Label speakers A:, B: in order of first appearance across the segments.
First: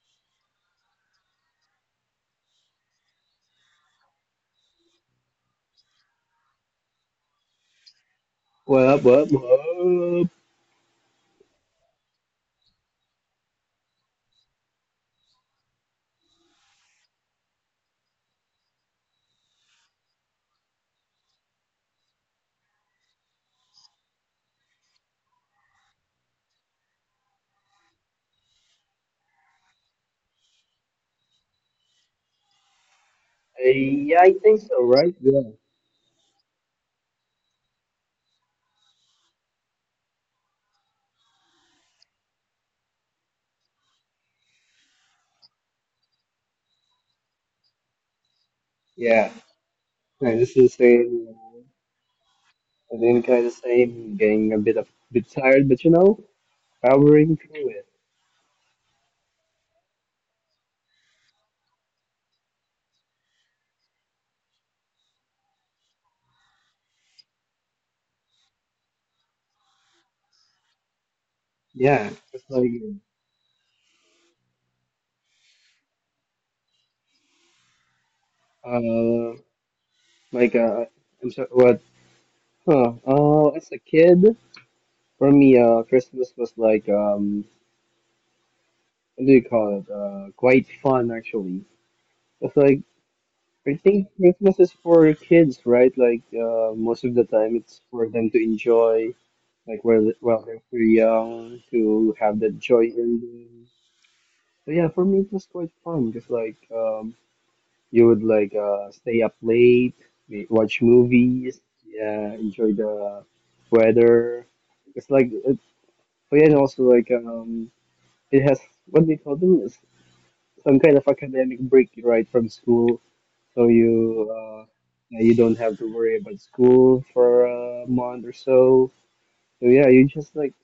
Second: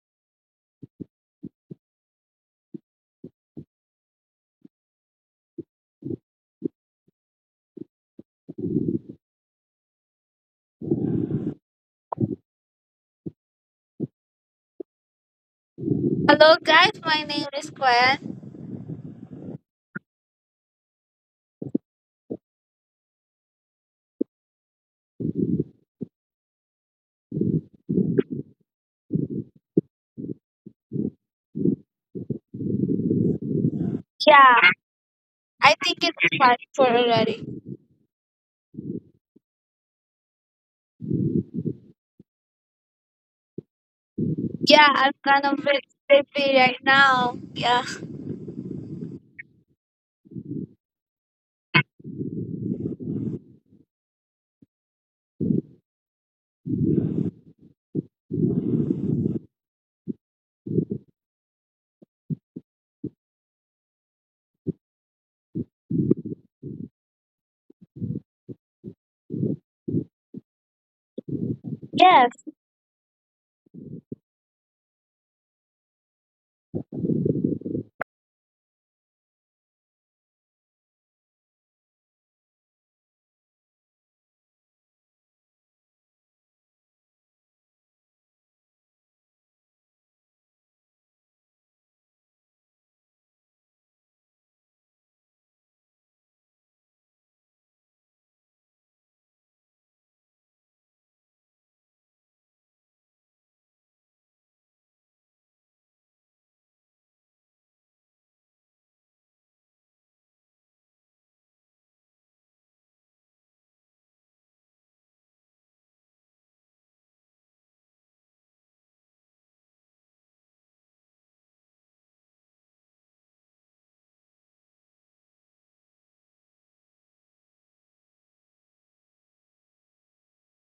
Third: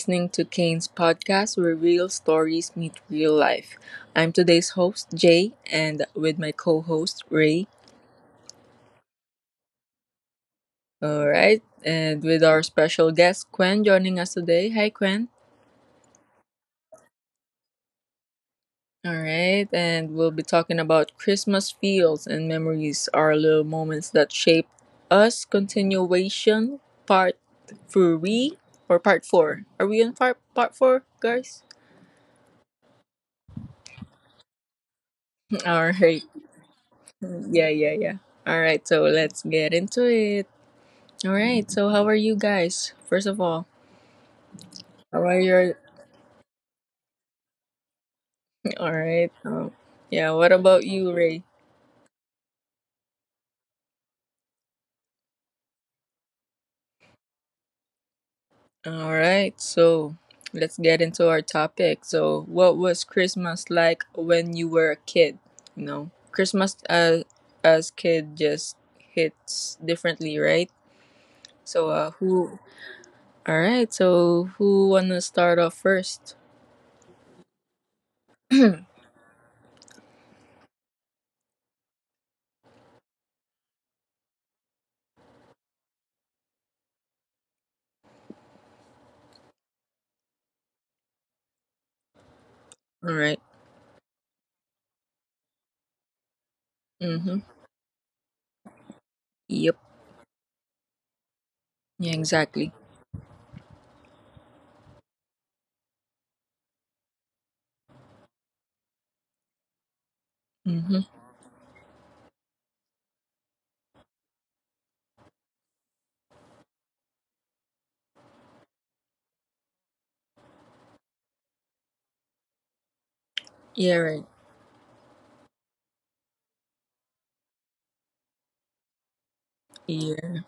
A: listening to Kane's podcast where real stories meet real life. I'm today's host, Jay, and with my co host, Ray.
B: What up, what up, what up?
A: All right, and with our special guest, Quen, joining us today. Hi, Quen.
C: Hello guys, my name is Gwen.
A: All right, and we'll be talking about Christmas feels and memories, our little moments that shape us. Continuation, part three or part four. Are we on part four, guys?
B: Hey, yeah, I think
C: Yeah,
B: so, right? Yeah.
C: I
A: All
C: think
A: right.
C: it's five for already.
A: Yeah, yeah, yeah. All right, so let's get into it. All right, so how are you guys? First of all,
C: Yeah, I'm
A: how
C: kind
A: are
C: of bit
A: your?
C: sleepy right now. Yeah.
A: All
B: Yeah.
A: right. Yeah.
B: And this
A: What
B: the
A: about you,
B: same,
A: Ray?
B: I think kind of the same, getting a bit tired, but you know, powering through it.
A: All right, so let's get into our topic. So, what was Christmas like when you were a kid? You know, Christmas as kid just hits differently, right? So,
B: Yeah,
C: Yes.
B: it's
A: who? All right, so who wanna start off first?
B: uh, like, I'm sorry, what? Huh, as a kid, for me, Christmas was like, what do you call it? Quite fun, actually. It's like,
A: All right.
B: I think Christmas is for kids, right? Like most of the
A: Mhm.
B: time, it's for them to enjoy, like
A: Yep.
B: while they're still young, to
A: Yeah.
B: have that joy
A: Exactly.
B: in them. So yeah, for me it was quite fun because like you would like stay up late, watch
A: Mm-hmm.
B: movies, yeah, enjoy the weather. It's like it, but yeah, and also like it has what do you call them? Some kind of academic break right from school, so
A: Yeah,
B: you
A: right.
B: yeah, you don't have to worry about school for a month or so. So yeah, you just like,
A: Yeah.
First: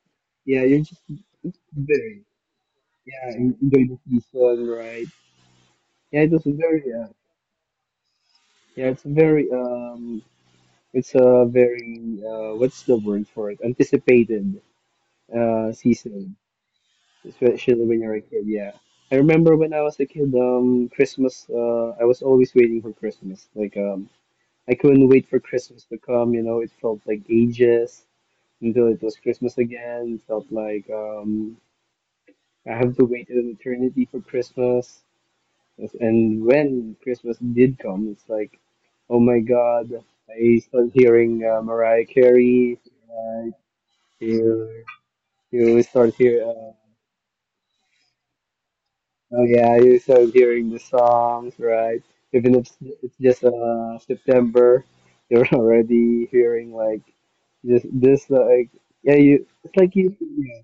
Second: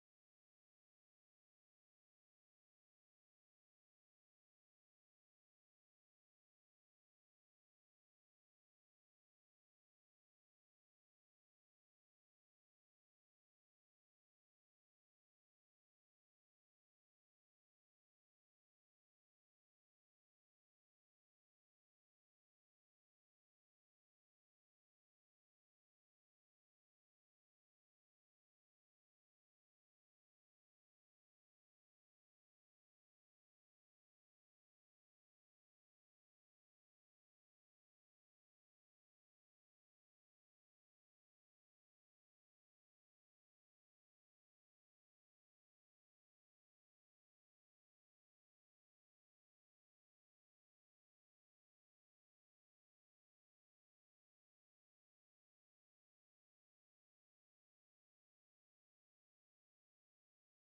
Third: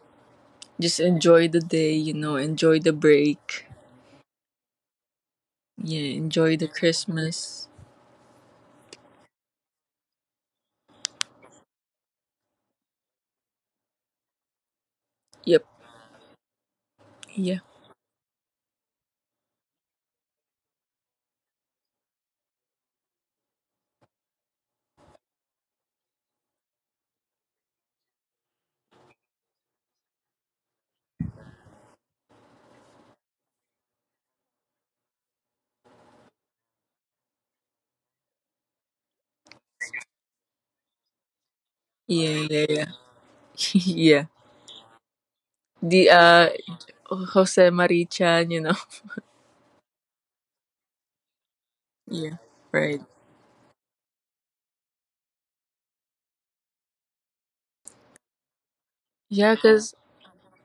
B: yeah, you're
A: Just
B: just
A: enjoy the day, you
B: very,
A: know, enjoy the
B: yeah,
A: break.
B: enjoy the season, right?
A: Yeah,
B: Yeah, it was a
A: enjoy the
B: very,
A: Christmas.
B: yeah, it's a very, it's a very, what's the word for it, anticipated
A: Yep.
B: season,
A: Yeah.
B: especially when you're a kid. Yeah. I remember when I was a kid, Christmas, I was always waiting for Christmas, like, I couldn't wait for Christmas to come, you know, it felt like ages until it was Christmas again. It felt like, I have to wait an eternity for Christmas. And when Christmas did come, it's like, oh my God, I start hearing, Mariah
A: Yeah, yeah,
B: Carey,
A: yeah.
B: right?
A: Yeah.
B: You, you
A: The
B: start
A: uh
B: hearing.
A: Jose Marichan.
B: Oh yeah, you start hearing the songs, right?
A: Yeah.
B: Even if it's
A: Right.
B: just September, you're already hearing, like, just this, like, yeah, you,
A: Yeah,
B: it's
A: cuz
B: like you, yeah,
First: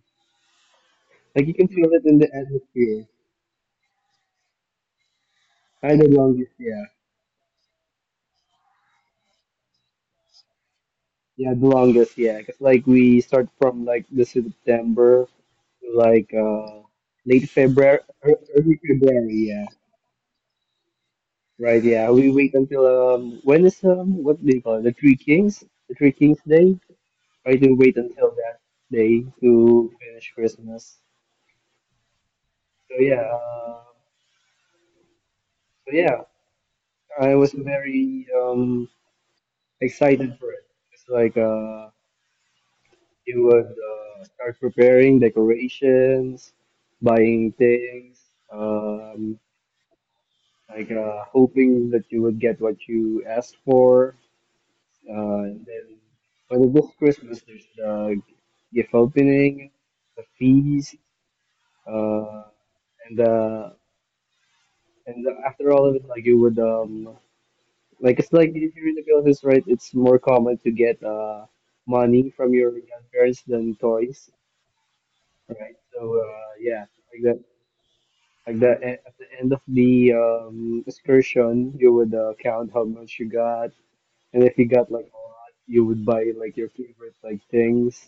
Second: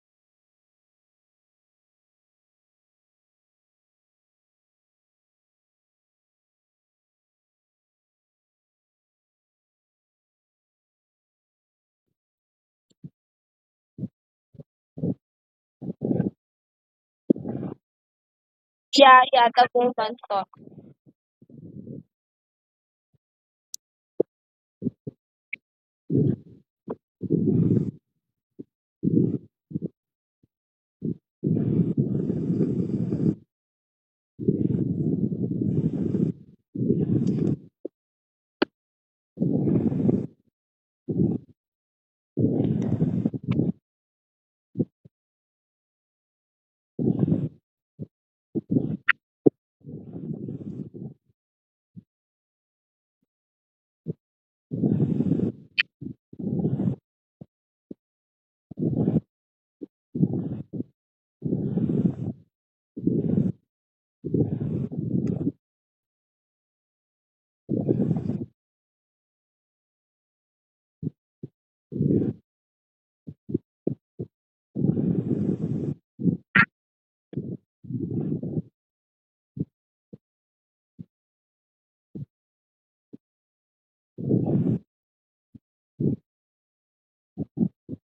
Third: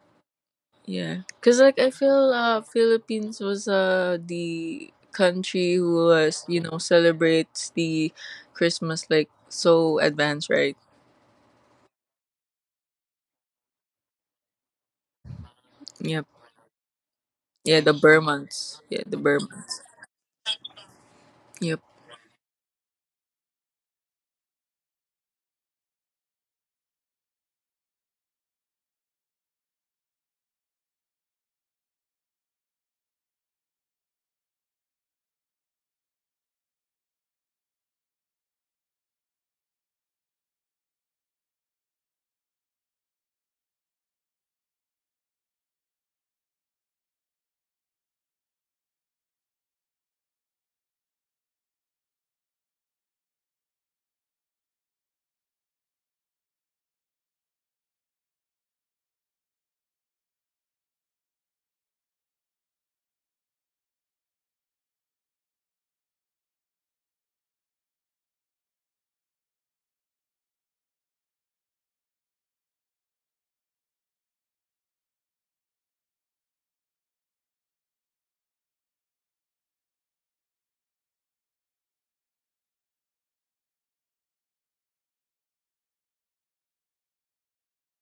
A: yeah.
B: like you
A: Cuz
B: can
A: like I
B: feel it in the
A: feel
B: atmosphere.
A: Philippines was the country
B: Kind
A: who
B: of
A: was,
B: longest,
A: you know,
B: yeah.
A: celebrates the Christmas like so advanced, right?
B: Yeah, the longest, yeah, because like we start from like the September to
A: Yep.
B: like, late
A: Yeah, the
B: February, early
A: Burmans. Yeah, the
C: Yeah,
B: February,
C: yeah,
B: yeah.
C: the
A: Burmans.
C: woman talk.
A: Yep.
B: Right, yeah, we wait until, when is, what do you call it, the Three Kings Day. I do wait until that day to finish Christmas. So yeah, so yeah, I was very, excited for it. It's like, you would, start preparing decorations, buying things, um, like, hoping that you would get what you asked for. And then when it was Christmas, there's the gift opening, the feast, uh, and the and after all of it, like you would, like it's like, if you read the Philippines, right? It's more common to get money from your grandparents than toys, right? So yeah, like that. Like that, at the end of the excursion, you would, count how much you got, and if you got like a lot, you would buy like your favorite like things.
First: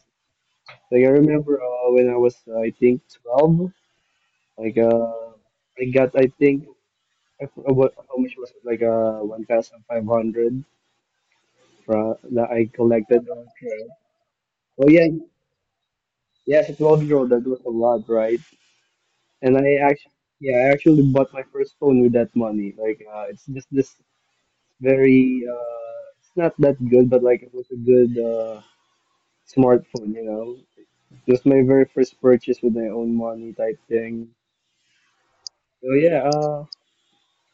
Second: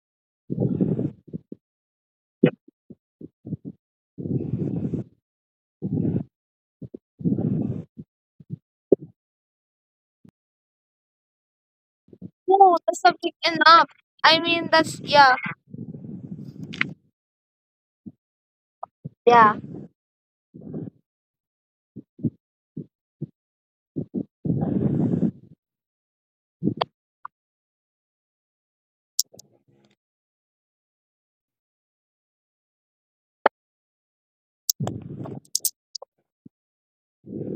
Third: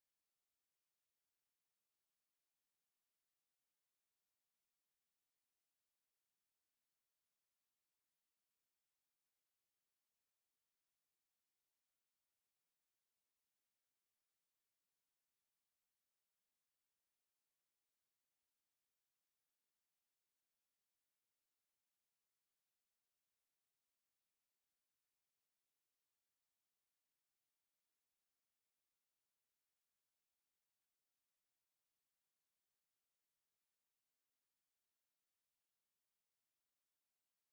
B: Like I remember, when I was, I think 12, like, I got, I think I, what, how much was it like, 1,500 fra that I
C: No, that's
B: collected
C: something
B: on
C: enough.
B: Crave.
C: I mean
B: Well,
C: that's
B: yeah,
C: yeah.
B: yes, it was grow. That was a lot, right?
C: Yeah.
B: And I actually, yeah, I actually bought my first phone with that money. Like, it's just this very, it's not that good, but like it was a good, smartphone, you know. It was my very first purchase with my own money type thing. So yeah,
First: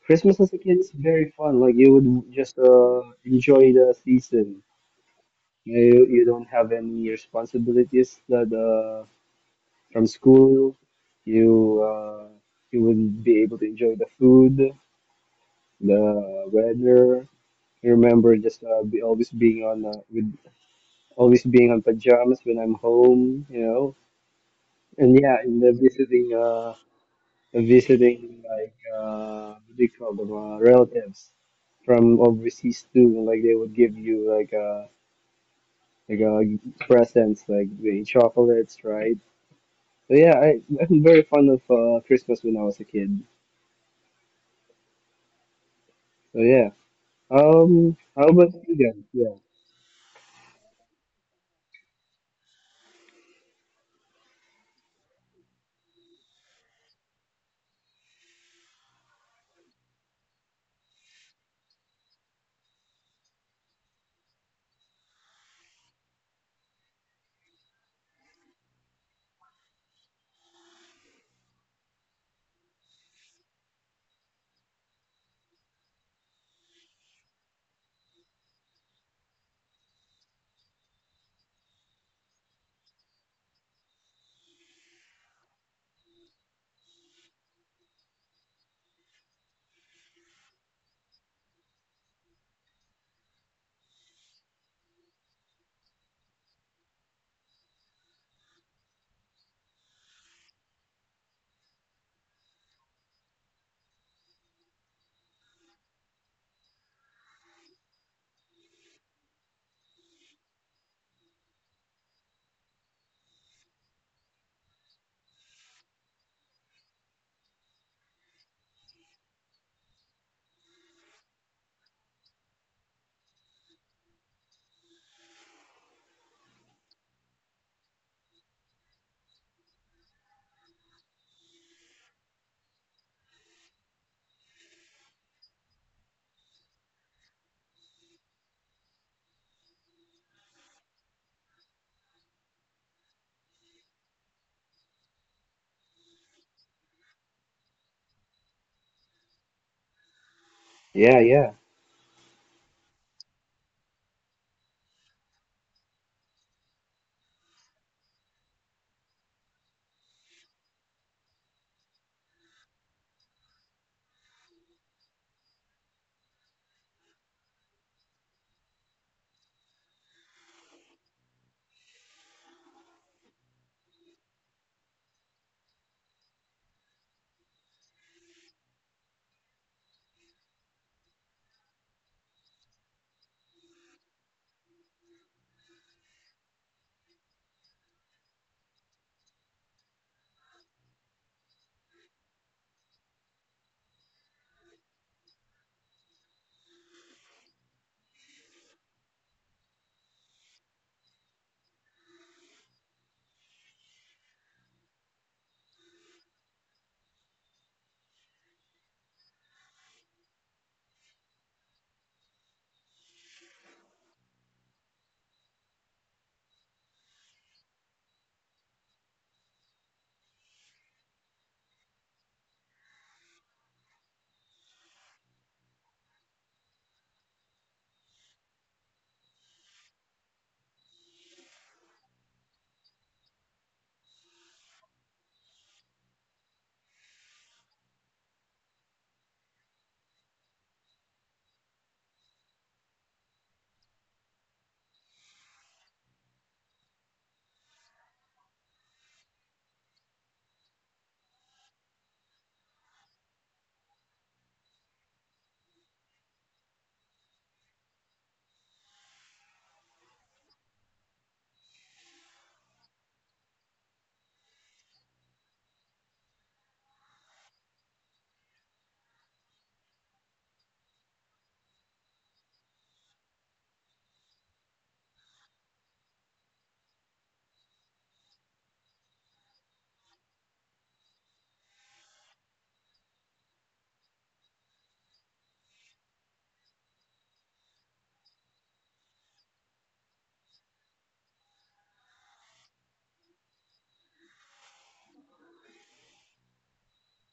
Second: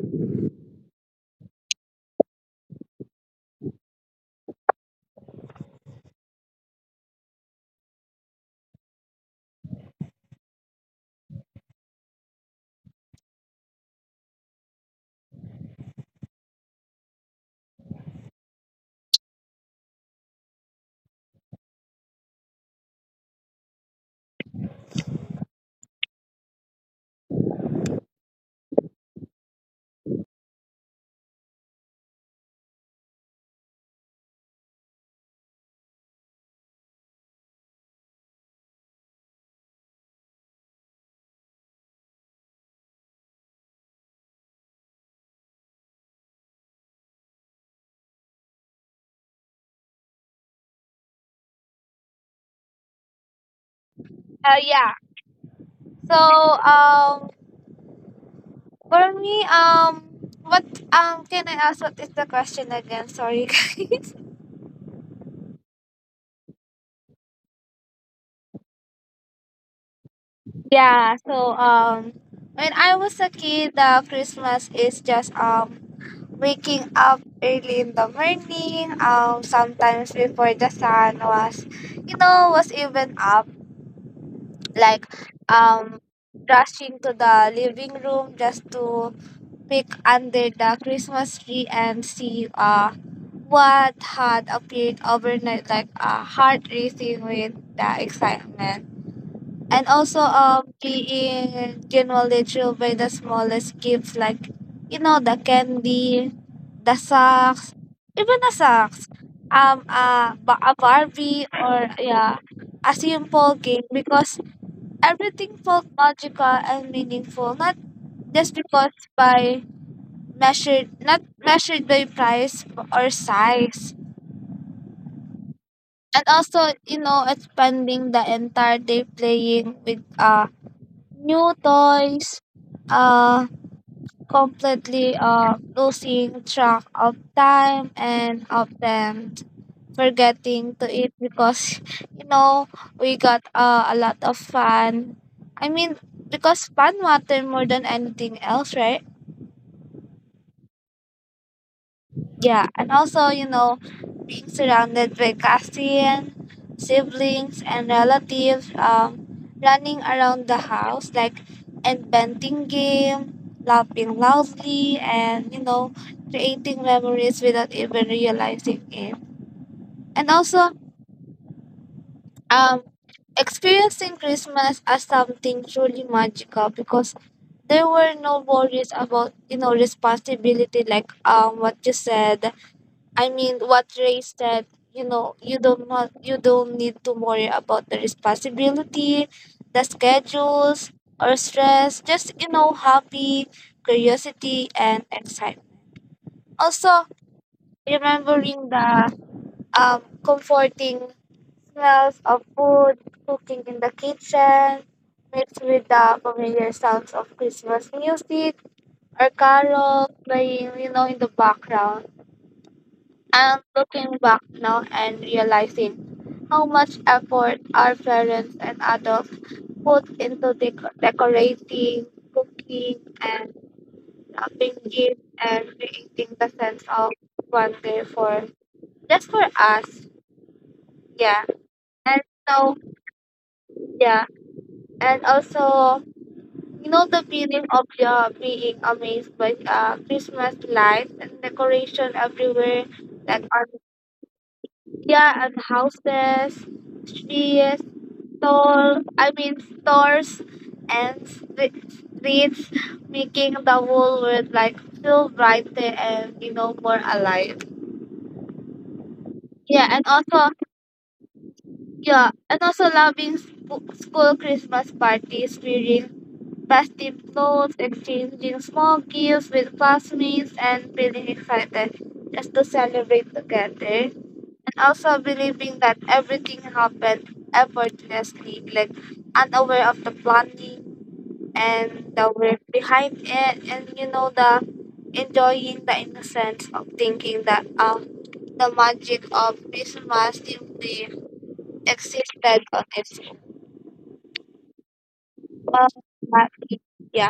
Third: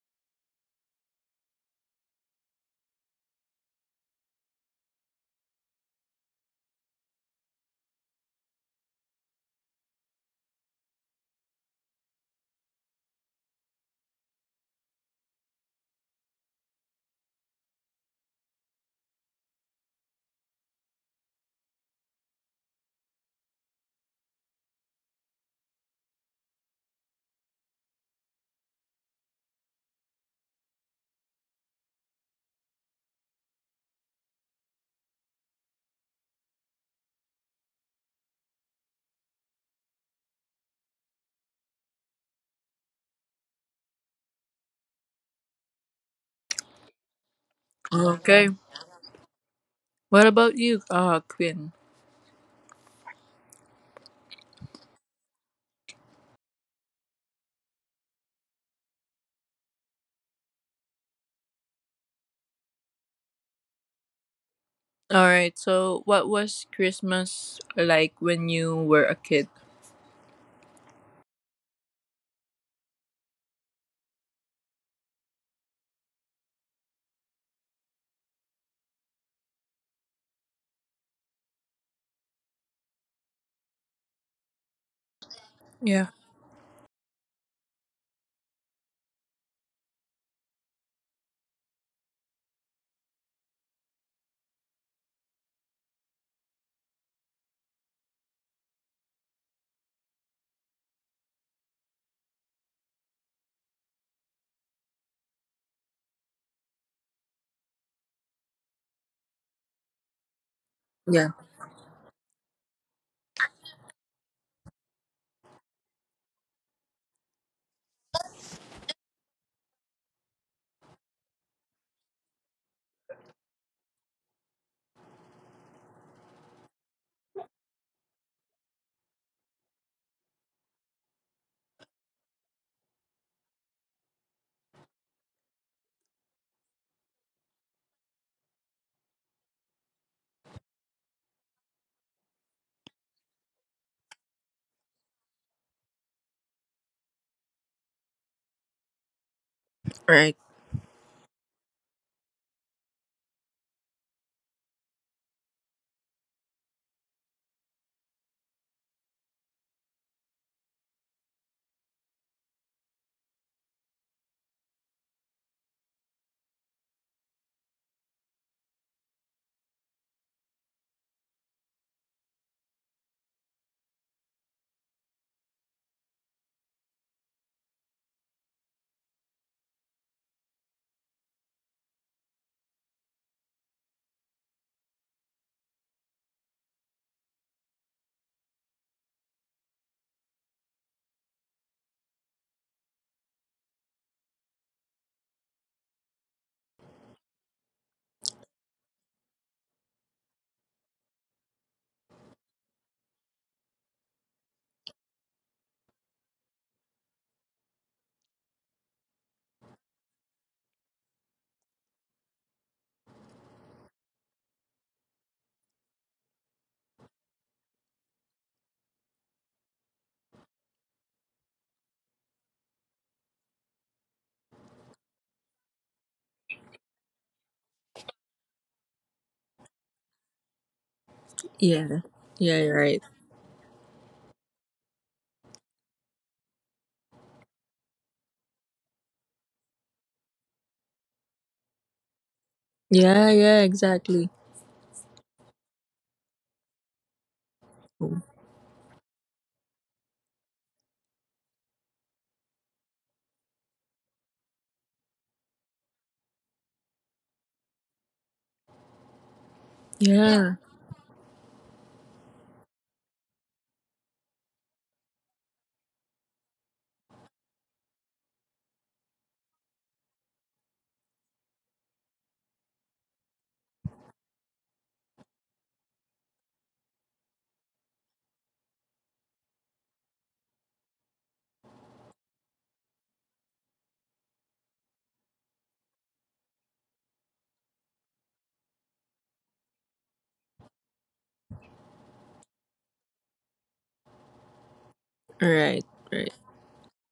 B: Christmas as a kid is very fun. Like you would just, enjoy the season. You don't have any responsibilities that, from school. You uh, you would be able to enjoy the food, the weather. I remember just, be always being on with always being on pajamas when I'm home, you know. And yeah, in the visiting, like, what do you call them, relatives from overseas too. Like they would give you like, like uh presents, like the chocolates, right? So yeah, I'm very fond of, Christmas when I was a kid. So yeah. How
A: Okay.
B: about vegan? Yeah.
A: What about you, Quinn?
C: Uh yeah. So for me, what can I ask what is the question again? Sorry guys.
A: All right. So, what was Christmas like when you were a kid?
C: Yeah, so when I was a kid, Christmas is just waking up early in the morning, sometimes before the sun was, you know, was even up, like, um,
A: Yeah.
C: rushing to the living room just to peek under the Christmas tree and see, what had appeared overnight, like a heart racing with the excitement, and also being acknowledged by the smallest gifts, like you know, the candy, the socks, even the socks, a
A: Yeah.
C: barbie, or yeah, a simple game, because everything felt magical and meaningful, not just because by measured, not measured by price or size. And also you know, expanding the entire day playing with new toys, uh, completely losing track of time and of them, forgetting to eat because you know, we got a lot of fun. I mean, because fun matter more than anything else, right?
A: Right.
B: Yeah, yeah.
C: Yeah, and also, you know, being surrounded by Castian, siblings, and relatives, running around the house, like inventing game, laughing loudly, and, you know, creating memories without even realizing it. And also, um, experiencing Christmas as something truly magical because there were no worries about you know, responsibility, like what you said. I mean, what race that, you know, you don't, not you don't need to worry about the responsibility, the schedules or stress. Just you know, happy, curiosity, and excitement. Also, remembering the comforting smells of food cooking in the kitchen, mixed with the familiar sounds of Christmas music or carol playing, you know, in the background. I'm looking back now and realizing how much effort our parents and adults put into decorating, cooking, and wrapping gifts and creating the sense of wonder, for just for us. Yeah,
A: Yeah.
C: and so
A: Yeah. Right.
C: yeah, and also you know, the feeling of your being amazed by Christmas lights and decoration everywhere, like
A: Yeah.
C: on
A: Yeah. Exactly.
C: yeah, and houses, trees, stores and streets, making the whole world like feel brighter and you know, more alive. Yeah, and also
A: Yeah.
C: yeah, and also loving school Christmas parties, wearing festive clothes, exchanging small gifts with classmates, and feeling excited just to celebrate together. And also believing that everything happened effortlessly, like unaware of the planning and the word behind it, and you know the enjoying the innocence of thinking that the magic of Christmas simply existed on its own. Well,
A: Right.
C: that
A: Right.
C: is- yeah.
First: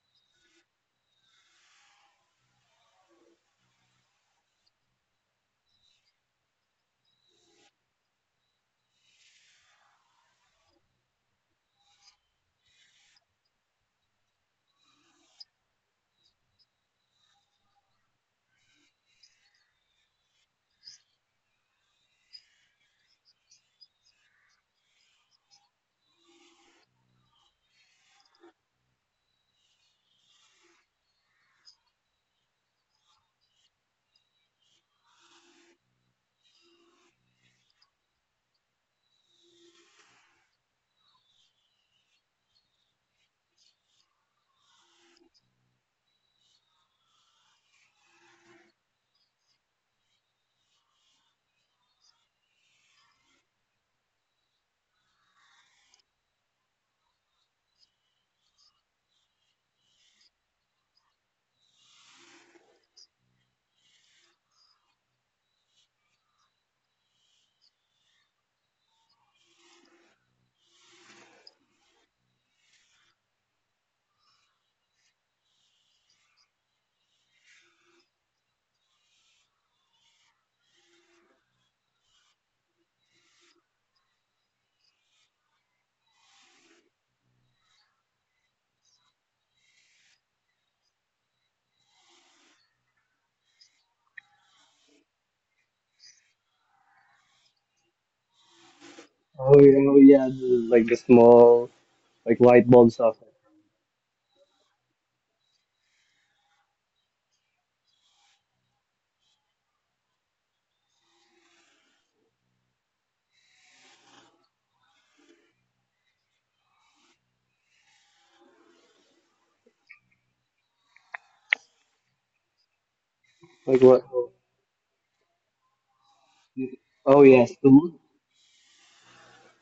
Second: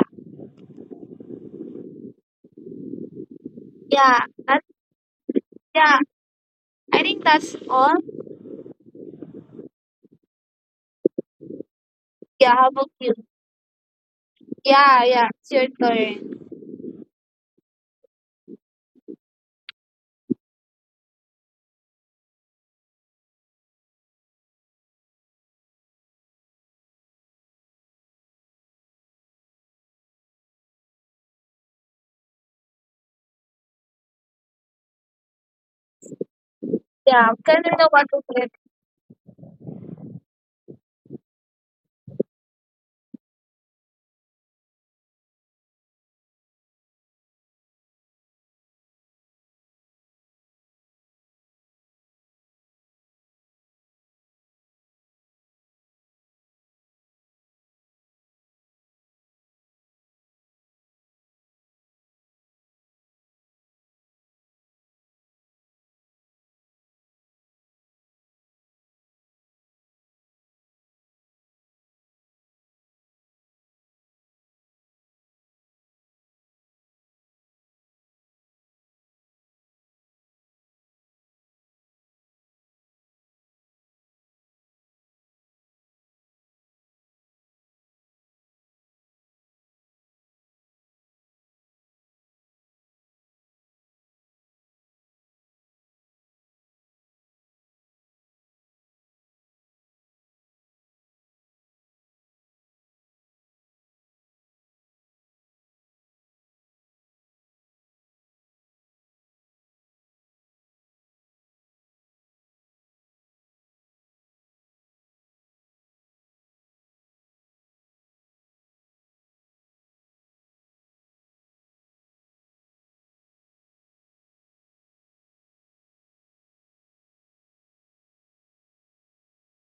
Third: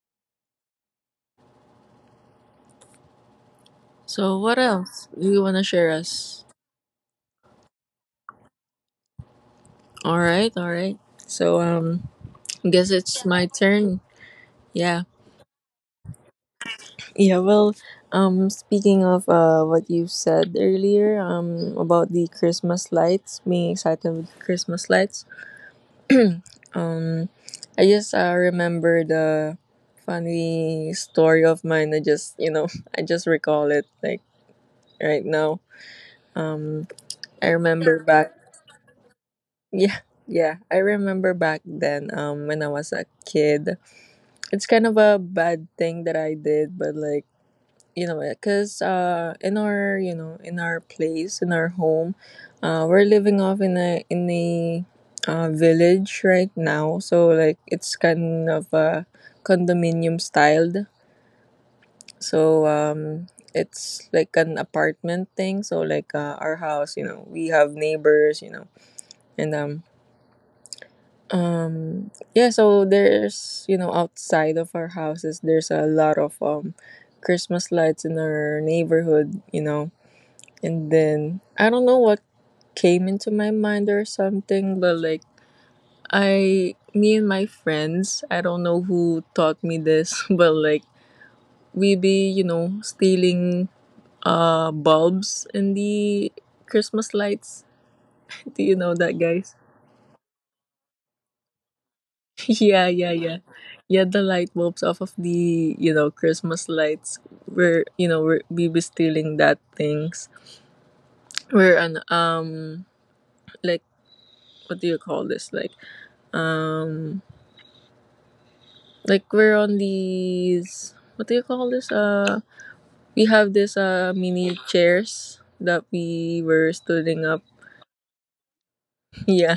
C: Yeah.
A: So, what
C: That's
A: else do you wanna share
C: yeah.
A: us?
C: I think that's all.
A: All right. All right. So,
C: Yeah, how
A: I
C: about
A: guess
C: you?
A: it's my turn.
C: Yeah,
A: Yeah.
C: yeah. It's your turn.
A: Yeah. Well, speaking of what you said earlier, about the Christmas lights being excited with Christmas lights. Um, I just remember the funny story of mine. I just, you know, I just recall it like right now. Um,
C: Yeah.
A: I
C: Can you know
A: remember. Yeah.
C: what to
A: Back.
C: play?
A: Yeah, yeah, I remember back then. When I was a kid, it's kind of a bad thing that I did, but like you know because in our you know in our place in our home we're living off in a village right now, so like it's kind of a condominium styled, so it's like an apartment thing, so like our house, you know we have neighbors, you know. And yeah, so there's, you know, outside of our houses, there's a lot of Christmas lights in our neighborhood. And then I don't know what came into my mind or something, but like me and my friends, I don't know who taught me this, but like we be, you know, stealing bulbs in the Christmas lights. Do you know that,
B: Oh,
A: guys?
B: yeah, oh, yeah. The, like the small, like light
A: Yeah,
B: bulb
A: yeah,
B: socket.
A: yeah. Yeah, the light bulbs off of the, you know, Christmas lights. We be stealing that things. We're an, like, what do you call this? Like, um like we're on these, what do you call this? We have
B: Like
A: this
B: what? Oh,
A: mini chairs that we
B: you-
A: were
B: oh,
A: standing up.
B: yes, the wood.
A: Yeah.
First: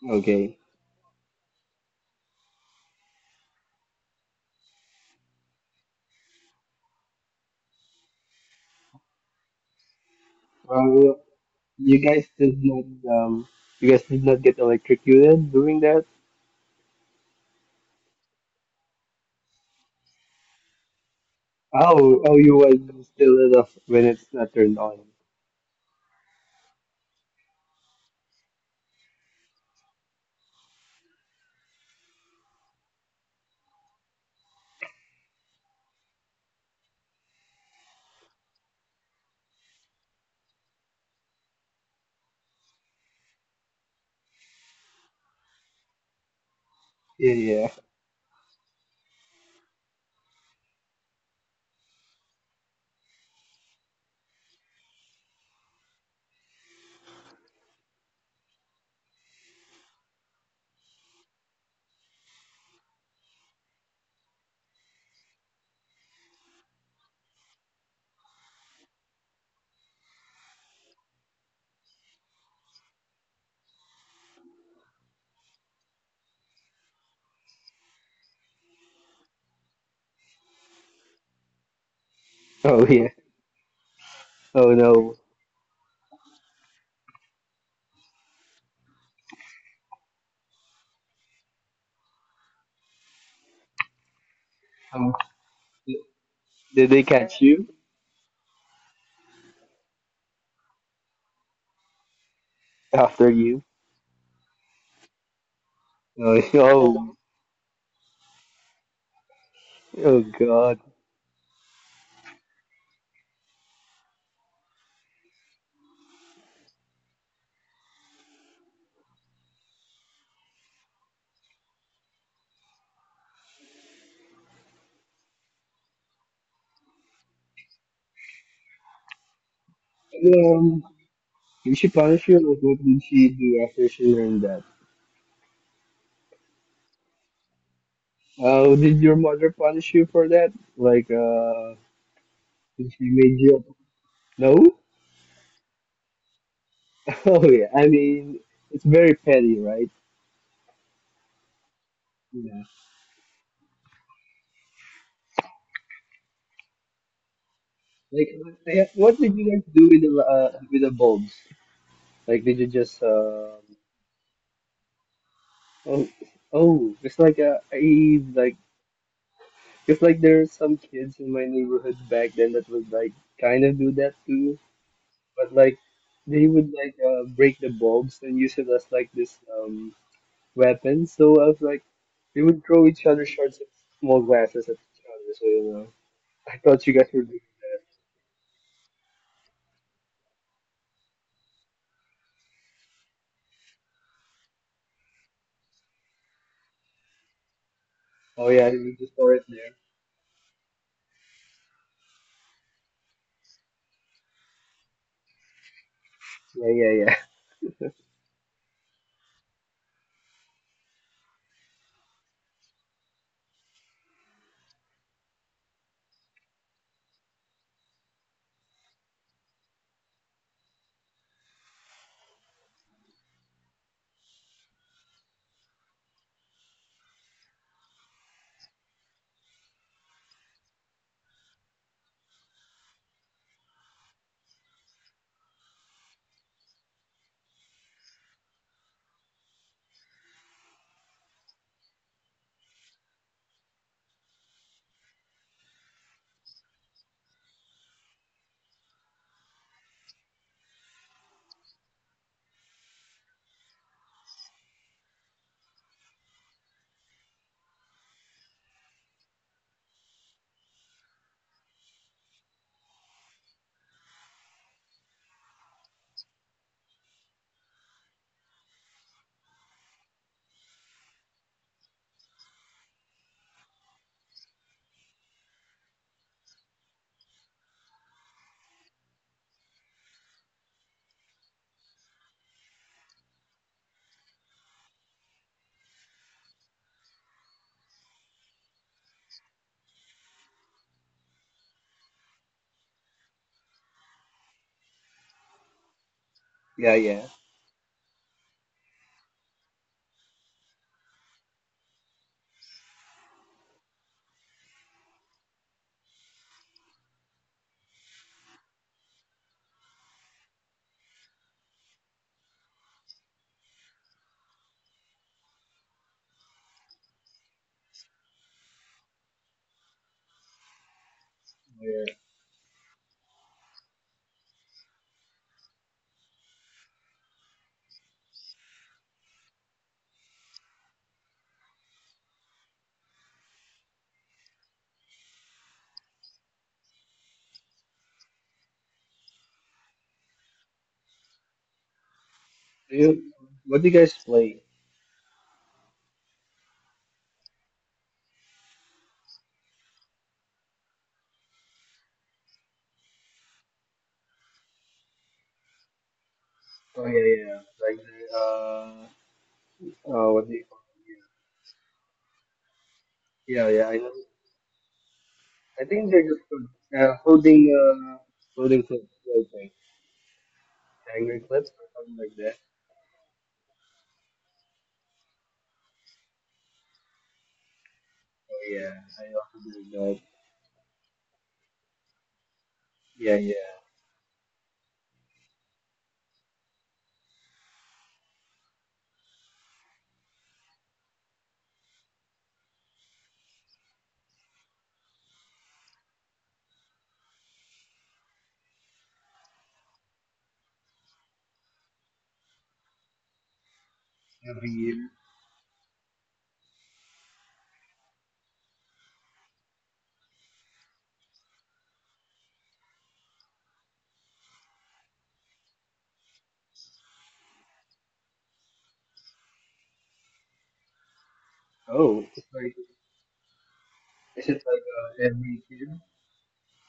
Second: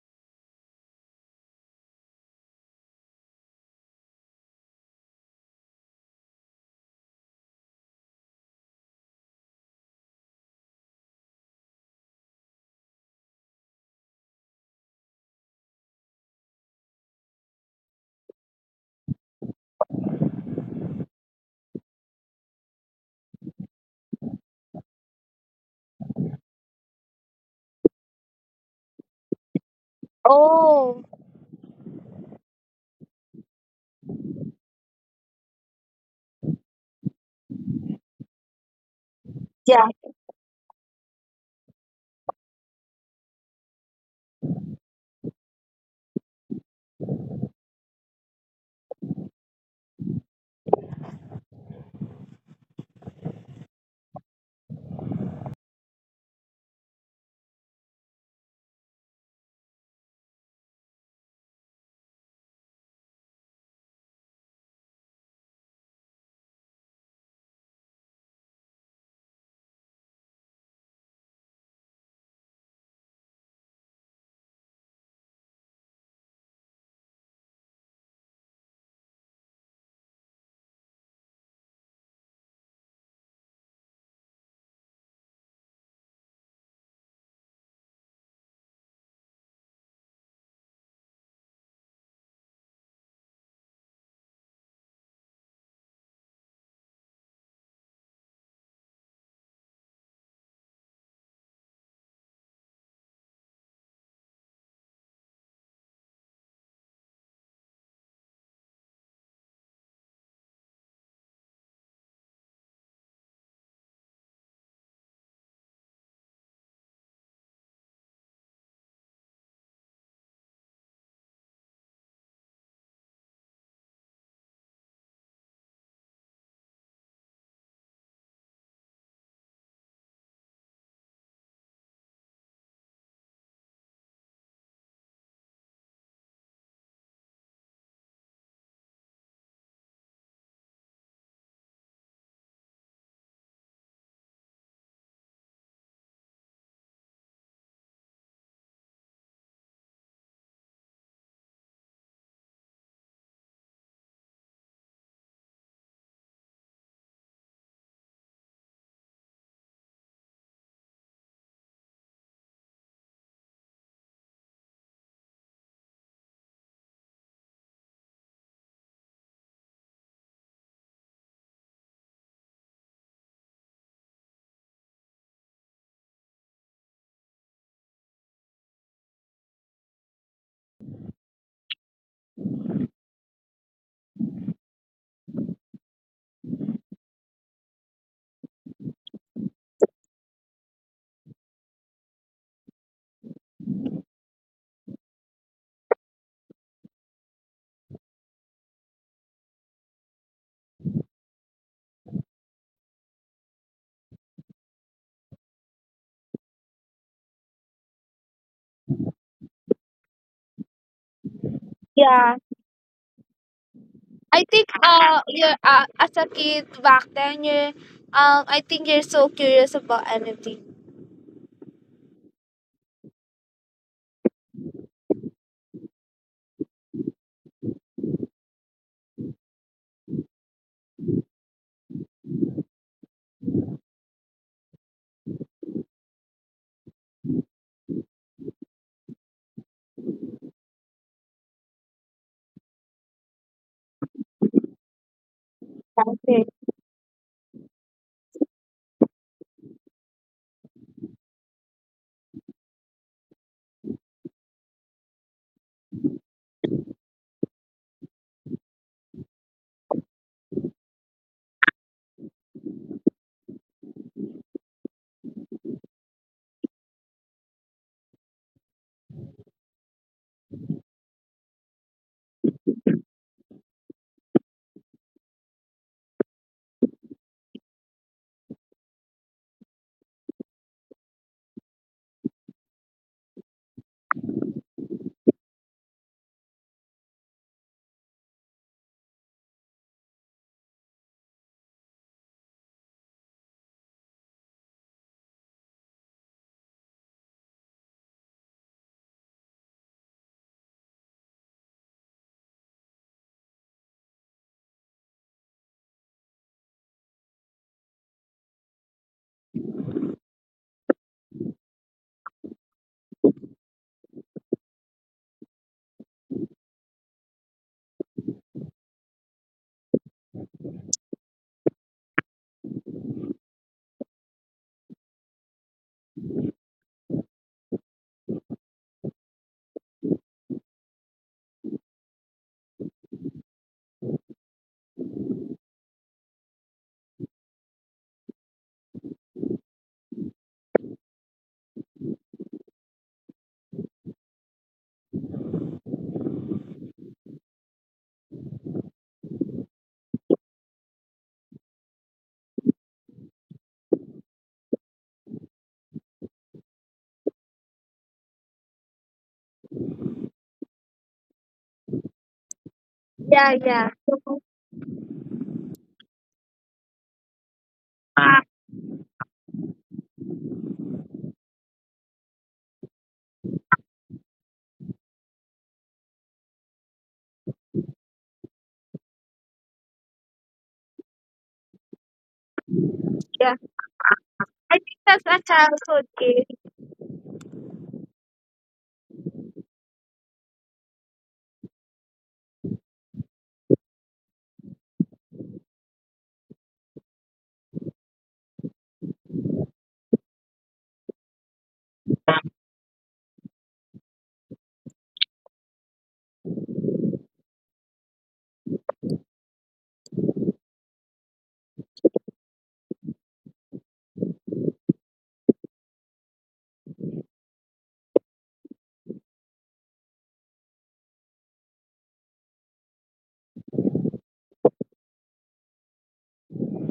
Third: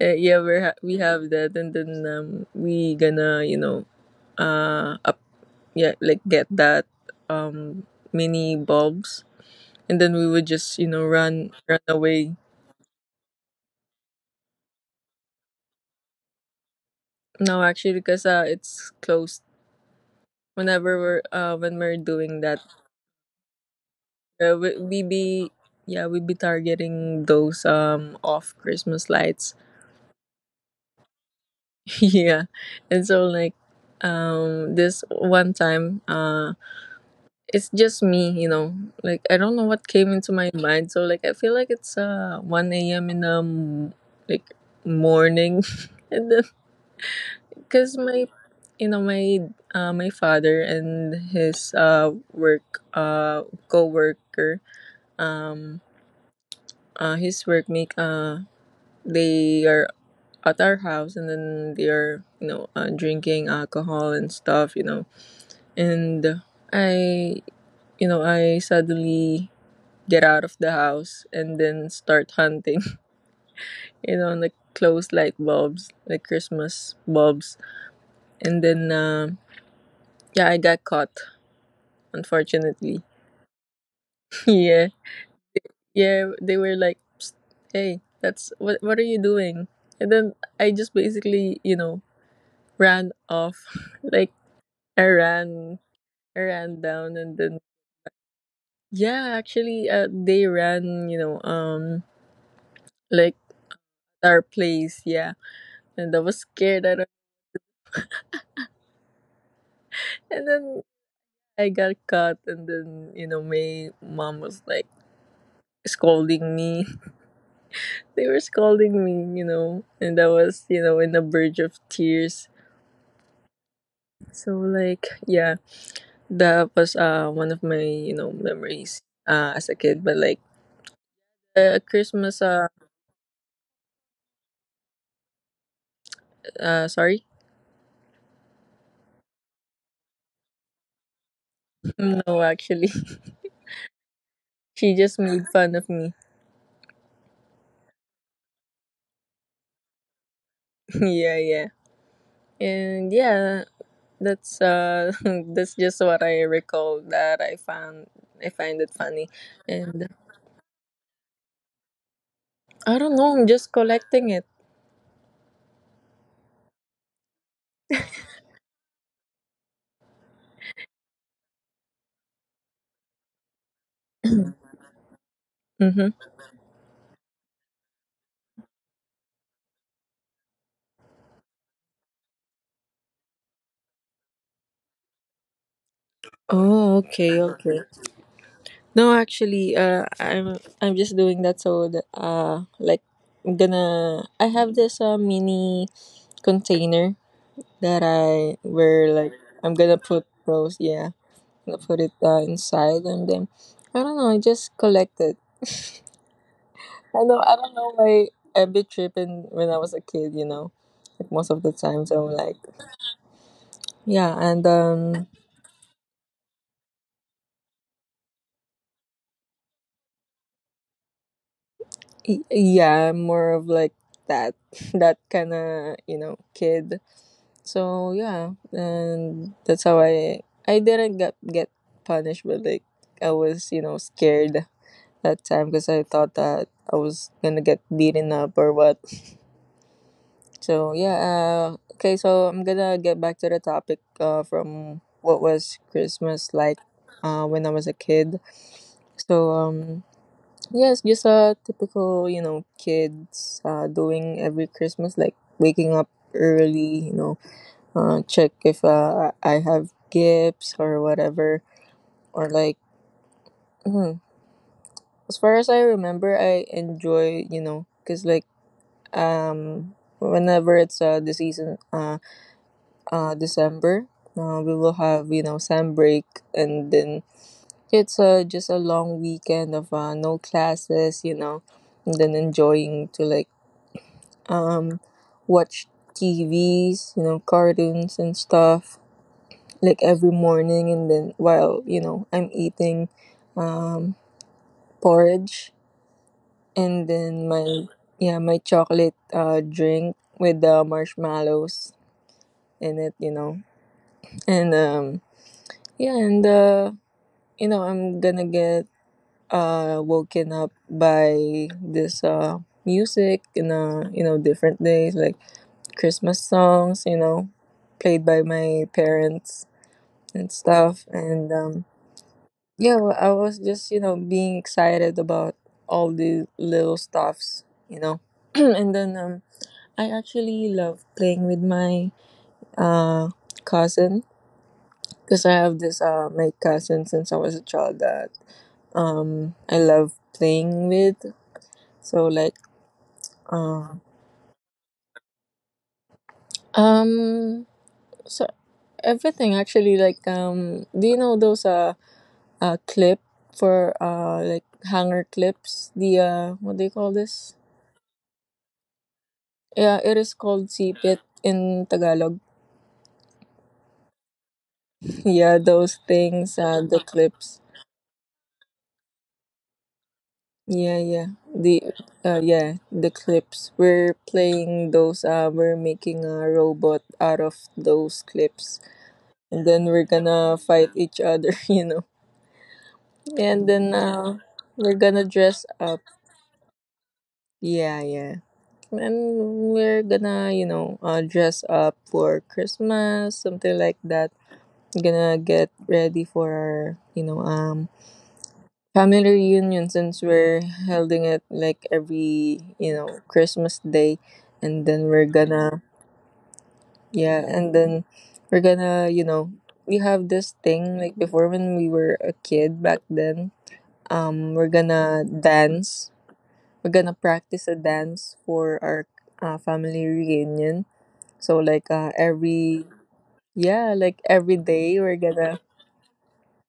A: Yeah,
B: Okay.
A: we have that, and then we gonna, you know, up yeah, like get that um mini bulbs, and then we would just, you know,
B: Well,
A: run
B: you guys
A: away.
B: did not, you guys did not get electrocuted doing that?
A: No, actually because it's closed whenever we're when we're
B: Oh, oh,
A: doing
B: you
A: that.
B: was still enough when it's not
A: Yeah,
B: turned on.
A: we be, yeah, we be targeting those off Christmas lights.
C: Oh
A: Yeah, and so like this one time, it's just me, you know, like I don't know
C: yeah,
A: what came into my mind, so like I feel like it's 1 a.m. in the like morning and then
B: Yeah, yeah.
A: because my, you know, my my father and his work co-worker, um his workmate, they are at our house, and then they are, you know, drinking alcohol and stuff, you know, and I you know I suddenly get out of the house and then start hunting you know like close light bulbs, like Christmas bulbs, and then yeah, I got caught
B: Oh,
A: unfortunately.
B: yeah. Oh,
A: Yeah,
B: no.
A: yeah, they were like, "Psst, hey, that's what are you doing?" And then I just basically, ran off. Like
B: Um,
A: I ran
B: did they
A: down,
B: catch
A: and
B: you
A: then yeah, actually they ran, you know,
B: after
A: like
B: you?
A: our place, yeah. And I
B: Oh,
A: was scared. I
B: oh,
A: don't,
B: oh,
A: and
B: God.
A: then I got caught, and then, you know, my mom was like scolding me. They were scolding me, you know, and I was, you know, in the verge of tears. So like yeah, that was one of my, you know, memories as a kid, but like
B: Um, You should punish you.
A: christmas
B: Like, what did she do after she learned that?
A: sorry.
B: Did your mother punish you for that? Like,
A: No,
B: did
A: actually,
B: she made you? No.
A: she just made fun of me.
B: Oh yeah. I mean, it's very petty, right?
A: Yeah, yeah,
B: Yeah.
A: and yeah, that's that's just what I recall, that I found
B: Like,
A: I find it
B: what
A: funny.
B: did you guys do with the,
A: And
B: bulbs? Like, did you just,
A: I don't know, I'm just collecting it.
B: oh, oh, it's like a I like it's like there's some kids in my neighborhood back then that would like kind of do that too. But like
A: Mm-hmm.
B: they would like, break the bulbs and use it as like this, weapon. So I was like, they would throw each other shards of small glasses at each other. So you know, I thought you
A: Oh,
B: guys were doing
A: okay,
B: that.
A: okay, no, actually, I'm just doing that so that, like, I have this mini container that
B: Oh
A: I
B: yeah, you just
A: where
B: saw
A: like
B: it there.
A: I'm gonna put those, yeah, gonna put it inside, and then I don't know, I just collected.
B: Yeah, yeah, yeah,
A: I know, I don't know why I a bit tripping when I was a kid, you know. Like most of the time. So
C: yeah.
A: like yeah,
C: I think
A: and
C: you're as a kid back then you're I think you're so curious about anything.
A: yeah, I'm more of like that that kinda, you know, kid. So yeah, and that's how I didn't get punished, but like I was, you know, scared that time because I thought that I was gonna get beaten up or what. So yeah, okay. So I'm gonna get back to the topic, from what was
C: Okay.
A: Christmas like when I was a kid. So yes, just a typical, you know, kids doing every Christmas, like waking up early, you know, check if I have gifts or whatever, or like mm, as far as I remember, I enjoy, you know, because like whenever it's the season, December. We will have, you know, sam break, and then it's just a long weekend of no classes, you know, and then enjoying to like um watch TVs, you know, cartoons and stuff like every morning, and then while, you know, I'm eating um porridge,
B: yeah,
A: and
B: yeah.
A: then my, yeah, my chocolate drink with the marshmallows in it, you know, and yeah, and you know, I'm gonna get woken up by this music in, you know, different days, like Christmas songs, you know, played by my parents and stuff, and
B: Oh, yeah.
A: yeah, well, I was just, you know, being excited about all the little stuffs, you know. And then I actually love playing with my uh cousin, because I have this my cousin since I was a child that. I love playing with. So like,
B: Do you, what do you
A: uh,
B: guys play?
A: um so everything, actually. Like do you know those clip for like hanger clips, the what do
B: Oh
A: you
B: yeah,
A: call
B: yeah, yeah.
A: this,
B: Like the,
A: yeah,
B: oh
A: it
B: what
A: is
B: do you?
A: called sipit in Tagalog.
C: Yeah,
B: Yeah, yeah.
C: yeah.
B: I know.
C: So,
A: Yeah,
B: I think
A: those
B: they're just,
A: things,
B: uh,
A: the
B: holding
A: clips,
B: uh
C: uh,
B: holding clips. I think
A: yeah,
B: angry
A: yeah,
B: clips or
A: the
B: something like that.
A: yeah the clips we're playing those, we're making a robot out of those
B: Yeah,
A: clips,
B: I also
A: and
B: do
A: then
B: that.
A: we're gonna fight each other, you know.
B: Yeah, yeah.
C: yeah.
A: And then,
C: I think
A: we're
C: that's a
A: gonna dress
C: childhood
A: up.
C: age.
A: Yeah, yeah. And we're gonna, you know, dress up for Christmas, something like that. Gonna get ready for our, you know, family reunion, since we're holding it like every, you know, Christmas day.
B: Every
A: And
B: year.
A: then we're gonna, yeah, and then we're gonna, you know, we have this thing like before when we were a kid back then. We're gonna dance. We're gonna practice a dance for our family reunion. So like,
B: Oh, it's like,
A: every, yeah, like
B: is it
A: every
B: like,
A: day we're
B: every
A: gonna,
B: kid?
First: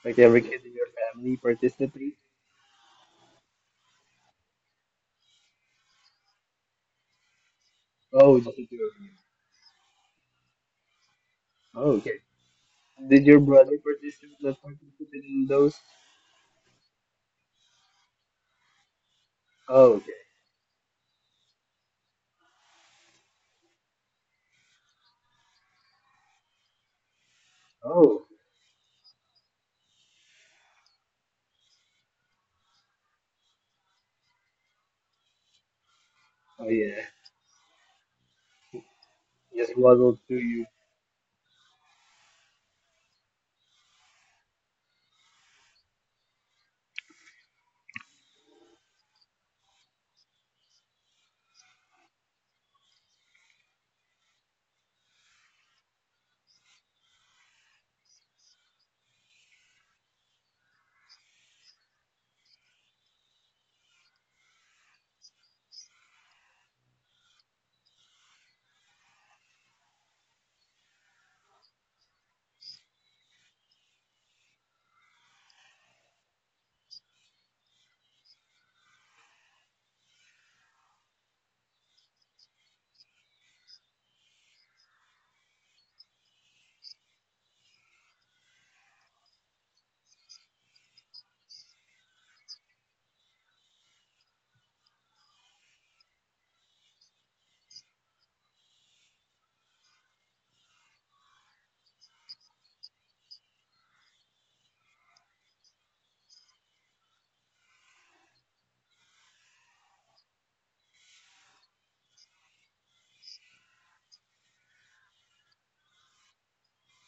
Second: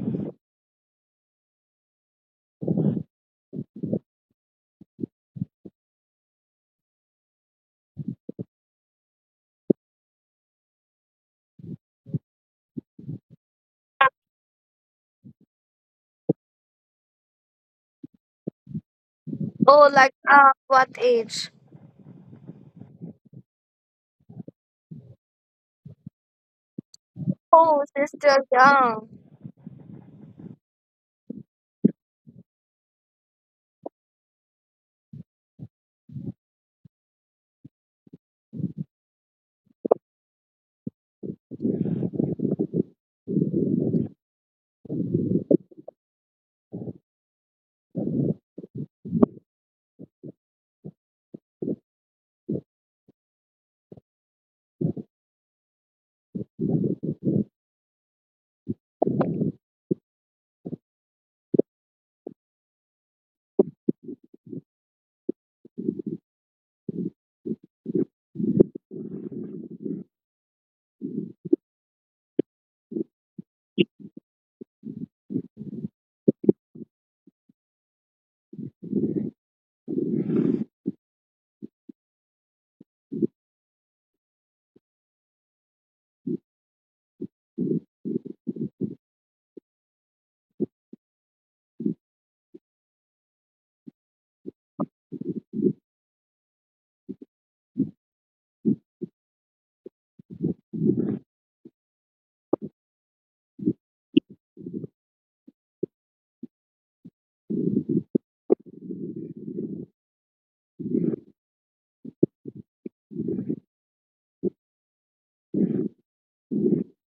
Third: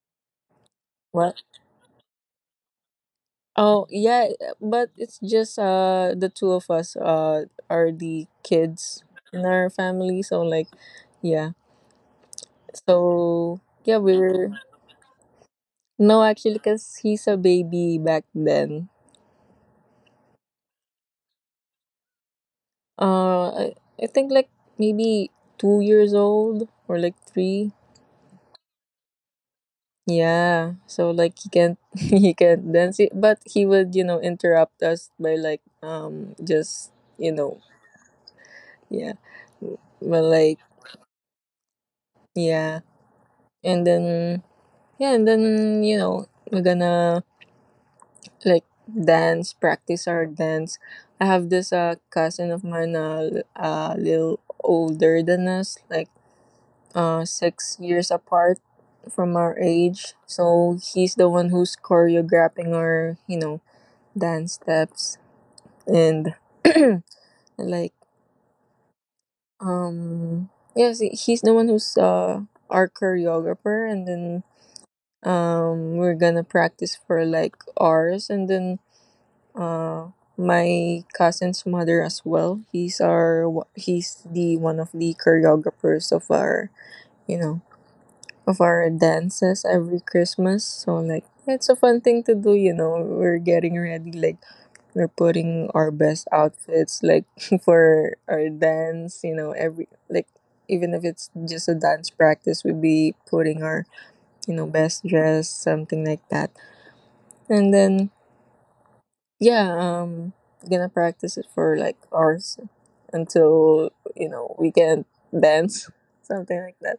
B: Like every kid in your family
A: what?
B: participates?
A: Oh yeah, but it's just the two of us are the
B: Oh, just the two of
A: kids
B: you.
A: in our family. So like yeah,
B: Oh, okay. Did your
A: so
B: brother
A: yeah, we
B: participate?
A: were,
B: Not participate in those?
A: no actually, because he's a baby back then.
C: Oh,
B: Oh, okay.
C: like what age?
A: Uh, I, I think like maybe 2 years old or like three.
C: Oh, she's
B: Oh,
C: still young.
A: Yeah, so like he can't he can't dance it, but he would, you know, interrupt us by like,
B: oh
A: just,
B: yeah.
A: you know, yeah,
B: Just waddled
A: but
B: to
A: like
B: you.
A: yeah, and then, yeah, and then, you know, we're gonna like dance, practice our dance. I have this cousin of mine, a little older than us, like 6 years apart from our age. So he's the one who's choreographing our dance steps and like um yes, he's the one who's our choreographer. And then we're gonna practice for like ours. And then uh my cousin's mother as well. He's the one of the choreographers of our you know of our dances every Christmas. So like it's a fun thing to do. We're getting ready, like, we're putting our best outfits, like, for our dance every, like, even if it's just a dance practice, we'd be putting our best dress, something like that. And then, yeah, gonna practice it for like hours until we can dance, something like that.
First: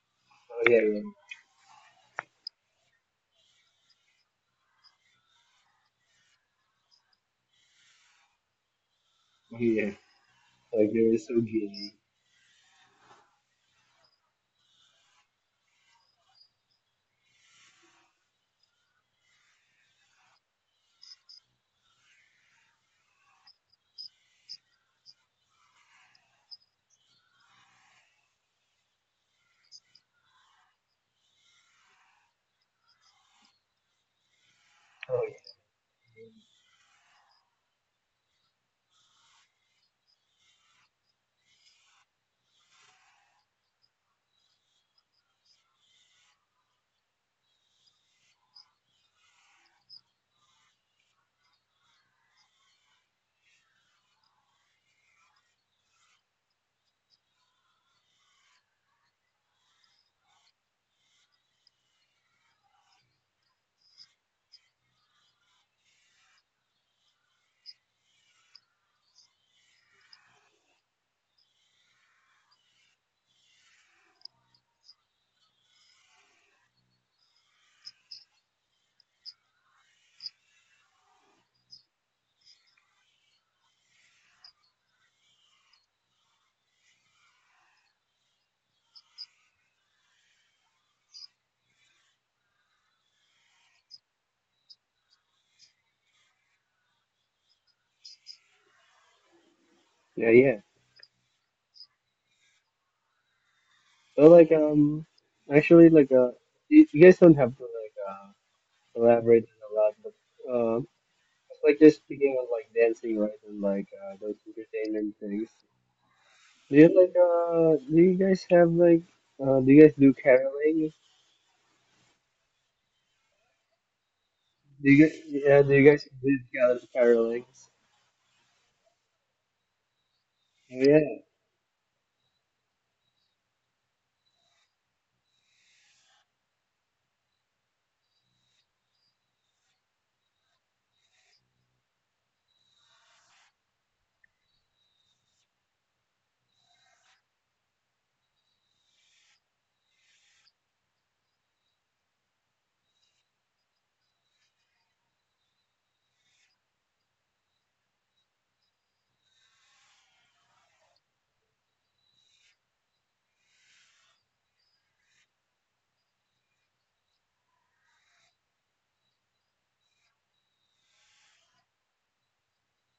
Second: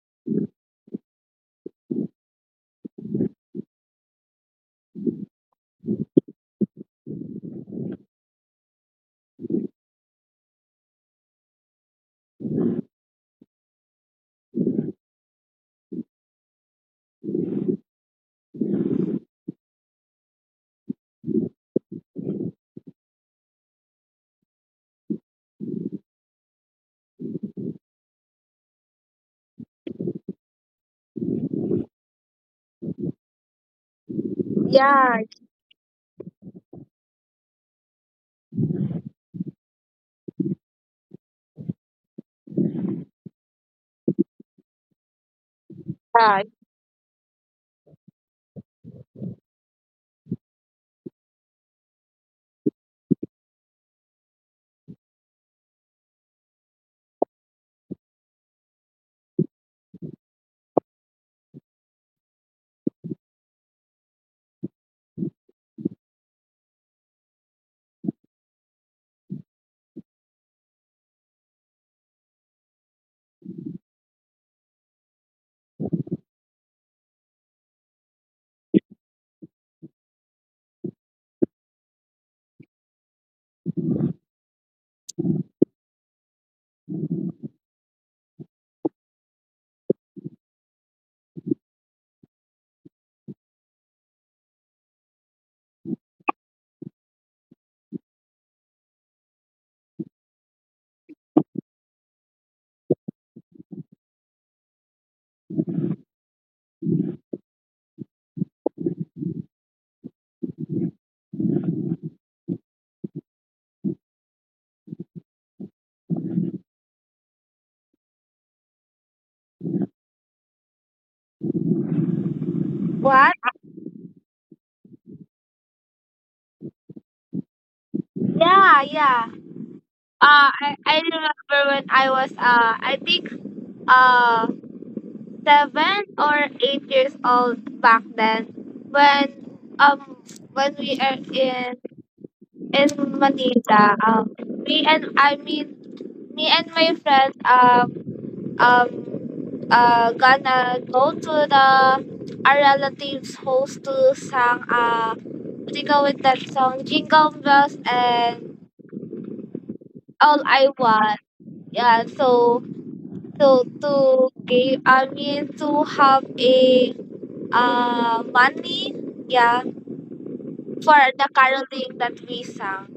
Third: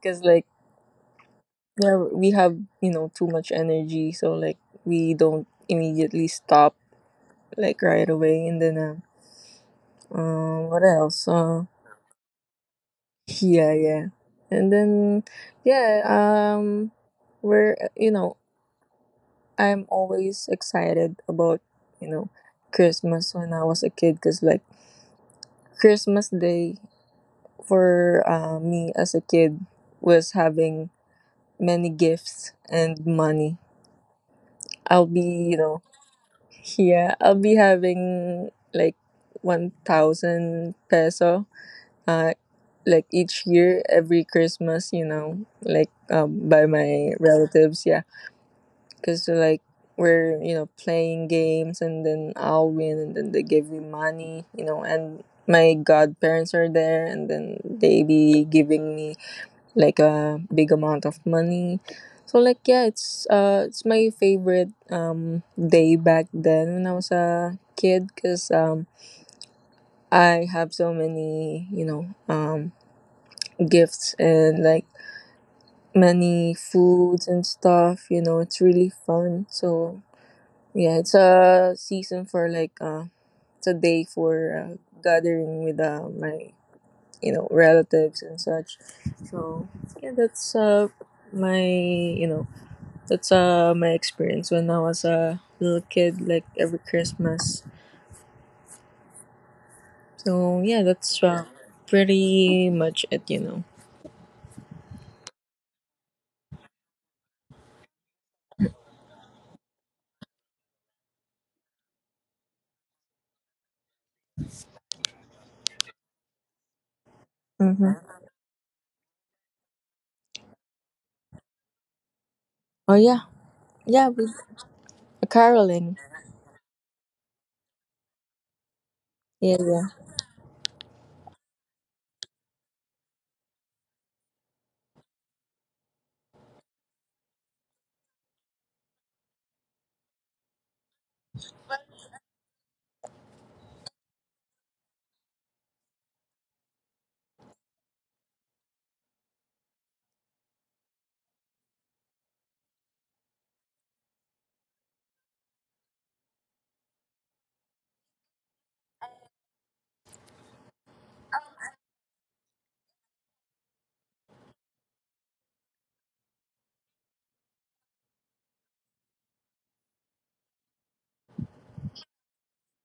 A: Because, like,
B: Oh yeah, yeah.
A: yeah, we have too much energy, so, like, we don't immediately stop like right away. And then
B: Oh yeah.
A: what
B: Like you're
A: else.
B: so gay.
A: Yeah, yeah. And then yeah, we're, you know, I'm always excited about, you know, Christmas when I was a kid, cuz like Christmas day for me as a kid was having many gifts and money. I'll
C: Yeah,
B: Oh
A: be, you know, yeah, I'll be having like 1000 peso uh like each year every Christmas, you know like
C: yeah.
A: by my relatives, yeah. Because like we're playing games, and then I'll win and then they give me money, you know and my godparents are there, and then they be giving me like a big amount of money. So like yeah, it's my favorite day back then when I was a kid, because I have so many gifts, and like many foods and stuff. You know, it's really fun. So yeah, it's a season for like it's a day for gathering with my relatives and such. So yeah, that's my that's my experience when I was a little kid, like every Christmas.
B: yeah. Yeah, yeah.
A: So yeah, that's pretty much it.
B: But like, actually like, you you guys don't have to like, elaborate on a lot, but. uh, Like, just speaking of like dancing, right, and like, those entertainment things. Do you
A: Mm-hmm.
B: guys have like, Do you guys do caroling?
A: Oh yeah,
C: What?
A: yeah, with
B: Do you guys, yeah? Do you guys
A: caroling.
B: do carolings?
C: Yeah, yeah.
A: Yeah, yeah.
C: Uh,
B: Oh
C: I, I
B: yeah.
C: remember when I was I think uh 7 or 8 years old back then when we are in Manila. Me and I mean Me and my friends gonna go to the our relatives house to sang to go with that song Jingle Bells and All I Want. Yeah, so, so to give I mean to have a uh, money, yeah, for the caroling that we sang.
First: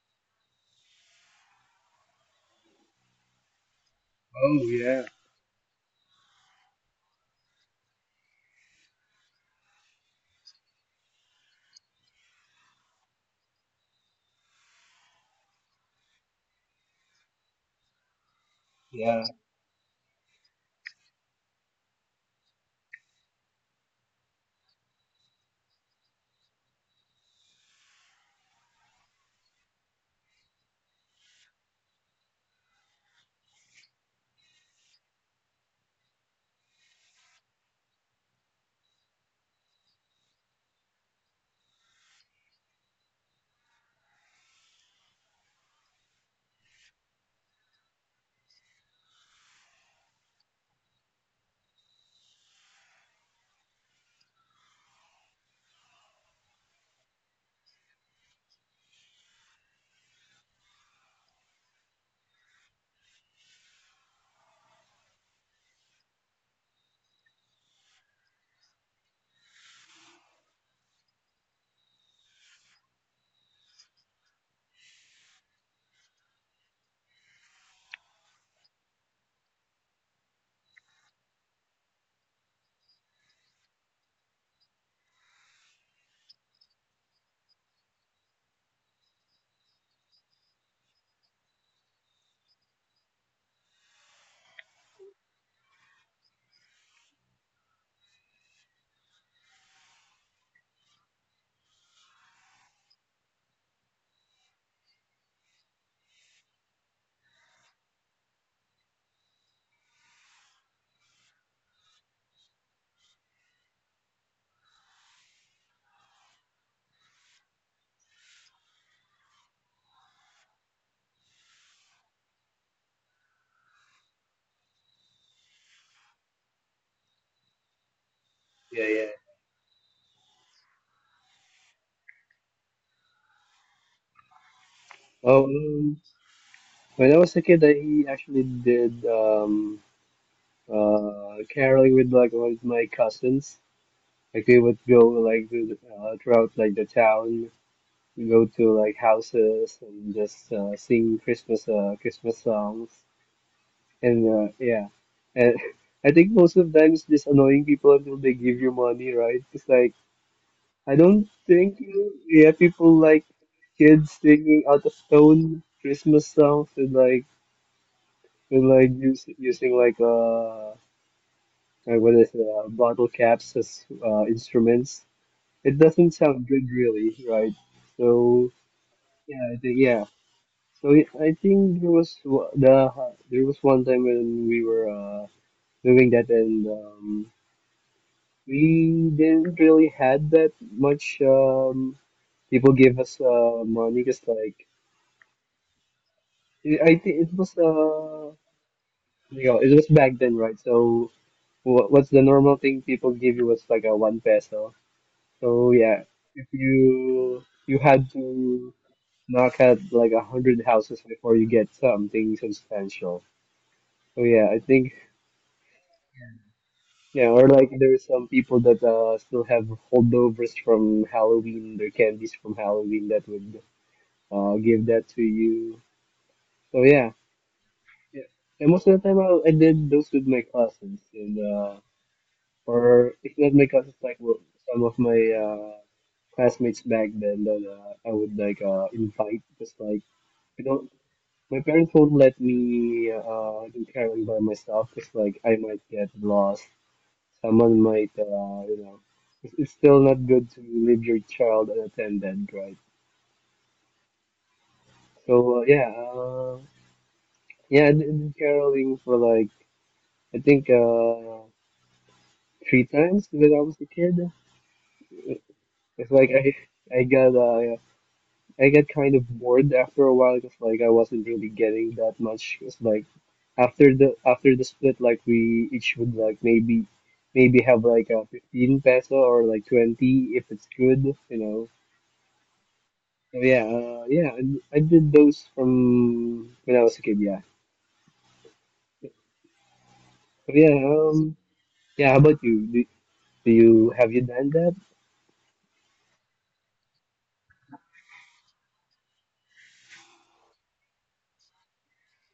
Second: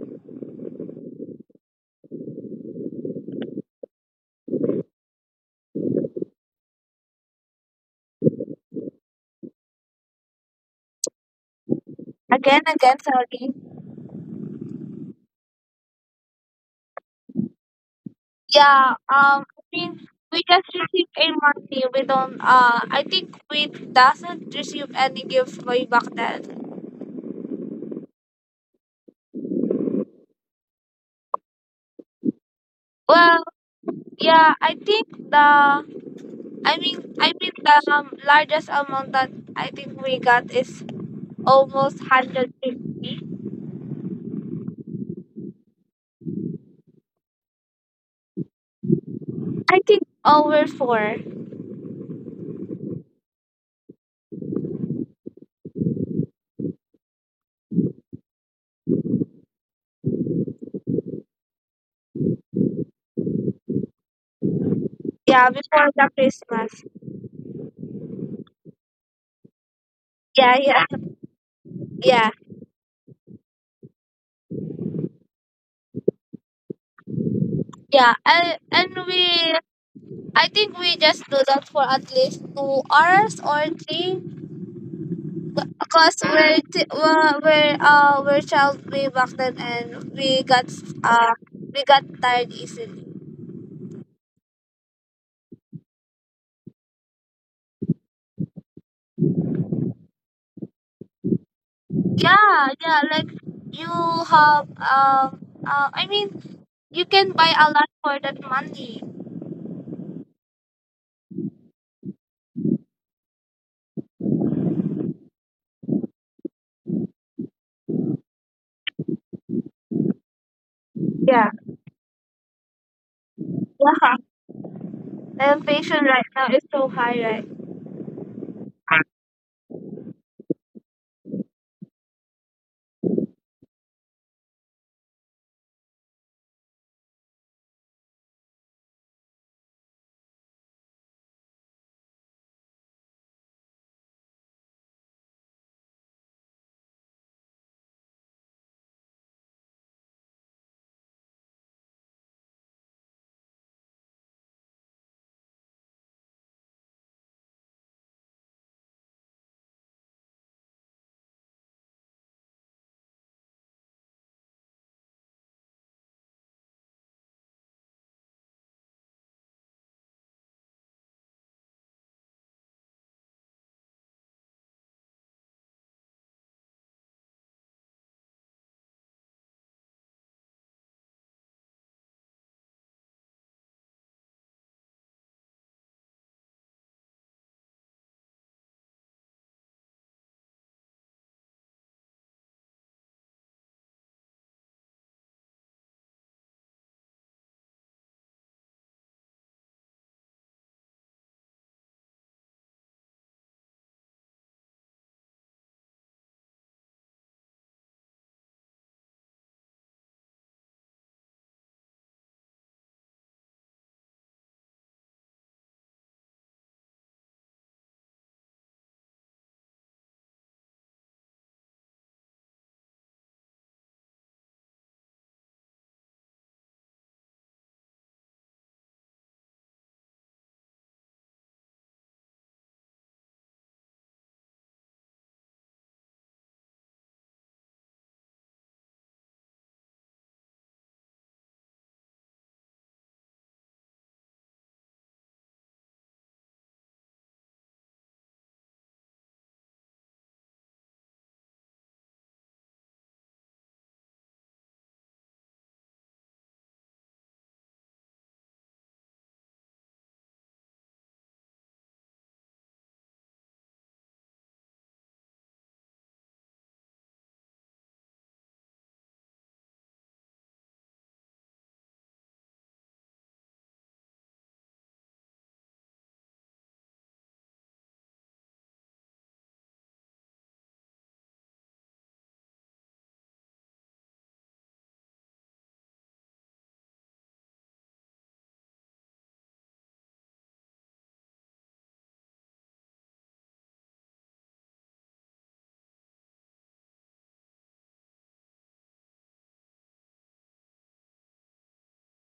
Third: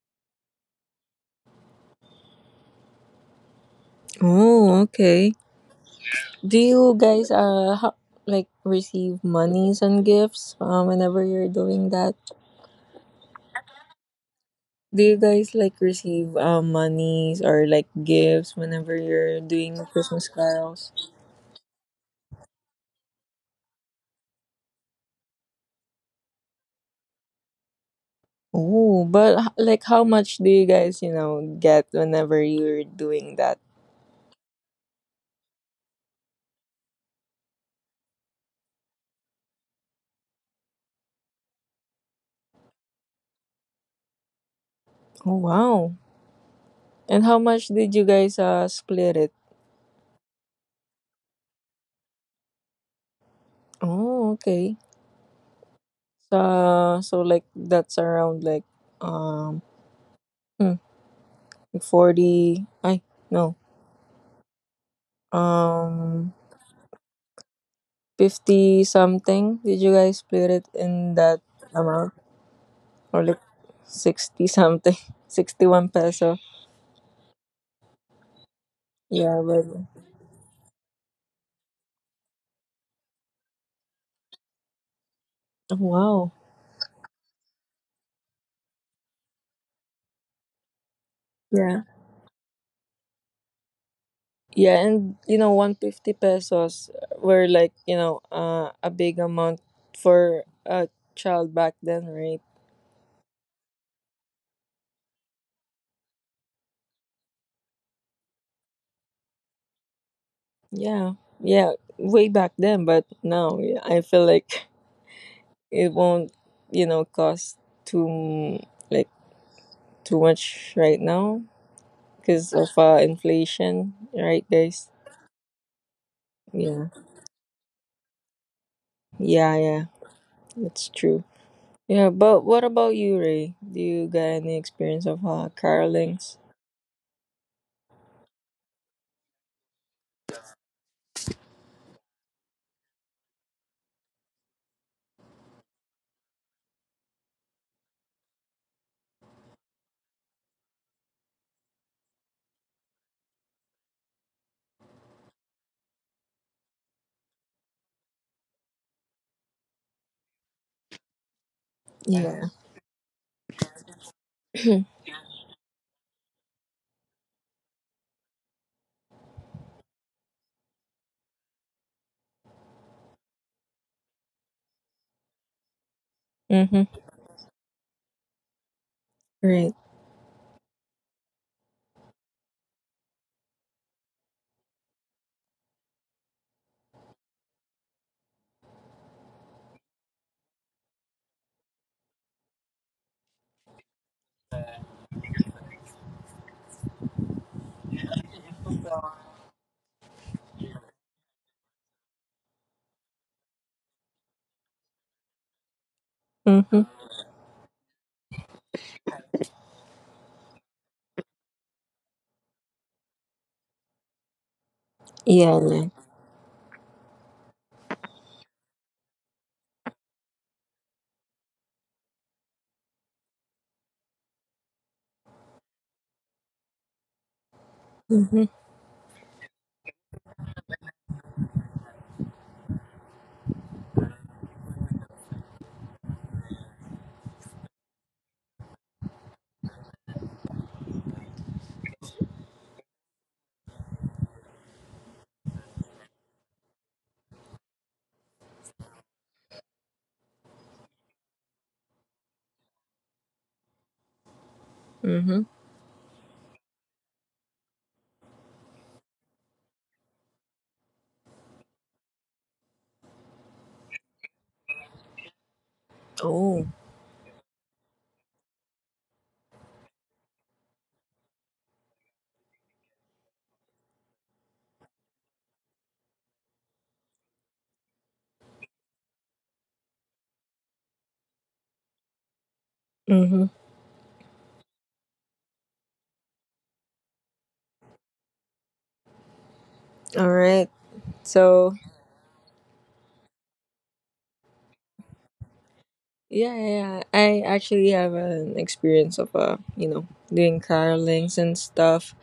B: Oh
A: Oh,
B: yeah.
A: okay. Do you guys like receive monies and gifts whenever you're doing that?
C: Again, again, sorry.
A: Do you guys like receive monies or like gifts
C: Yeah,
A: whenever
B: Yeah.
A: you're
C: I
A: doing
C: think
A: Christmas
C: we just
A: carols?
C: received a monthly. We don't, I think we doesn't receive any gift way back then.
A: Oh, but like how much do you guys get whenever you're doing
C: Well,
A: that?
C: yeah, I think the, I mean the largest amount that I think we got is almost 150.
A: Oh, wow. And how much did you guys split it?
C: I think over four.
A: Oh, okay. So, so like that's around like um hmm, like 40. I no
C: Yeah, before the
A: um
C: Christmas.
A: 50 something. Did you guys split
C: Yeah,
A: it
C: yeah,
A: in that amount,
C: yeah,
A: or like 60 something, 61 peso?
C: yeah. And
A: Yeah,
C: we,
A: but
C: I think we just do that for at least 2 hours or three, because
A: wow.
C: we're t- we're child way back then and uh we
A: Yeah,
C: got tired easily.
A: yeah, and 150 pesos were like a big amount for a child back then, right?
C: Yeah, yeah, like you have um uh, I mean you can buy a lot for that money.
A: Yeah, yeah, way back then. But now, yeah, I feel like it won't cost too m- like too much right now,
C: Yeah,
A: because of inflation,
C: yeah.
A: right, guys?
C: The inflation right now is so
A: Yeah,
C: high, right?
B: Yeah, yeah.
A: yeah, yeah, that's true. Yeah, but what about you, Ray? Do you got any experience of
B: Well,
A: carolings?
B: when I was a kid, I actually did, caroling with like one of my cousins. Like we would go like to the, throughout like the town. We go to like houses and just, sing Christmas songs, and yeah, and I think most of the time it's just annoying people until they give you money, right? It's like, I don't think you,
A: Yeah.
B: yeah, people like kids singing out of tone Christmas songs, and like, using like, like what is it, bottle caps as, instruments. It doesn't sound good,
A: Mm-hmm.
B: really, right? So yeah, I think,
A: Right.
B: yeah. So I think there was, there was one time when we were, doing that, and we didn't really had that much, people gave us, money, because like I think it was, you know, it was back then, right? So what's the normal thing people give you was like a one peso. So yeah, if
A: Mm-hmm.
B: you had to knock out like a hundred houses before you get something substantial. So yeah, I think,
A: Yeah. Yeah.
B: yeah, or like there's some people that, still have holdovers from Halloween, their candies from Halloween that would, give that to you. So yeah, yeah.
A: Mm-hmm.
B: And most of the time, I did those with my cousins, and, or if not my cousins, like, well, some of my, classmates back then that, I would like, invite, just like, you know, my parents won't let me, do caroling by myself, because like I might get lost. Someone might, you know, it's still not good to leave your child unattended, right?
A: Mm-hmm.
B: So, yeah, I did caroling for like, I think, three times when I was a kid. It- It's like, I
A: Oh.
B: I got, I got kind of bored after a while because like I wasn't really getting that much. It's like, after the split, like we each would like, maybe have like a 15 peso or like 20 if it's good, you know.
A: Mm-hmm.
B: Yeah, yeah, I did those from when I was a kid. Yeah,
A: All
B: but yeah,
A: right. So
B: yeah. How about you? Do you have you done that?
A: yeah, yeah, yeah. I actually have an experience of doing carolings and stuff.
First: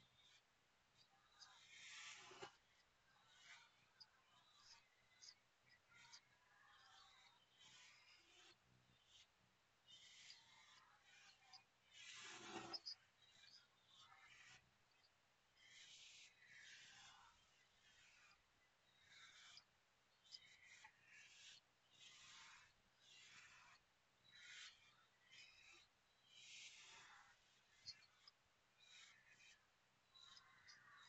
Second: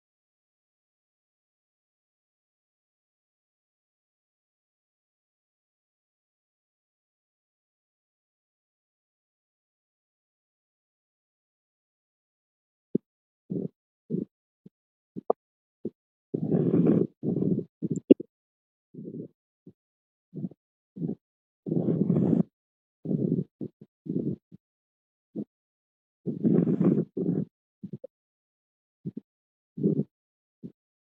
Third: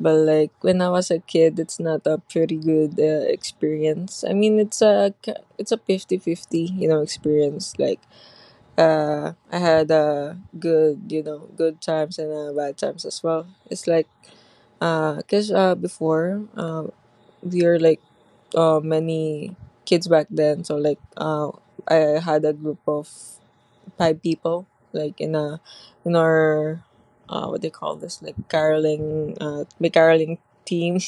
A: But like when I was a kid, it's not a pretty good experience. I mean, it's it's a 50 50 experience. Like I had good good times, and bad times as well. It's like cuz before, we are like many kids back then, so like I had a group of five people like in our what they call this, like caroling. My caroling team.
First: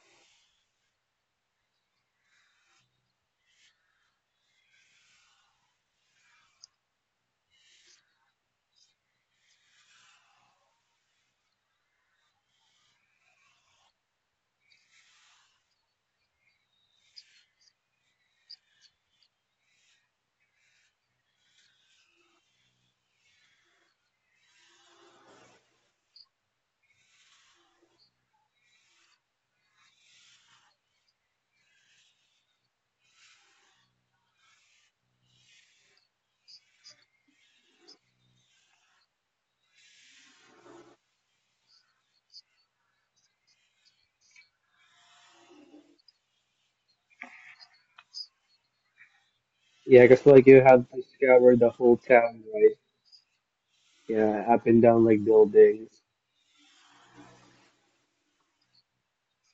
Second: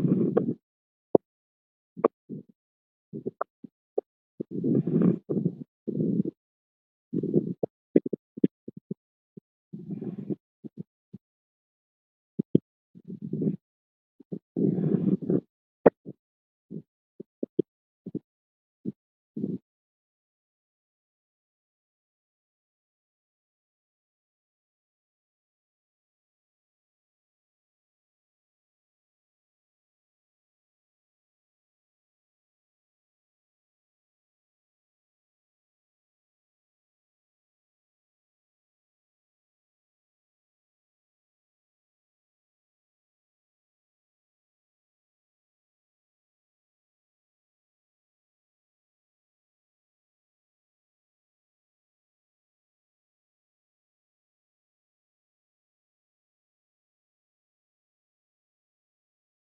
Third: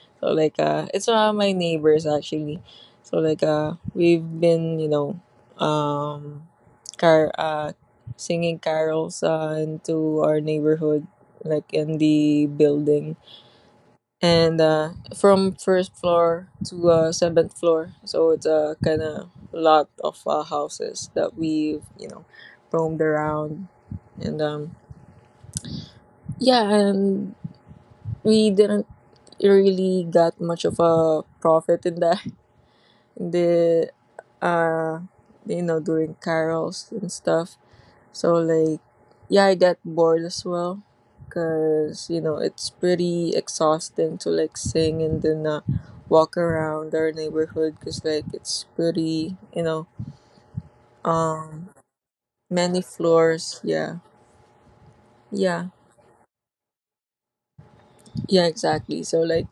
A: So like it's my neighbors, actually. So like we've been, you know, um car singing carols into our neighborhood, like in the building, and from first floor to seventh floor. So it's a kind of lot of houses that we've roamed around. And yeah, and we didn't really got much of a profit in that. They are, you know, doing carols and stuff. So, like, yeah, I get bored as well. Because, you know, it's pretty exhausting to, like, sing and then walk around our neighborhood. Because, like, it's pretty, you know,
B: Yeah, because like you have to
A: um,
B: scour the whole town, right?
A: many floors, yeah.
B: Yeah, up and down like
A: Yeah,
B: buildings.
A: yeah, exactly, so like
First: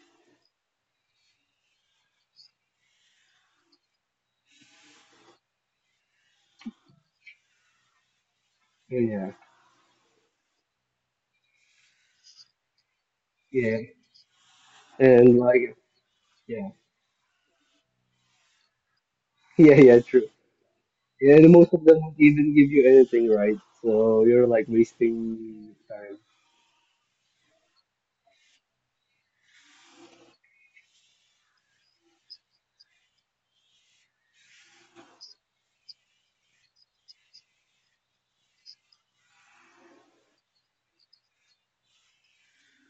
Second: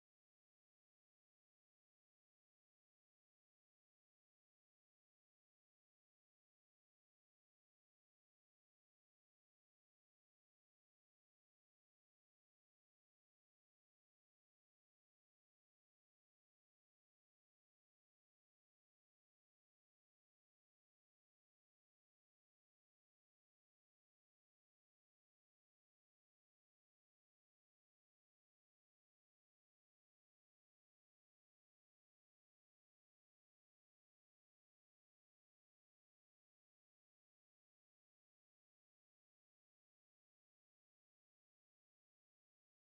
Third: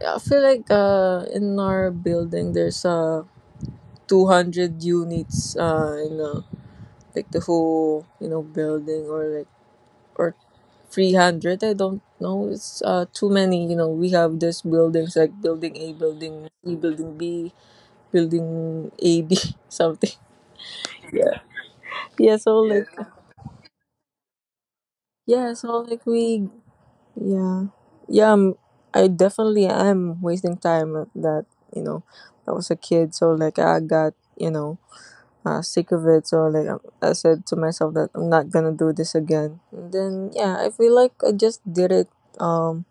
A: I feel like in our building there's 200 units, like the whole, you know building, or
B: Yeah,
A: like or 300, I don't know. It's too many, you
B: yeah,
A: know we have these buildings like
B: and
A: building
B: like,
A: A, building
B: yeah,
A: E, building B, building A B
B: yeah, yeah.
A: something.
B: True. Yeah,
A: Yeah.
B: and most of them don't
A: Yeah,
B: even
A: so
B: give you
A: like
B: anything, right? So you're like
A: yeah,
B: wasting
A: so like
B: time.
A: we, yeah, yeah, I'm, I definitely am wasting time at that, you know I was a kid, so like I got sick of it. So like I said to myself that I'm not gonna do this again. And then yeah, I feel like I just did it. Um.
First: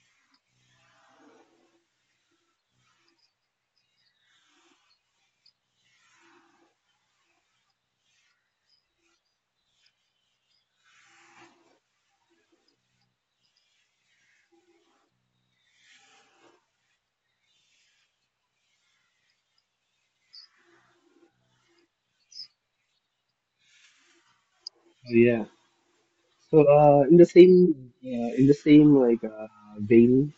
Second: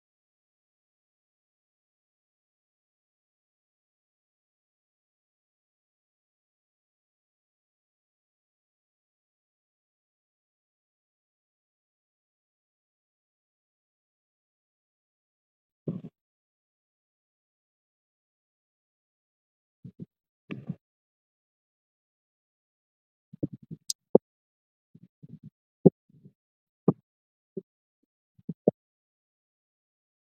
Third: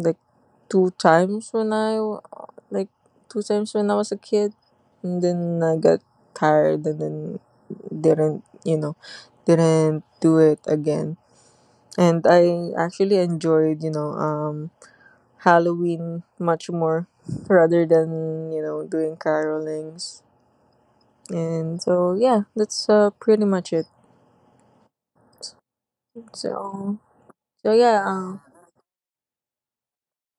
A: Like two times when I w- like two times when I was a kid. And then I got tired, and then didn't you know didn't do it again. And I actually enjoyed Halloween much more rather than doing carolings. And so yeah, that's pretty much it.
B: So, yeah. So
A: So
B: uh, in the
A: so
B: same,
A: yeah,
B: uh, in the same like vein,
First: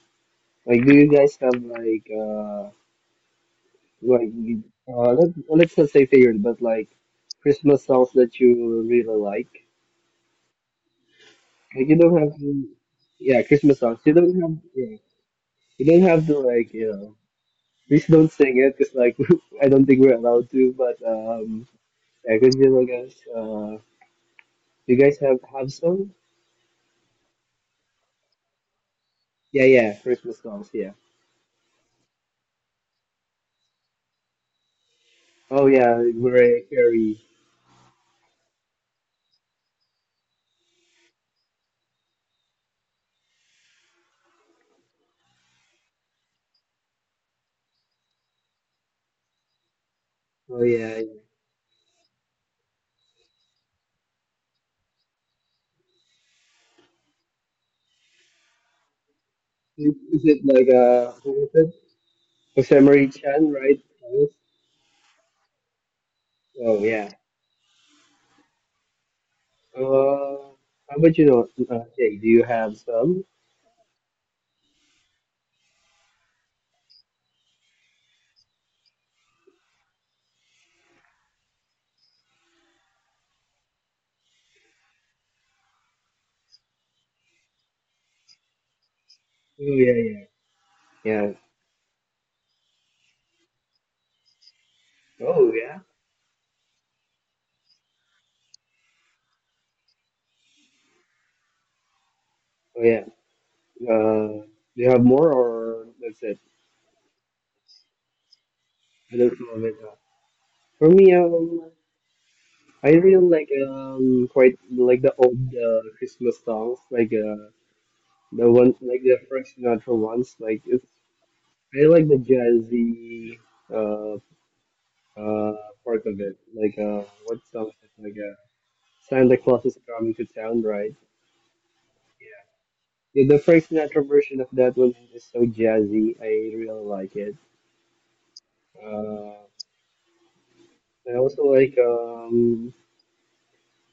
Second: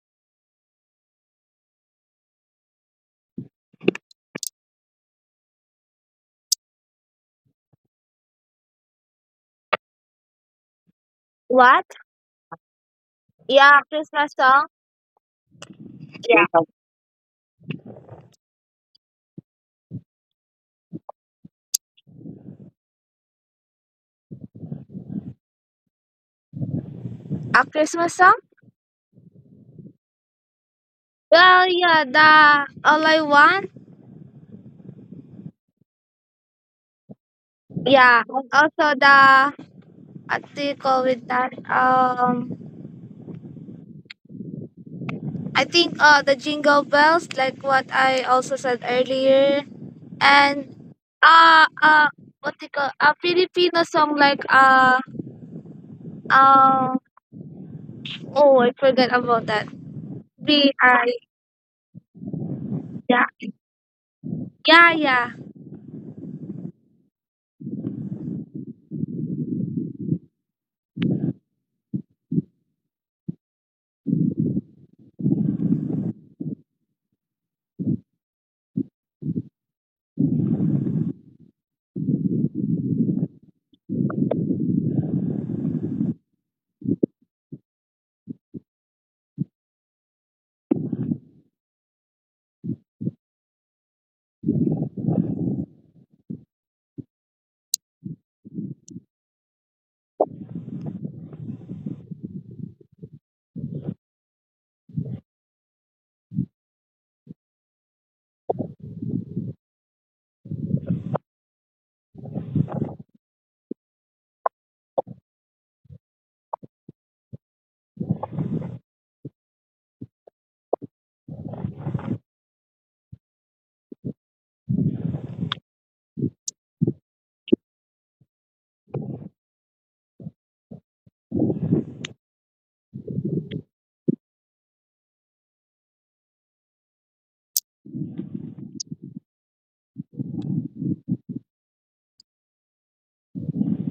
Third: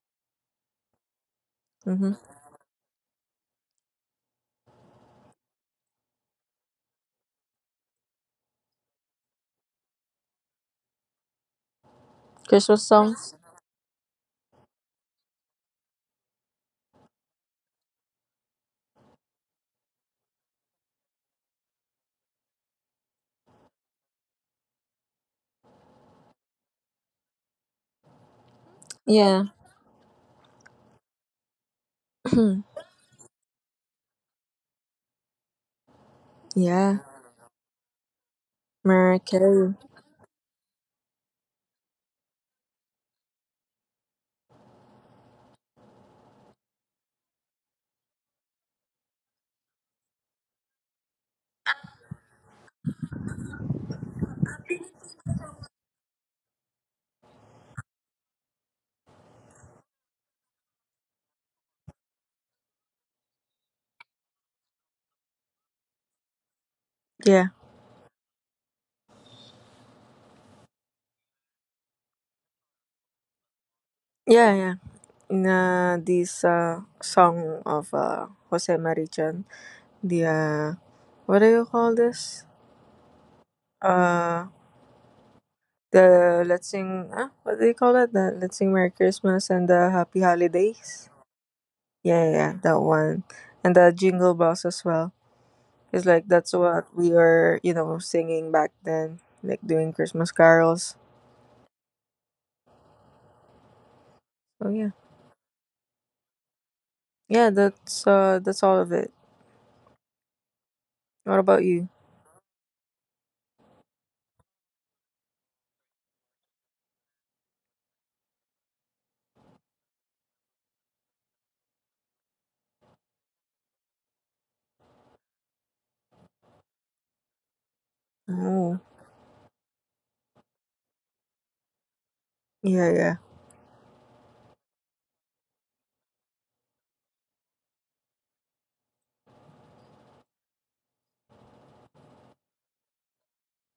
B: like, do you guys have like
A: mhm.
B: let's not say favorite, but like Christmas songs that you really like?
C: What?
B: Like you don't have to,
A: Christmas songs.
B: yeah, Christmas
C: Yeah,
B: songs. You
C: Christmas
B: don't have
C: song.
B: yeah, you don't have to
C: Yeah.
B: like. Please don't sing it, cause like I don't think we're allowed to. But yeah, continue, I guys. You guys have some?
C: A Christmas song?
A: Yeah,
B: Yeah, yeah, Christmas songs. Yeah.
C: Well, yeah, the All I Want.
B: Oh yeah, Mariah
A: yeah.
B: Carey.
C: Yeah. Also
A: Mariah
C: the
A: Carey.
C: what do you call it that? I think the Jingle Bells, like what I also said earlier,
B: Oh
C: and
B: yeah. Yeah.
C: uh uh what they call a Filipino song like um oh I forgot about that.
B: Is it like
C: B I
B: who is it? Jose Marie
C: yeah,
B: Chan, right? Yes.
C: yeah, yeah,
B: Oh yeah.
A: Yeah.
B: Uh, how about Jay, do you have some?
A: Yeah, yeah. In this song of Jose Marichan, the what do you call this? Uh, the let's sing. Ah, what do you call it? The let's sing Merry Christmas
B: Oh
A: and
B: yeah,
A: the
B: yeah,
A: Happy Holidays.
B: yeah.
A: Yeah, yeah, yeah, that one, and the Jingle Bells as well.
B: Oh yeah.
A: It's like that's what we were, you know, singing back then, like doing Christmas carols.
B: Oh yeah. Uh,
A: So
B: do you
A: yeah,
B: have more or that's it?
A: yeah. That's all of
B: I
A: it.
B: don't know. But, for me,
A: What about you?
B: I really like the old Christmas songs, like the one like the Frank Sinatra ones. Like it's I like the jazzy uh uh part of it. Like what songs? Like
A: Oh,
B: Santa Claus is coming to town, right?
A: yeah,
B: Yeah,
A: yeah.
B: the Frank Sinatra version of that one is so jazzy. I really like it. Uh, I also like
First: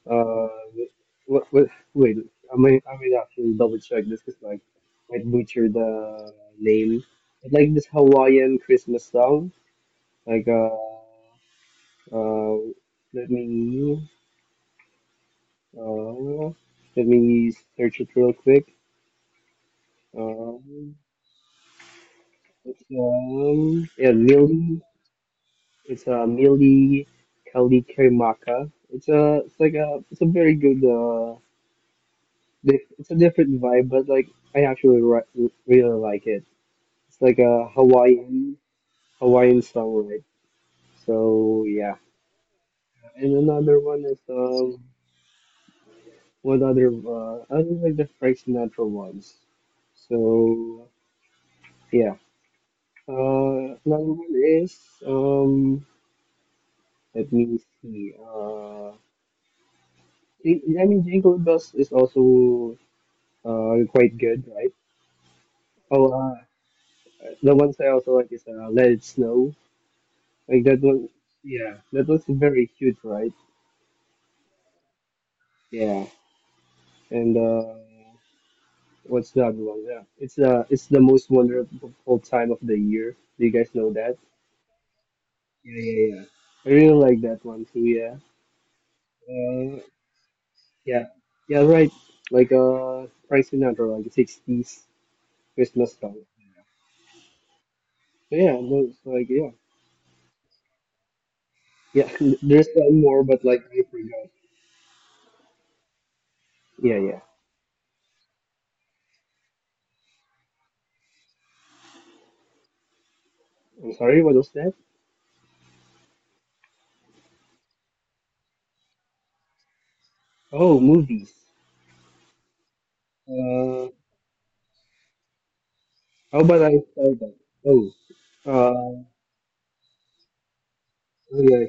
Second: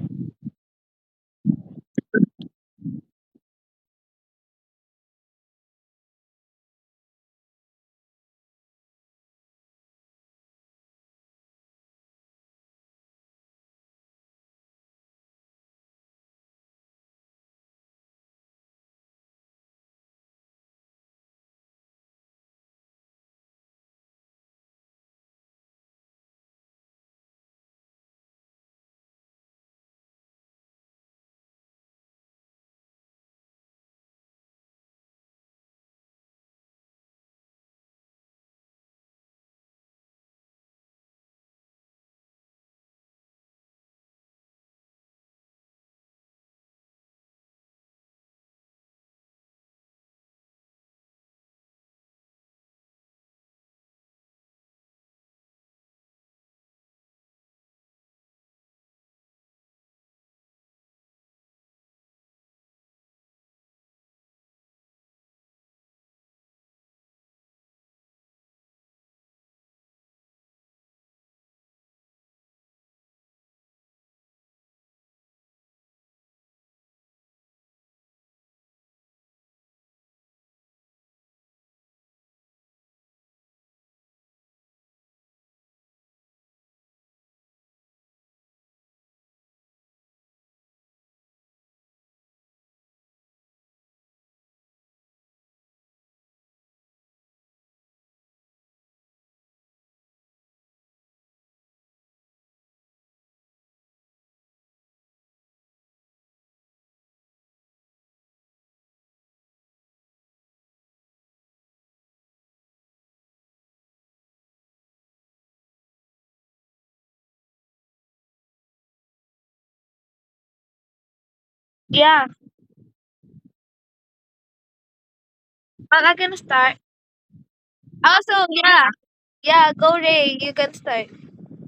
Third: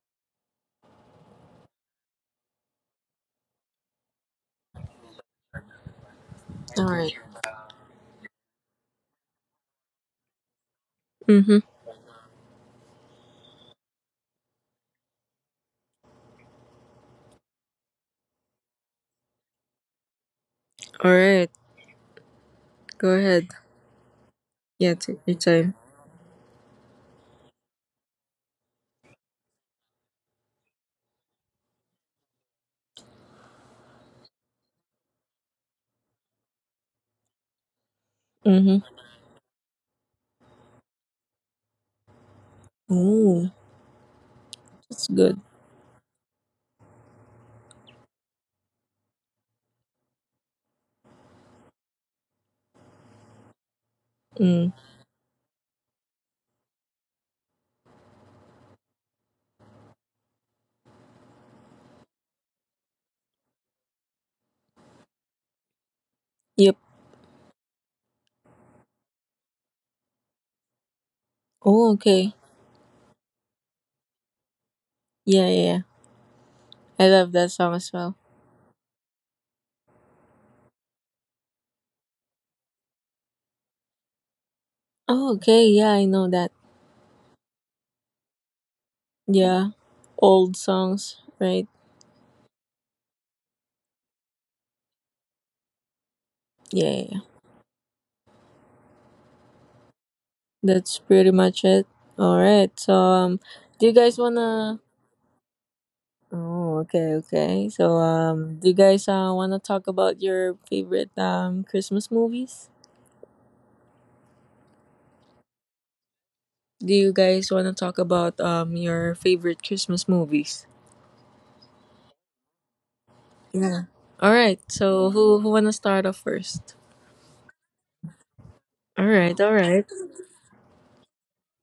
B: uh what wait, I might actually double check this because like might butcher the
A: All
B: name.
A: right.
B: But like this Hawaiian Christmas song like
A: Mm-hmm.
B: uh let me uh let me search it real quick. Um,
A: All right,
B: it's
A: go ahead.
B: um yeah Millie.
A: Yeah, take your time.
B: It's a Mili Kalikaimaka. It's a very good, dif it's a different vibe, but like I actually ri really like it. It's like a Hawaiian
A: Mm-hmm.
B: Hawaiian song, right? So yeah. And
A: Oh,
B: another one is
A: that's good.
B: what other I don't like the Frank Sinatra ones. So yeah. Another one is
A: Mm.
B: um let me see I I mean, Jingle Bells is also quite good, right? Oh,
A: Yep.
B: the ones I also like is Let It Snow. Like that one, yeah,
A: Oh,
B: that was
A: okay.
B: very cute, right?
A: Yeah, yeah, yeah.
B: Yeah,
A: I love
B: and
A: that song as well.
B: what's the other one? Yeah, it's the most wonderful time of the year. Do you guys know that?
A: Oh, okay.
B: Yeah,
A: Yeah, I
B: yeah, yeah.
A: know that.
B: I really like that one too. Yeah.
A: Yeah,
B: Uh,
A: old
B: yeah,
A: songs,
B: yeah,
A: right?
B: right. Like Frank Sinatra, like 60s Christmas song.
A: Yeah, yeah. Yeah.
B: So yeah, those like yeah,
A: That's pretty much it.
B: yeah.
A: All
B: There's
A: right. So,
B: one more, but like I
A: do you guys
B: forgot.
A: wanna? Oh,
B: Yeah, yeah.
A: okay, okay. So, do you guys wanna talk about your favorite Christmas movies?
B: I'm sorry, what was that?
A: Do you guys wanna talk about your favorite Christmas movies?
B: Oh, movies.
C: yeah.
A: Yeah.
B: Uh,
A: All right. So who wanna
C: But
A: start
C: I
A: off
C: can
B: how about I
C: start.
A: first?
B: start that? Oh,
C: Also yeah,
B: uh,
A: All right. All
C: yeah,
A: right.
C: go Ray, you can start.
B: okay,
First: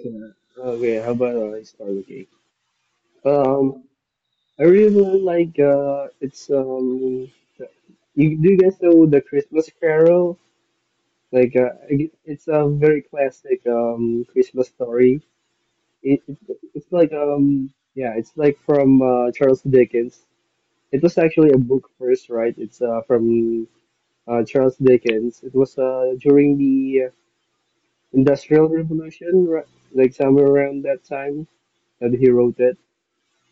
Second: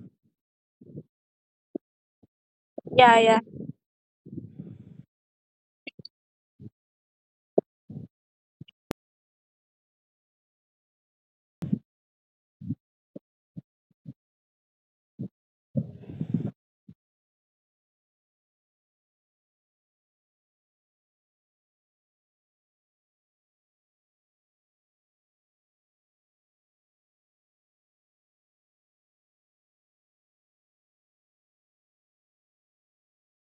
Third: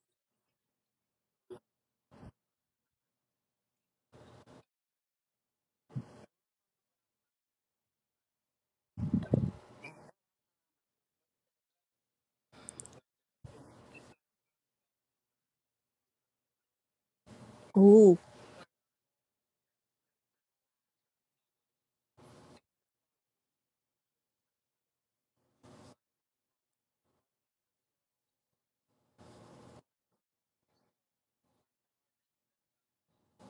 B: okay, how about I start? Okay.
C: Yeah yeah
B: Um, I really like, do you guys know the Christmas Carol? Like, it's a very classic, Christmas story. It's like,
A: Ooh.
B: from, Charles Dickens. It was actually a book first, right? It's, from Charles Dickens. It was during the Industrial Revolution, like somewhere around that time that he wrote it.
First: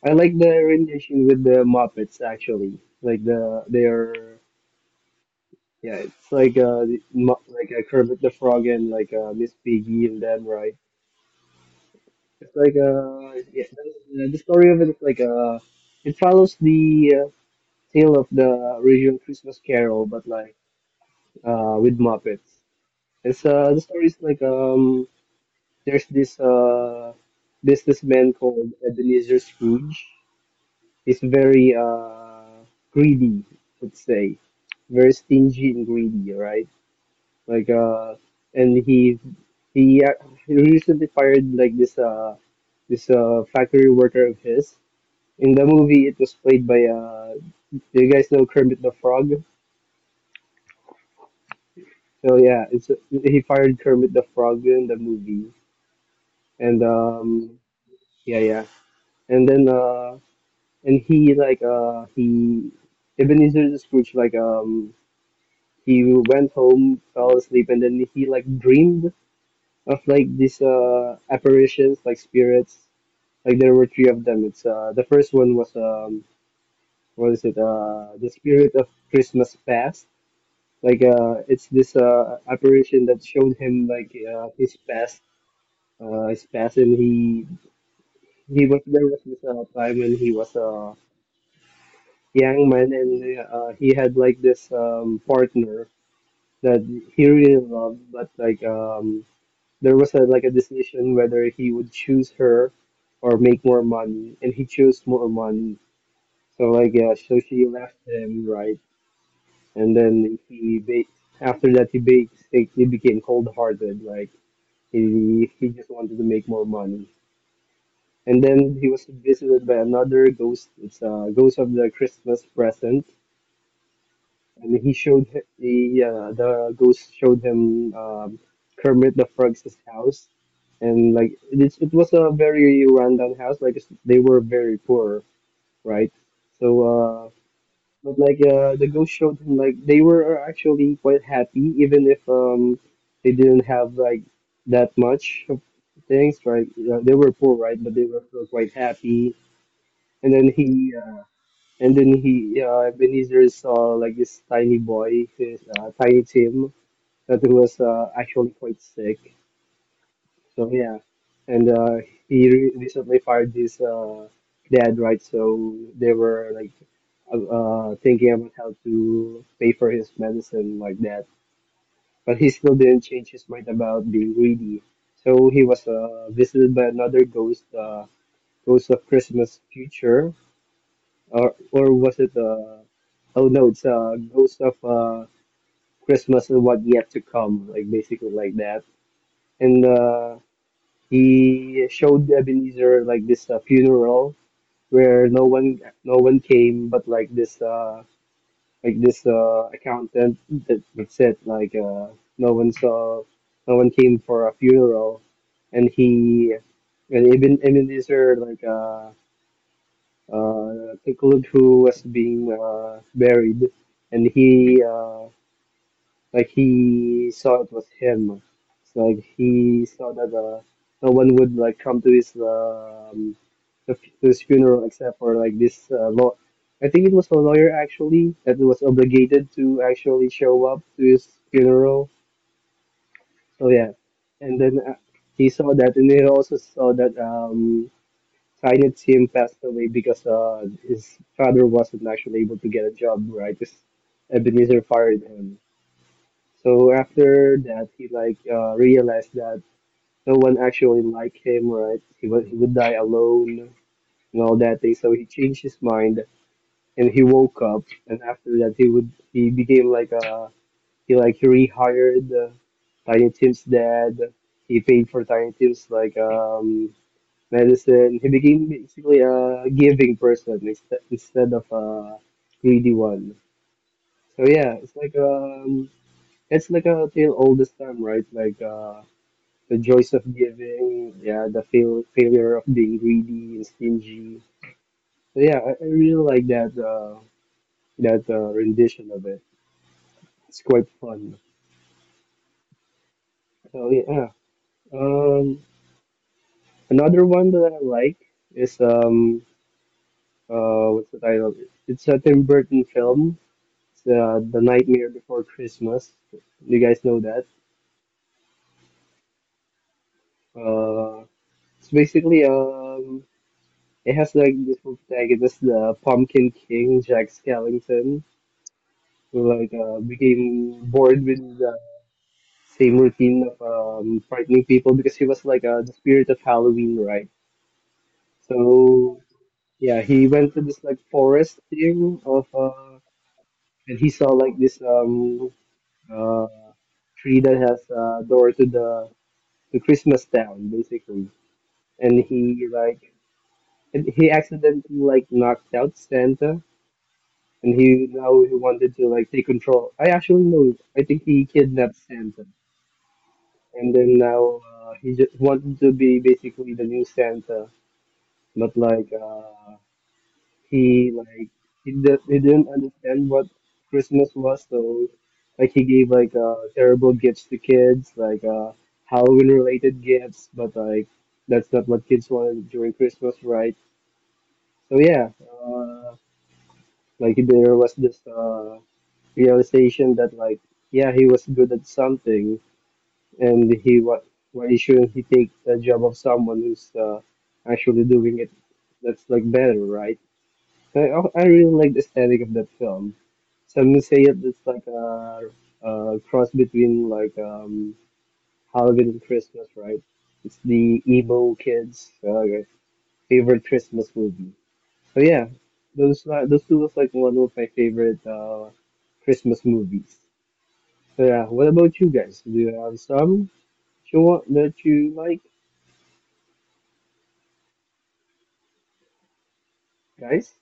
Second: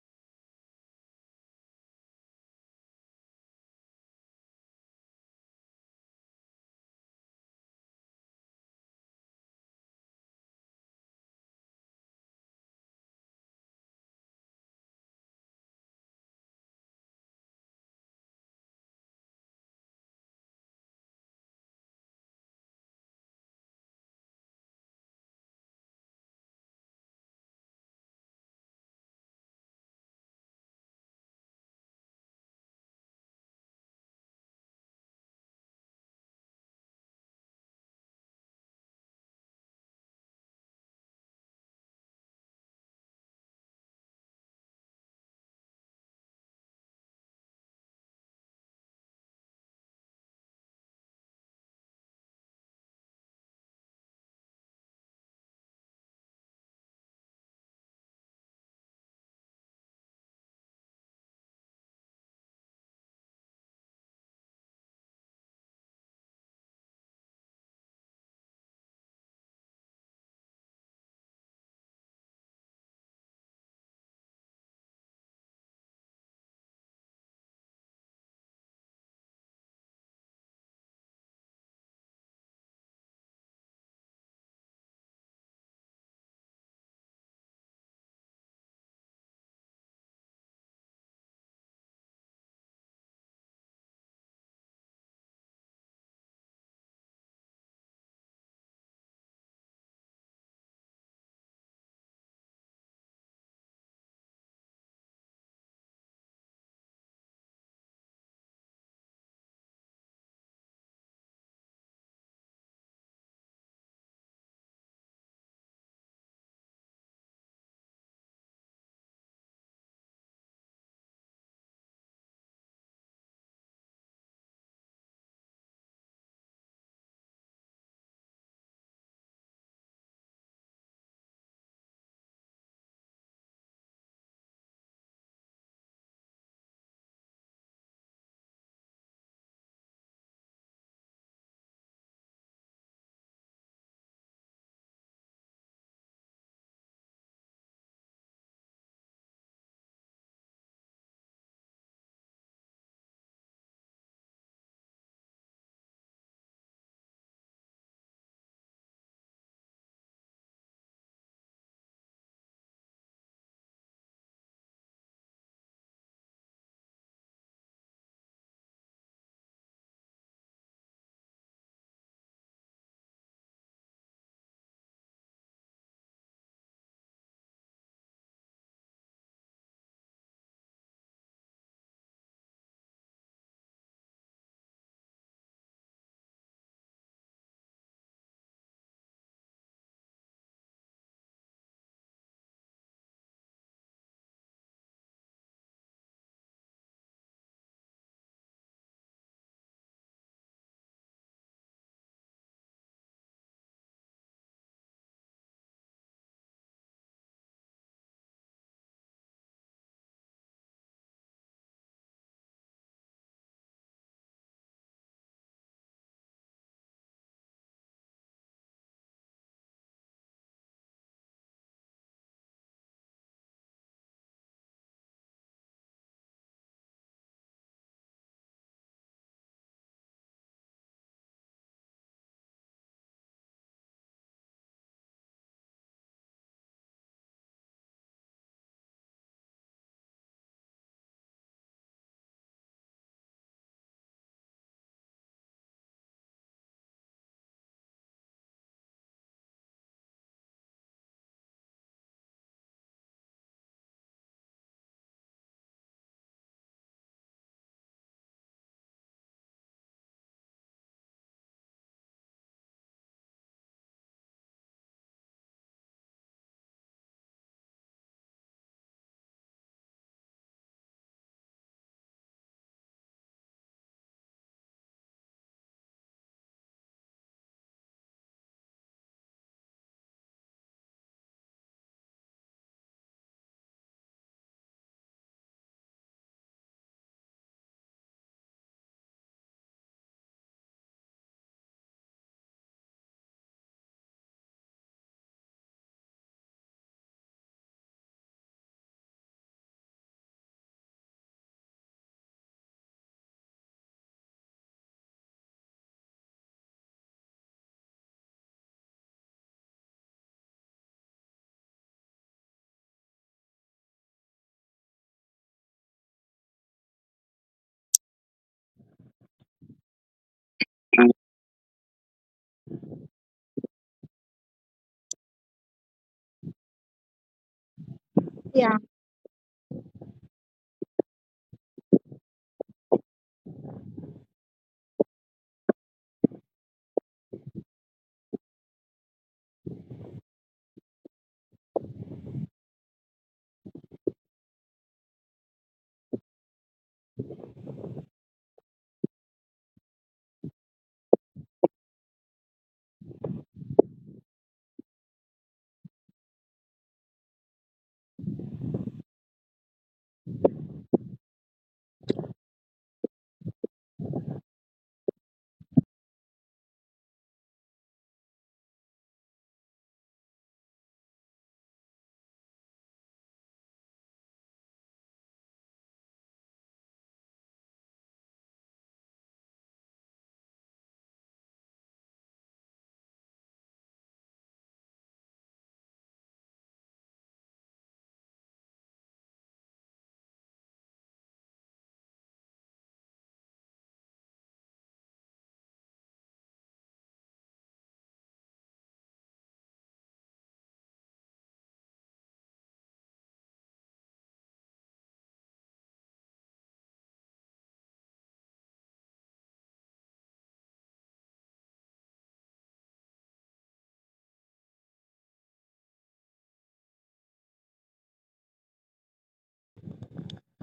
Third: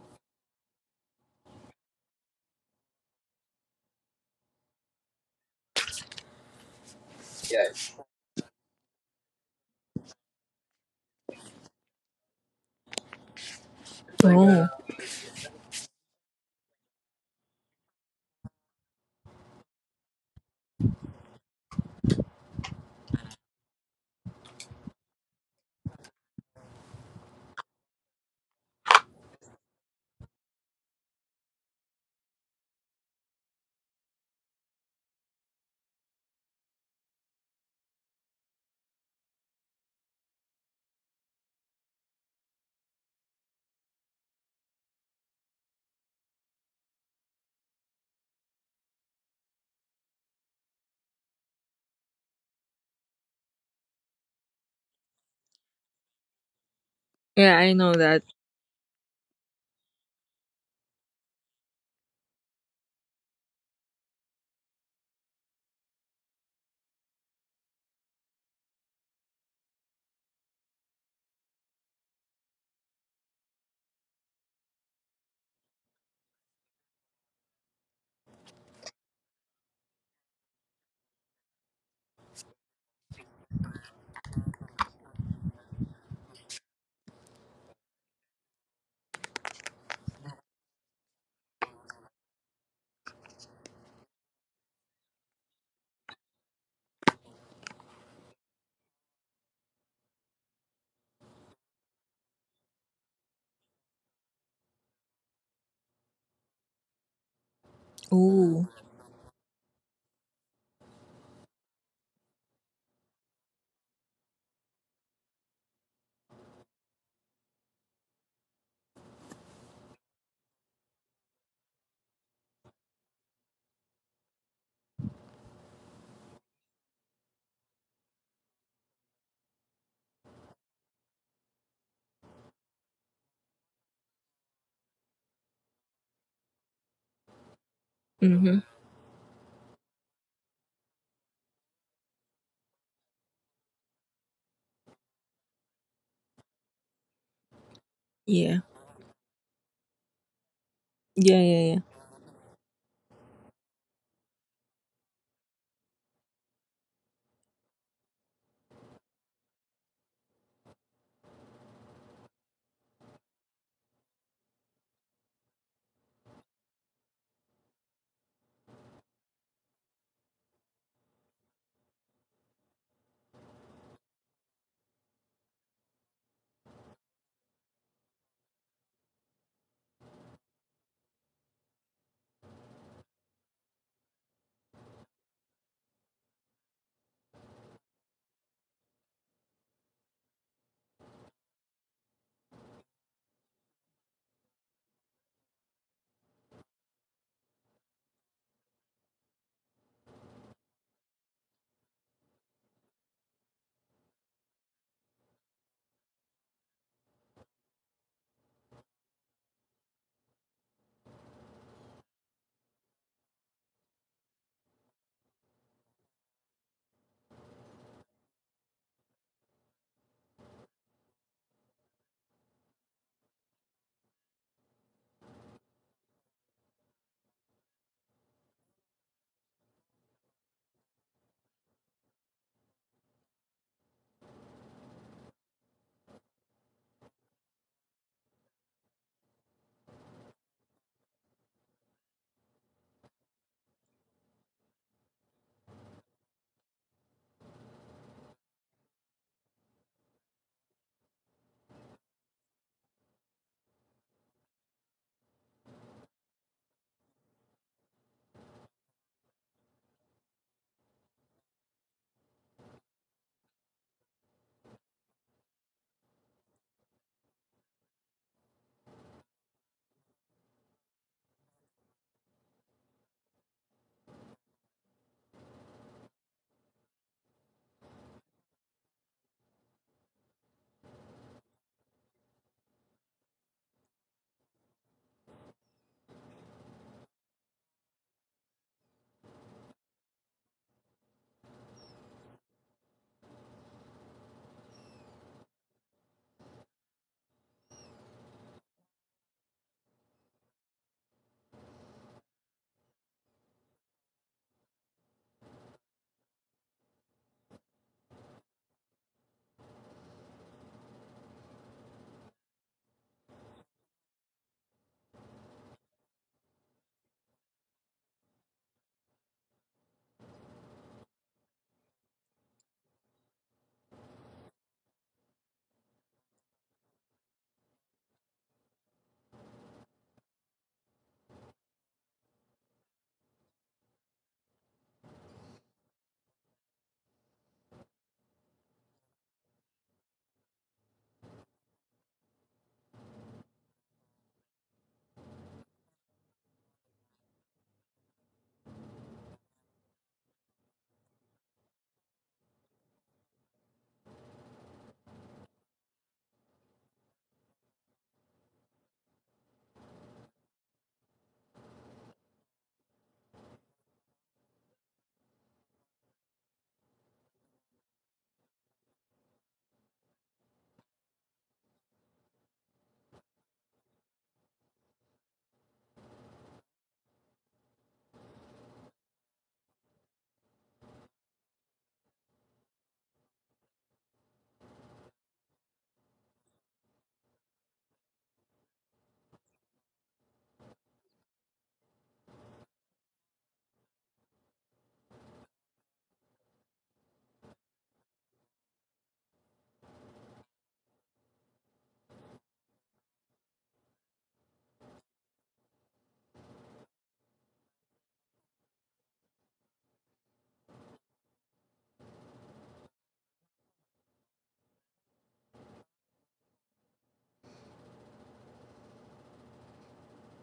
B: I like the rendition with the Muppets actually, like the they are yeah, it's like like a Kermit the Frog and like Miss Piggy and them right. It's like yeah, the
A: Oh.
B: story of it is like it follows the tale of the original Christmas Carol, but like with Muppets. It's the story is like there's this businessman called Ebenezer Scrooge. He's very greedy, let's say. Very stingy and greedy, right? Like and he, uh, he recently fired like this factory worker of his. In the movie it was played by do you guys know Kermit the Frog? So yeah, it's he fired Kermit the Frog in the movie. And
A: Yeah, I know that.
B: yeah yeah. And then and he like he Ebenezer the Scrooge he went home, fell asleep, and then he like dreamed of like these apparitions, like spirits. Like there were three of them. It's the first one was what is it the spirit of Christmas past. Like it's this apparition that showed him like his past and he was there was this time when he was young man, and he had like this partner that he really loved, but like there was a decision whether he would choose her or make more money, and he chose more money. So like yeah, so she left him,
A: Ooh.
B: right? And then after that he basically became cold-hearted, like he just wanted to make more money. And then he was visited by another ghost. It's a ghost of the Christmas present and he showed hi- the ghost showed him, Kermit the Frog's house, and like it was a very rundown house. Like they were very poor, right? So, but like
A: Mhm.
B: the ghost showed him like they were actually quite happy, even if they didn't have like that much of things, right? They were poor, right? But they were still
A: Yeah.
B: quite happy. And then he uh,
A: Yeah. Yeah. Yeah.
B: and then he, Ebenezer saw like this tiny boy, this, tiny Tim, that he was actually quite sick. So yeah, and he recently fired his dad, right? So they were like thinking about how to pay for his medicine like that. But he still didn't change his mind about being greedy. So he was visited by another ghost, ghost of Christmas future, or was it oh no, it's ghost of Christmas and what yet to come, like basically like that. And he showed Ebenezer like this funeral where no one came, but like this accountant that said like no one saw no one came for a funeral. And Ebenezer like include who was being buried, and he, like he saw it was him. It's like he saw that no one would like come to his, to his funeral except for like this law. I think it was a lawyer actually that was obligated to actually show up to his funeral. So yeah, and then he saw that, and he also saw that. Signed him passed away because his father wasn't actually able to get a job, right? Because Ebenezer fired him. So after that, he like realized that no one actually liked him, right? He would die alone and all that thing. So he changed his mind and he woke up. And after that, he would he became like a, he like rehired Tiny Tim's dad. He paid for Tiny Tim's medicine. He became basically a giving person instead of a greedy one. So yeah, it's like a tale all this time, right? Like the joys of giving, yeah, the failure of being greedy and stingy. So yeah, I really like that rendition of it. It's quite fun. So yeah, um, another one that I like is what's the title? It's a Tim Burton film. It's The Nightmare Before Christmas. You guys know that. Uh, it's basically it has like this protagonist, the Pumpkin King, Jack Skellington, who like became bored with the same routine of, frightening people because he was like the spirit of Halloween, right?
C: yeah
B: So yeah, he went to this like forest thing of and he saw like this uh tree that has a door to the Christmas town basically, and he like and he accidentally like knocked out Santa, and he now he wanted to like take control. I actually know. I think he kidnapped Santa, and then now he just wanted to be basically the new Santa, but like he like he didn't understand what Christmas was, so like he gave like terrible gifts to kids, like Halloween related gifts, but like that's not what kids wanted during Christmas, right? So yeah, uh, like there was this realization that like yeah he was good at something, and he what why shouldn't he take the job of someone who's actually doing it that's like better, right? So I really like the aesthetic of that film. Some would say it's like a cross between like Halloween and Christmas, right? It's the emo kids' favorite Christmas movie. So yeah, those two was like one of my favorite Christmas movies. So yeah, what about you guys? Do you have some you want that you like, guys?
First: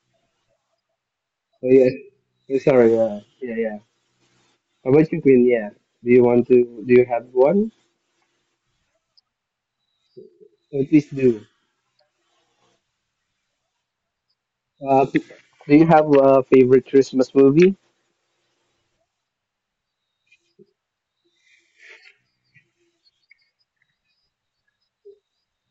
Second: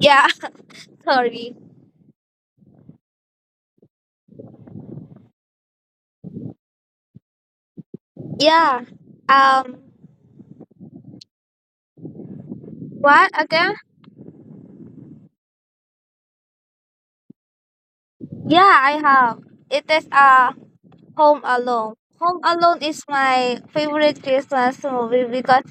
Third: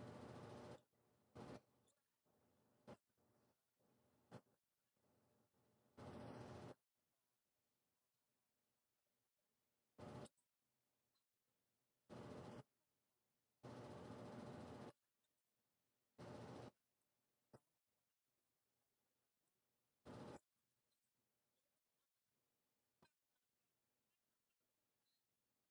C: yeah. sorry,
B: Oh yeah, yeah, sorry, yeah, yeah, yeah. How about you, Queen? Yeah, do you want to? Do you have one?
C: yeah, um
B: Or please do.
C: what again?
B: Uh, p- do you have a favorite Christmas movie?
C: Yeah, I have. It is Home Alone. Home Alone is my favorite Christmas movie because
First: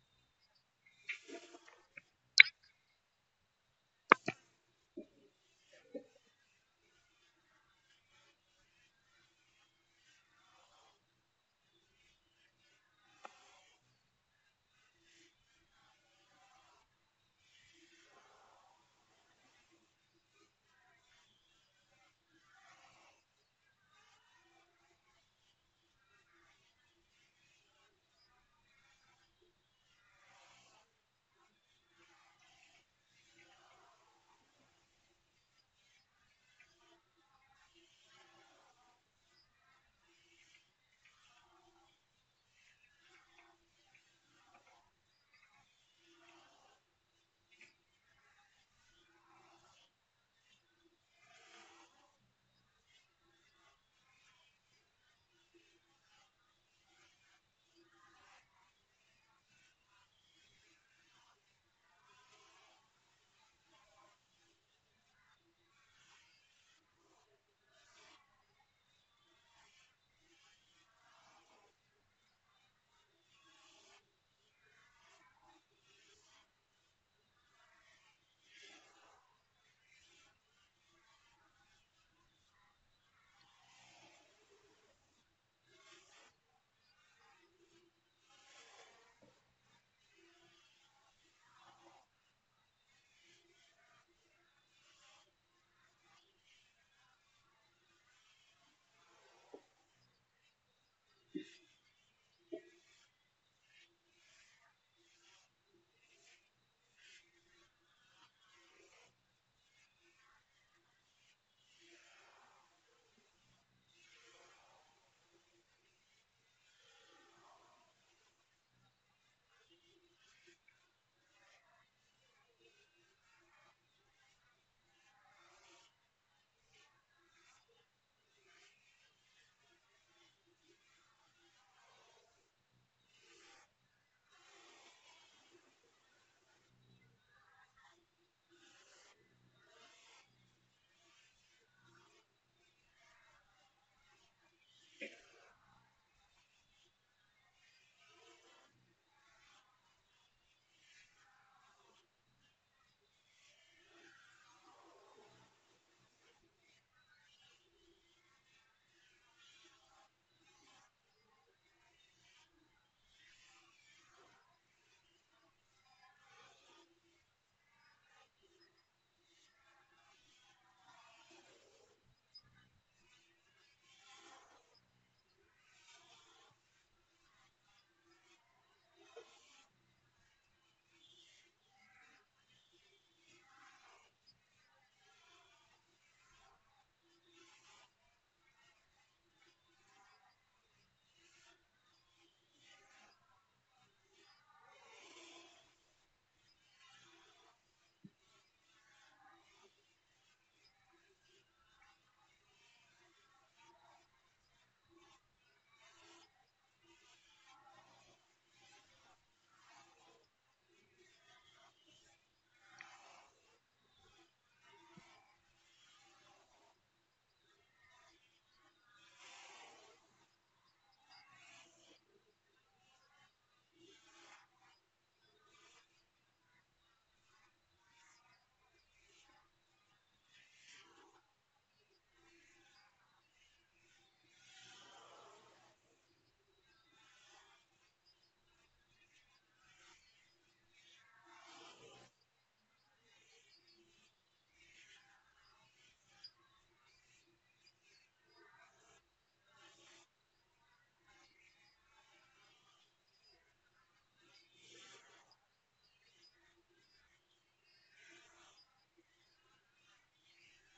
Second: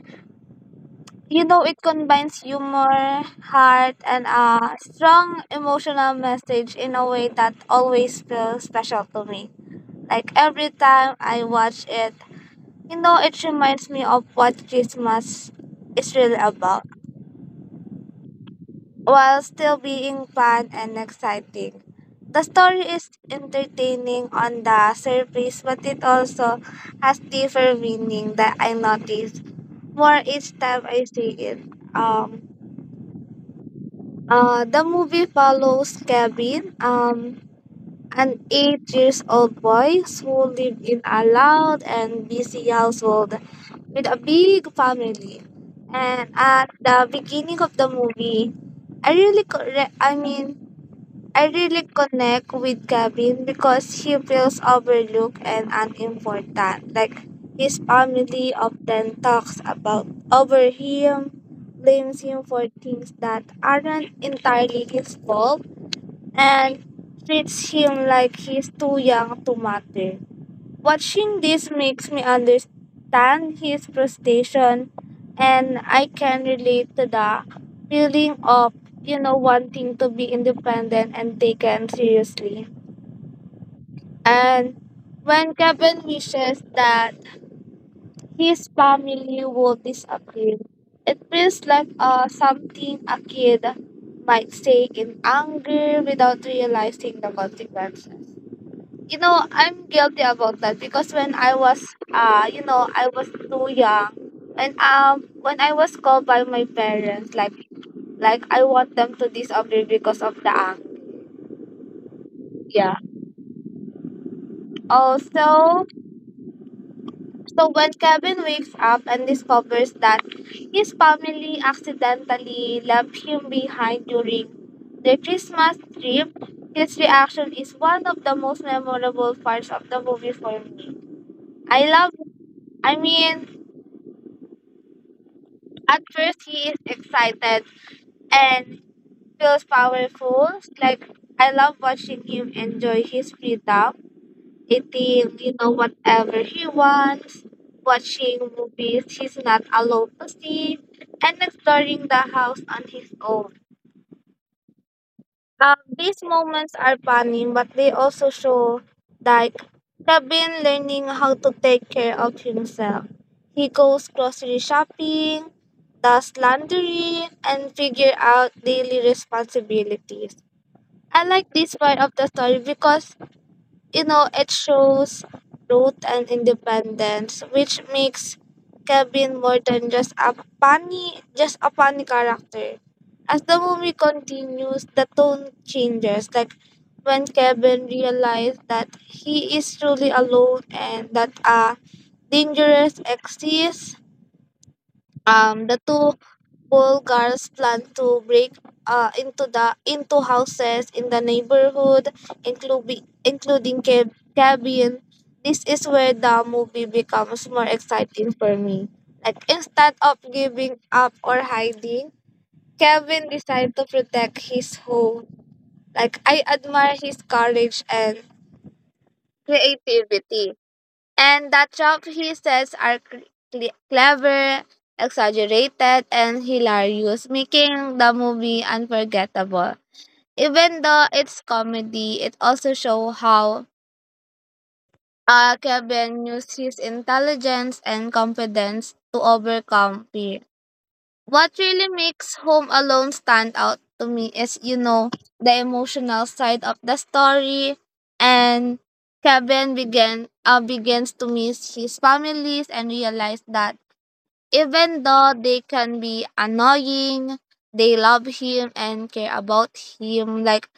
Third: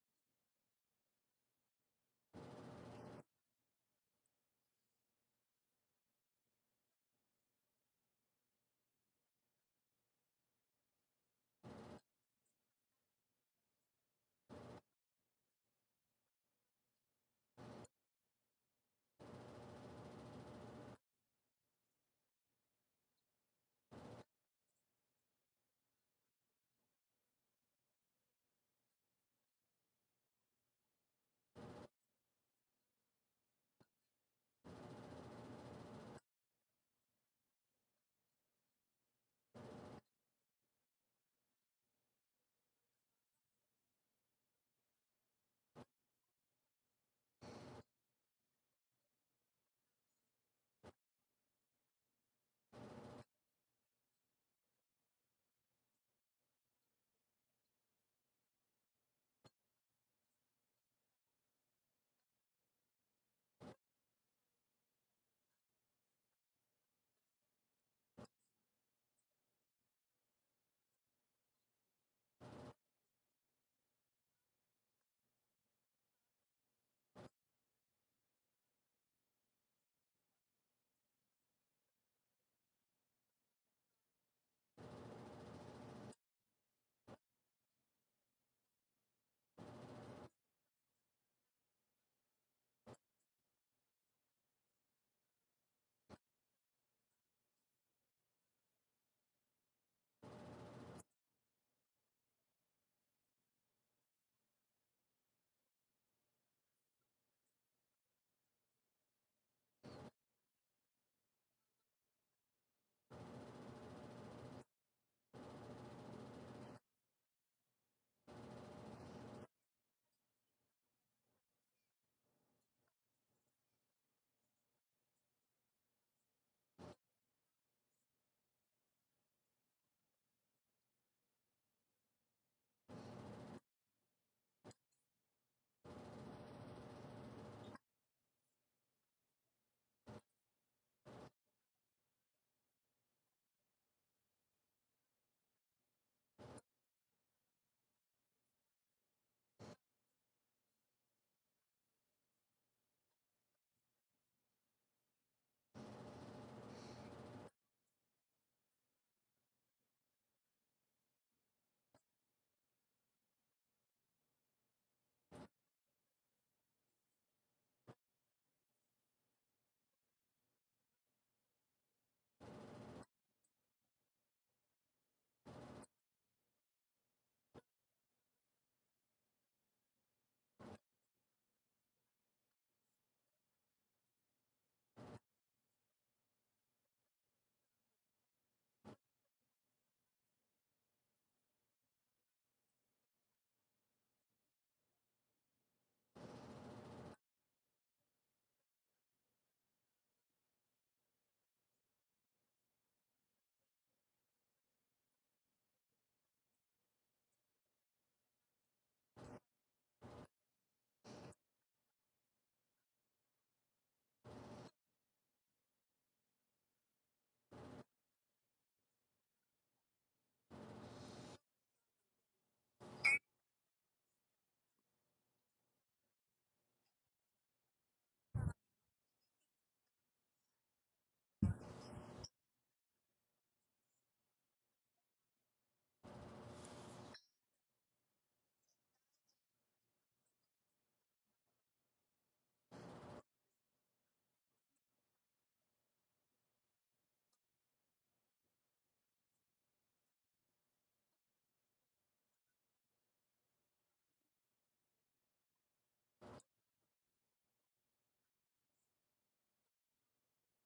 C: you know, it combines humor, heart, and a strong emotional message in a way that always feels special to me. Like every time I watch it, you know, it reminds me of what Christmas is really about, while still being fun and exciting. The story is entertaining on the surface, but it also has deeper meaning that I notice more each time I see it. Um, the movie follows Kevin, an 8 years old boy who lived in a loud and busy household with a big family. And at the beginning of the movie, I really correct. I mean, I really connect with Gavin because he feels overlooked and unimportant. Like his family often talks about over him, blames him for things that aren't entirely his fault, and treats him like he's too young to matter. Watching this makes me understand his frustration, and I can relate to the feeling of, you know, wanting to be independent and taken seriously. And when Kevin wishes that his family will disapprove, it feels like something a kid might say in anger without realizing the consequences. You know, I'm guilty about that because when I was you know, I was too young, and when I was called by my parents, like I want them to disobey because of the act. Also, so when Kevin wakes up and discovers that his family accidentally left him behind during the Christmas trip, his reaction is one of the most memorable parts of the movie for me. I love I mean, At first, he is excited and feels powerful. Like, I love watching him enjoy his freedom, eating, you know, whatever he wants, watching movies he's not allowed to see, and exploring the house on his own. These moments are funny, but they also show like Kevin learning how to take care of himself. He goes grocery shopping, does laundry, and figure out daily responsibilities. I like this part of the story because you know, it shows growth and independence, which makes Kevin more than just a funny character. As the movie continues, the tone changes. Like when Kevin realizes that he is truly alone and that a dangerous exists, the two Bulgars plan to break into the into houses in the neighborhood, cabin. This is where the movie becomes more exciting for me. Like instead of giving up or hiding, Kevin decided to protect his home. Like I admire his courage and creativity. And the jokes he says are clever, exaggerated, and hilarious, making the movie unforgettable. Even though it's comedy, it also shows how Kevin used his intelligence and confidence to overcome fear. What really makes Home Alone stand out to me is, you know, the emotional side of the story. And begins to miss his families and realize that even though they can be annoying, they love him and care about him. Like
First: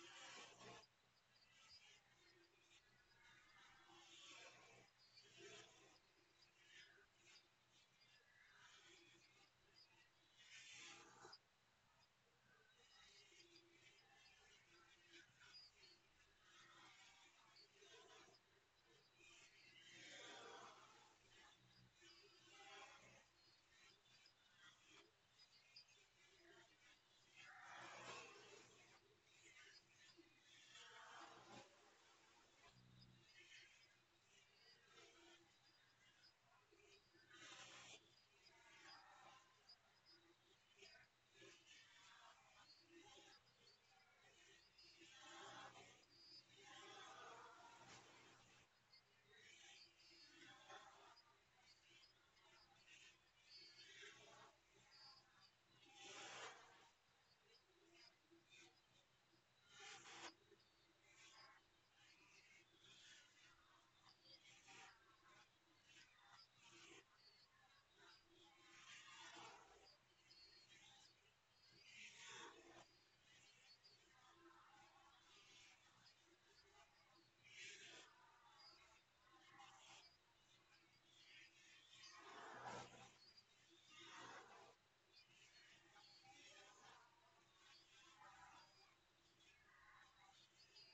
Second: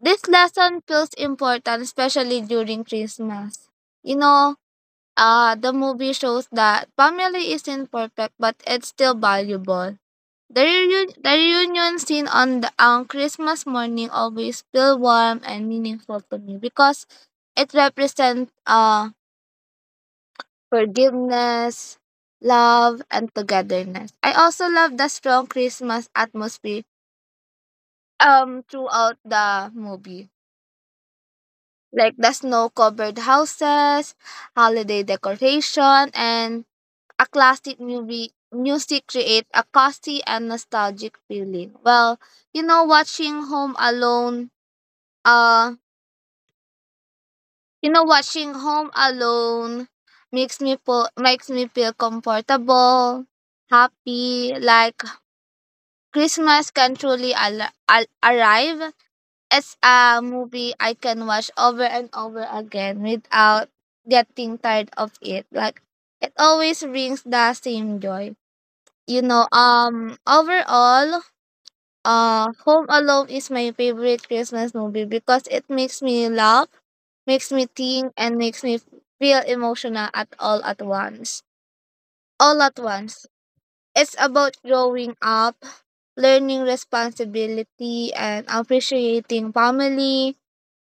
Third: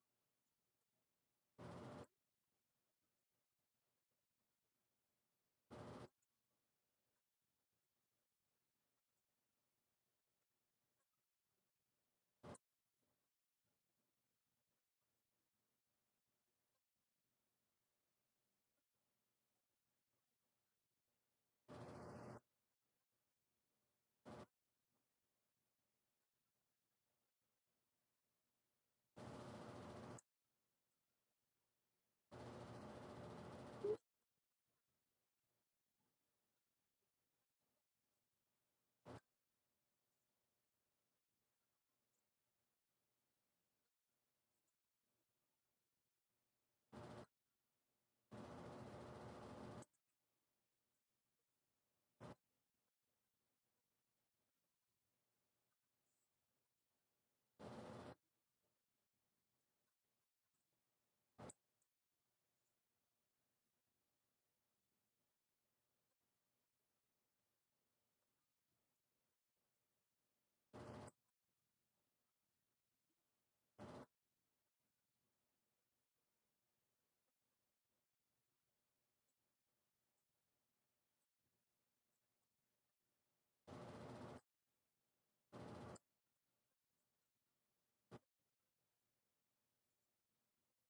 C: this lesson feels important, especially during Christmas. You know, the movie shows that family isn't perfect, but it's still valuable. The reunion scene on the, on Christmas morning always feel warm and meaningful to me because it represents forgiveness, love, and togetherness. I also love the strong Christmas atmosphere throughout the movie, like the snow-covered houses, holiday decoration, and a classic movie music create a cozy and nostalgic feeling. You know, watching Home Alone Uh, you know, watching Home Alone makes me feel comfortable, happy. Like Christmas can truly arrive. It's a movie I can watch over and over again without getting tired of it. Like it always brings the same joy. You know, overall, Home Alone is my favorite Christmas movie because it makes me laugh, makes me think, and makes me feel emotional at all at once. All at once. It's about growing up, learning responsibility and appreciating family,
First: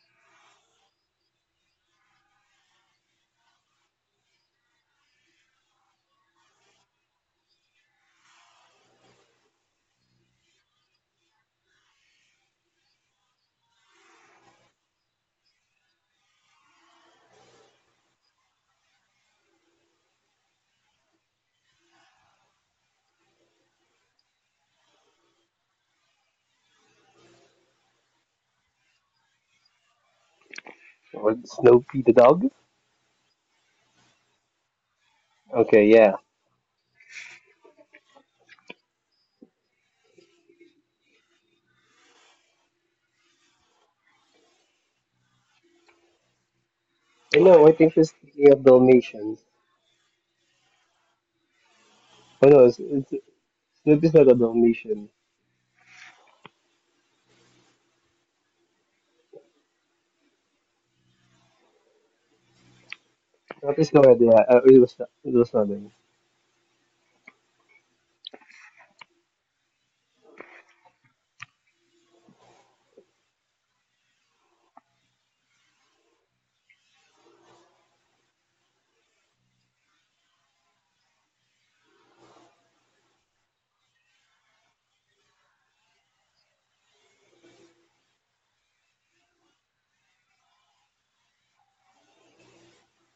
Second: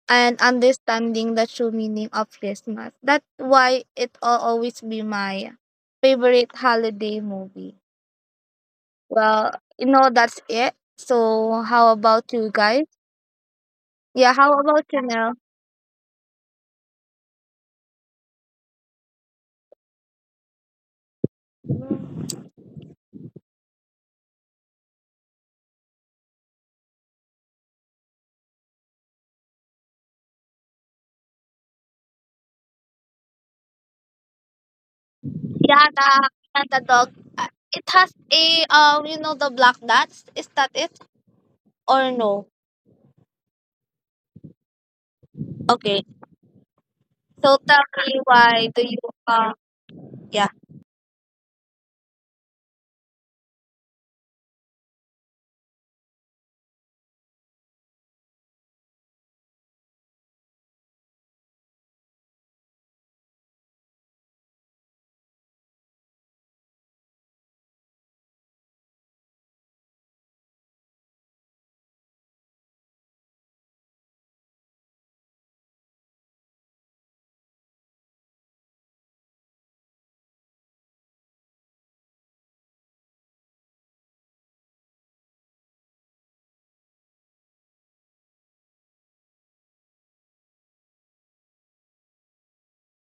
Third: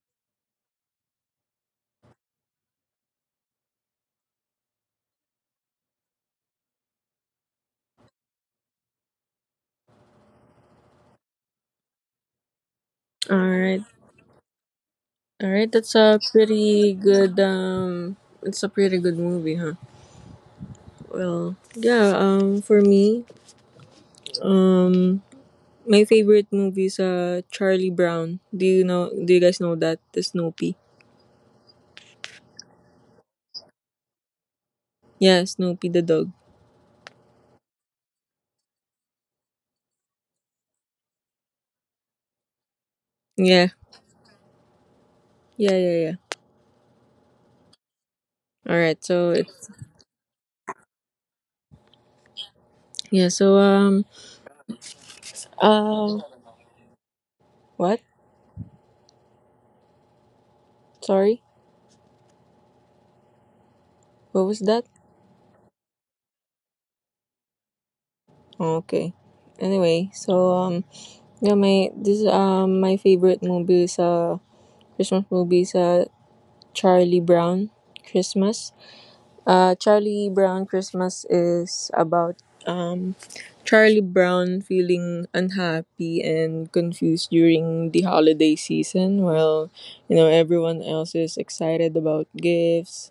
C: and understanding the true meaning of Christmas. That's why it'll always be my favorite holiday movie. Well, you know that's it. So how about you guys?
A: All right.
C: Yeah, how about you now?
A: All right. That's a pretty good. It's a pretty good movie, huh? Well. Yeah. For me. Um. My favorite movie is Charlie Brown. Do you know? Do you guys know that, the Snoopy?
B: Or Snoopy the dog?
A: Yeah,
B: Okay,
C: Yeah,
A: Snoopy the
C: the
B: yeah.
A: dog.
C: and the dog. It has a you know, the black dots. Is that it or no?
A: Yeah. Yeah.
C: Okay.
A: Yeah. Yeah.
B: I
C: So
B: know, I
C: tell
B: think he's
C: me
B: thinking of
C: why do
A: All
C: you
A: right.
B: Dalmatians.
A: So
C: uh
A: it.
C: yeah.
B: Oh no,
A: Yeah. So
B: Snoopy's not a Dalmatian.
A: Um, what? Sorry,
B: That is not idea.
A: what was
B: It was
A: that?
B: it was nothing.
A: Oh, okay. Anyway, so yeah, my favorite movie is Christmas movie is Charlie Brown Christmas. Charlie Brown Christmas is about um Charlie Brown feeling unhappy and confused during the holiday season, while everyone else is excited about gifts,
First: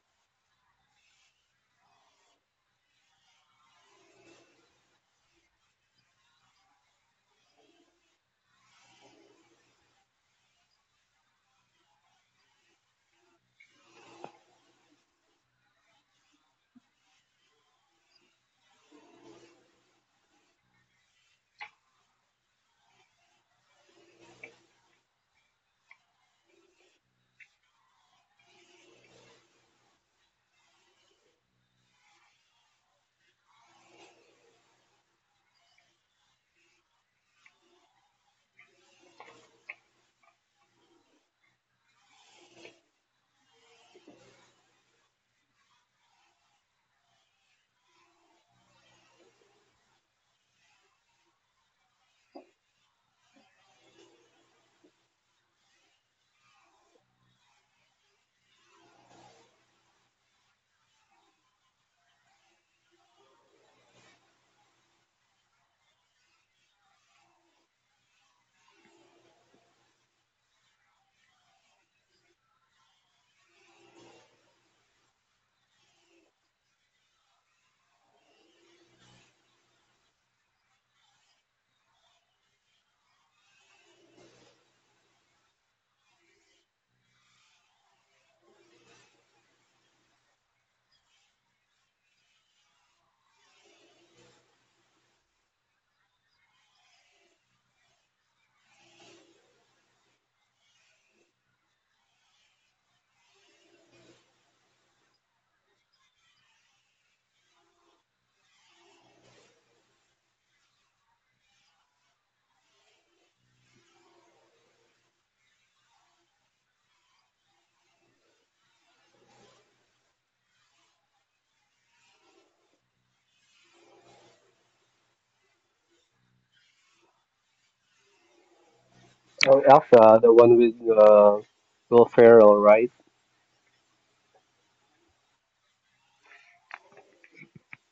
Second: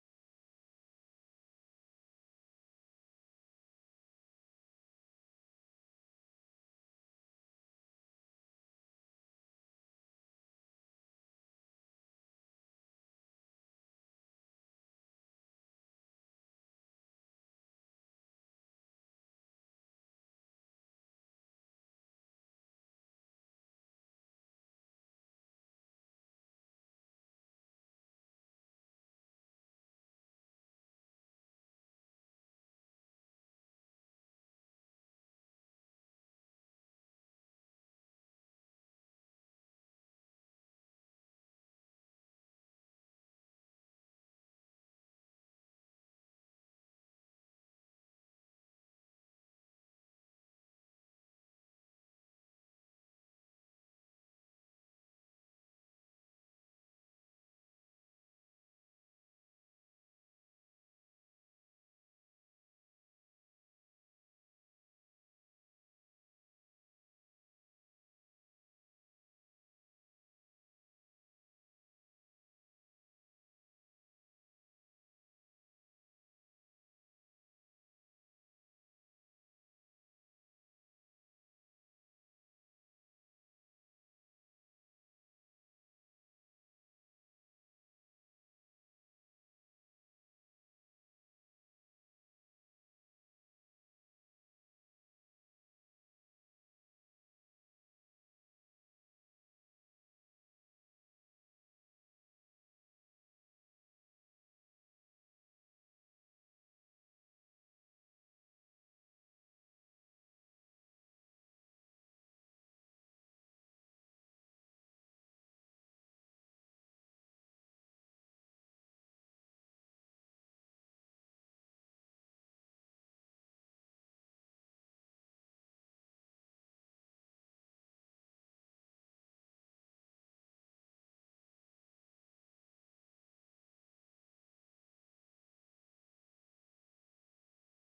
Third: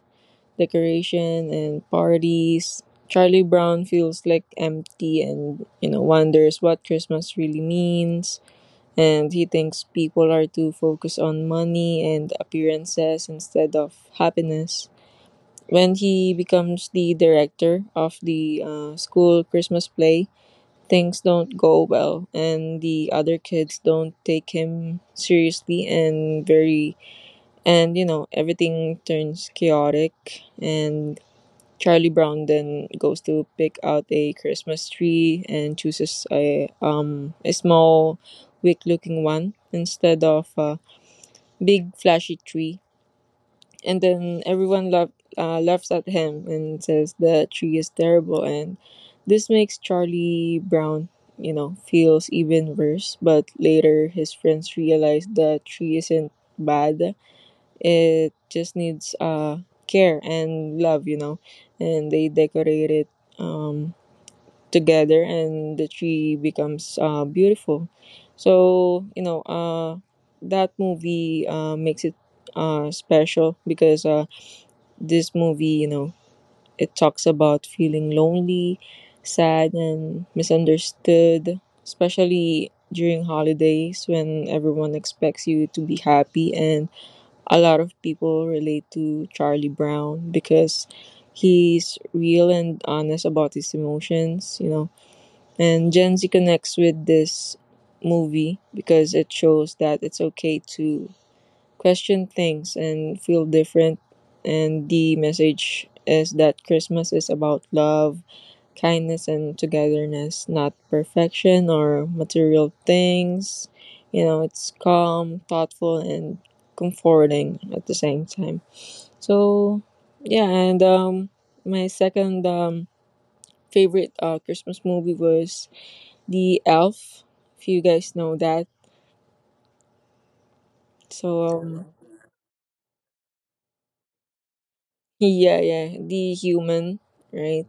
A: decoration, and parties. Charlie Brown feels like empty, and wonders what Christmas really means, and he thinks people are too focused on money and appearances instead of happiness. When he becomes the director of the school Christmas play, things don't go well, and the other kids don't take him seriously, and everything turns chaotic. And Charlie Brown then goes to pick out a Christmas tree, and chooses a small, weak looking one, instead of a big flashy tree. And then laughs at him, and says the tree is terrible. And this makes Charlie Brown, you know, feels even worse. But later his friends realize the tree isn't bad, it just needs care and love, you know. And they decorate it um, together, and the tree becomes beautiful. So that movie makes it special, because this movie, you know, it talks about feeling lonely, sad, and misunderstood, especially during holidays when everyone expects you to be happy. And a lot of people relate to Charlie Brown because he's real and honest about his emotions, you know. And Gen Z connects with this movie because it shows that it's okay to question things and feel different. And the message is that Christmas is about love, kindness, and togetherness, not perfection or material things. You know, it's calm, thoughtful, and comforting at the same time. So yeah, and my second favorite Christmas movie was The Elf, if you guys know that.
B: Oh, Elsa, the one with
A: So,
B: Will Ferrell, right?
A: yeah, yeah, The Human, right?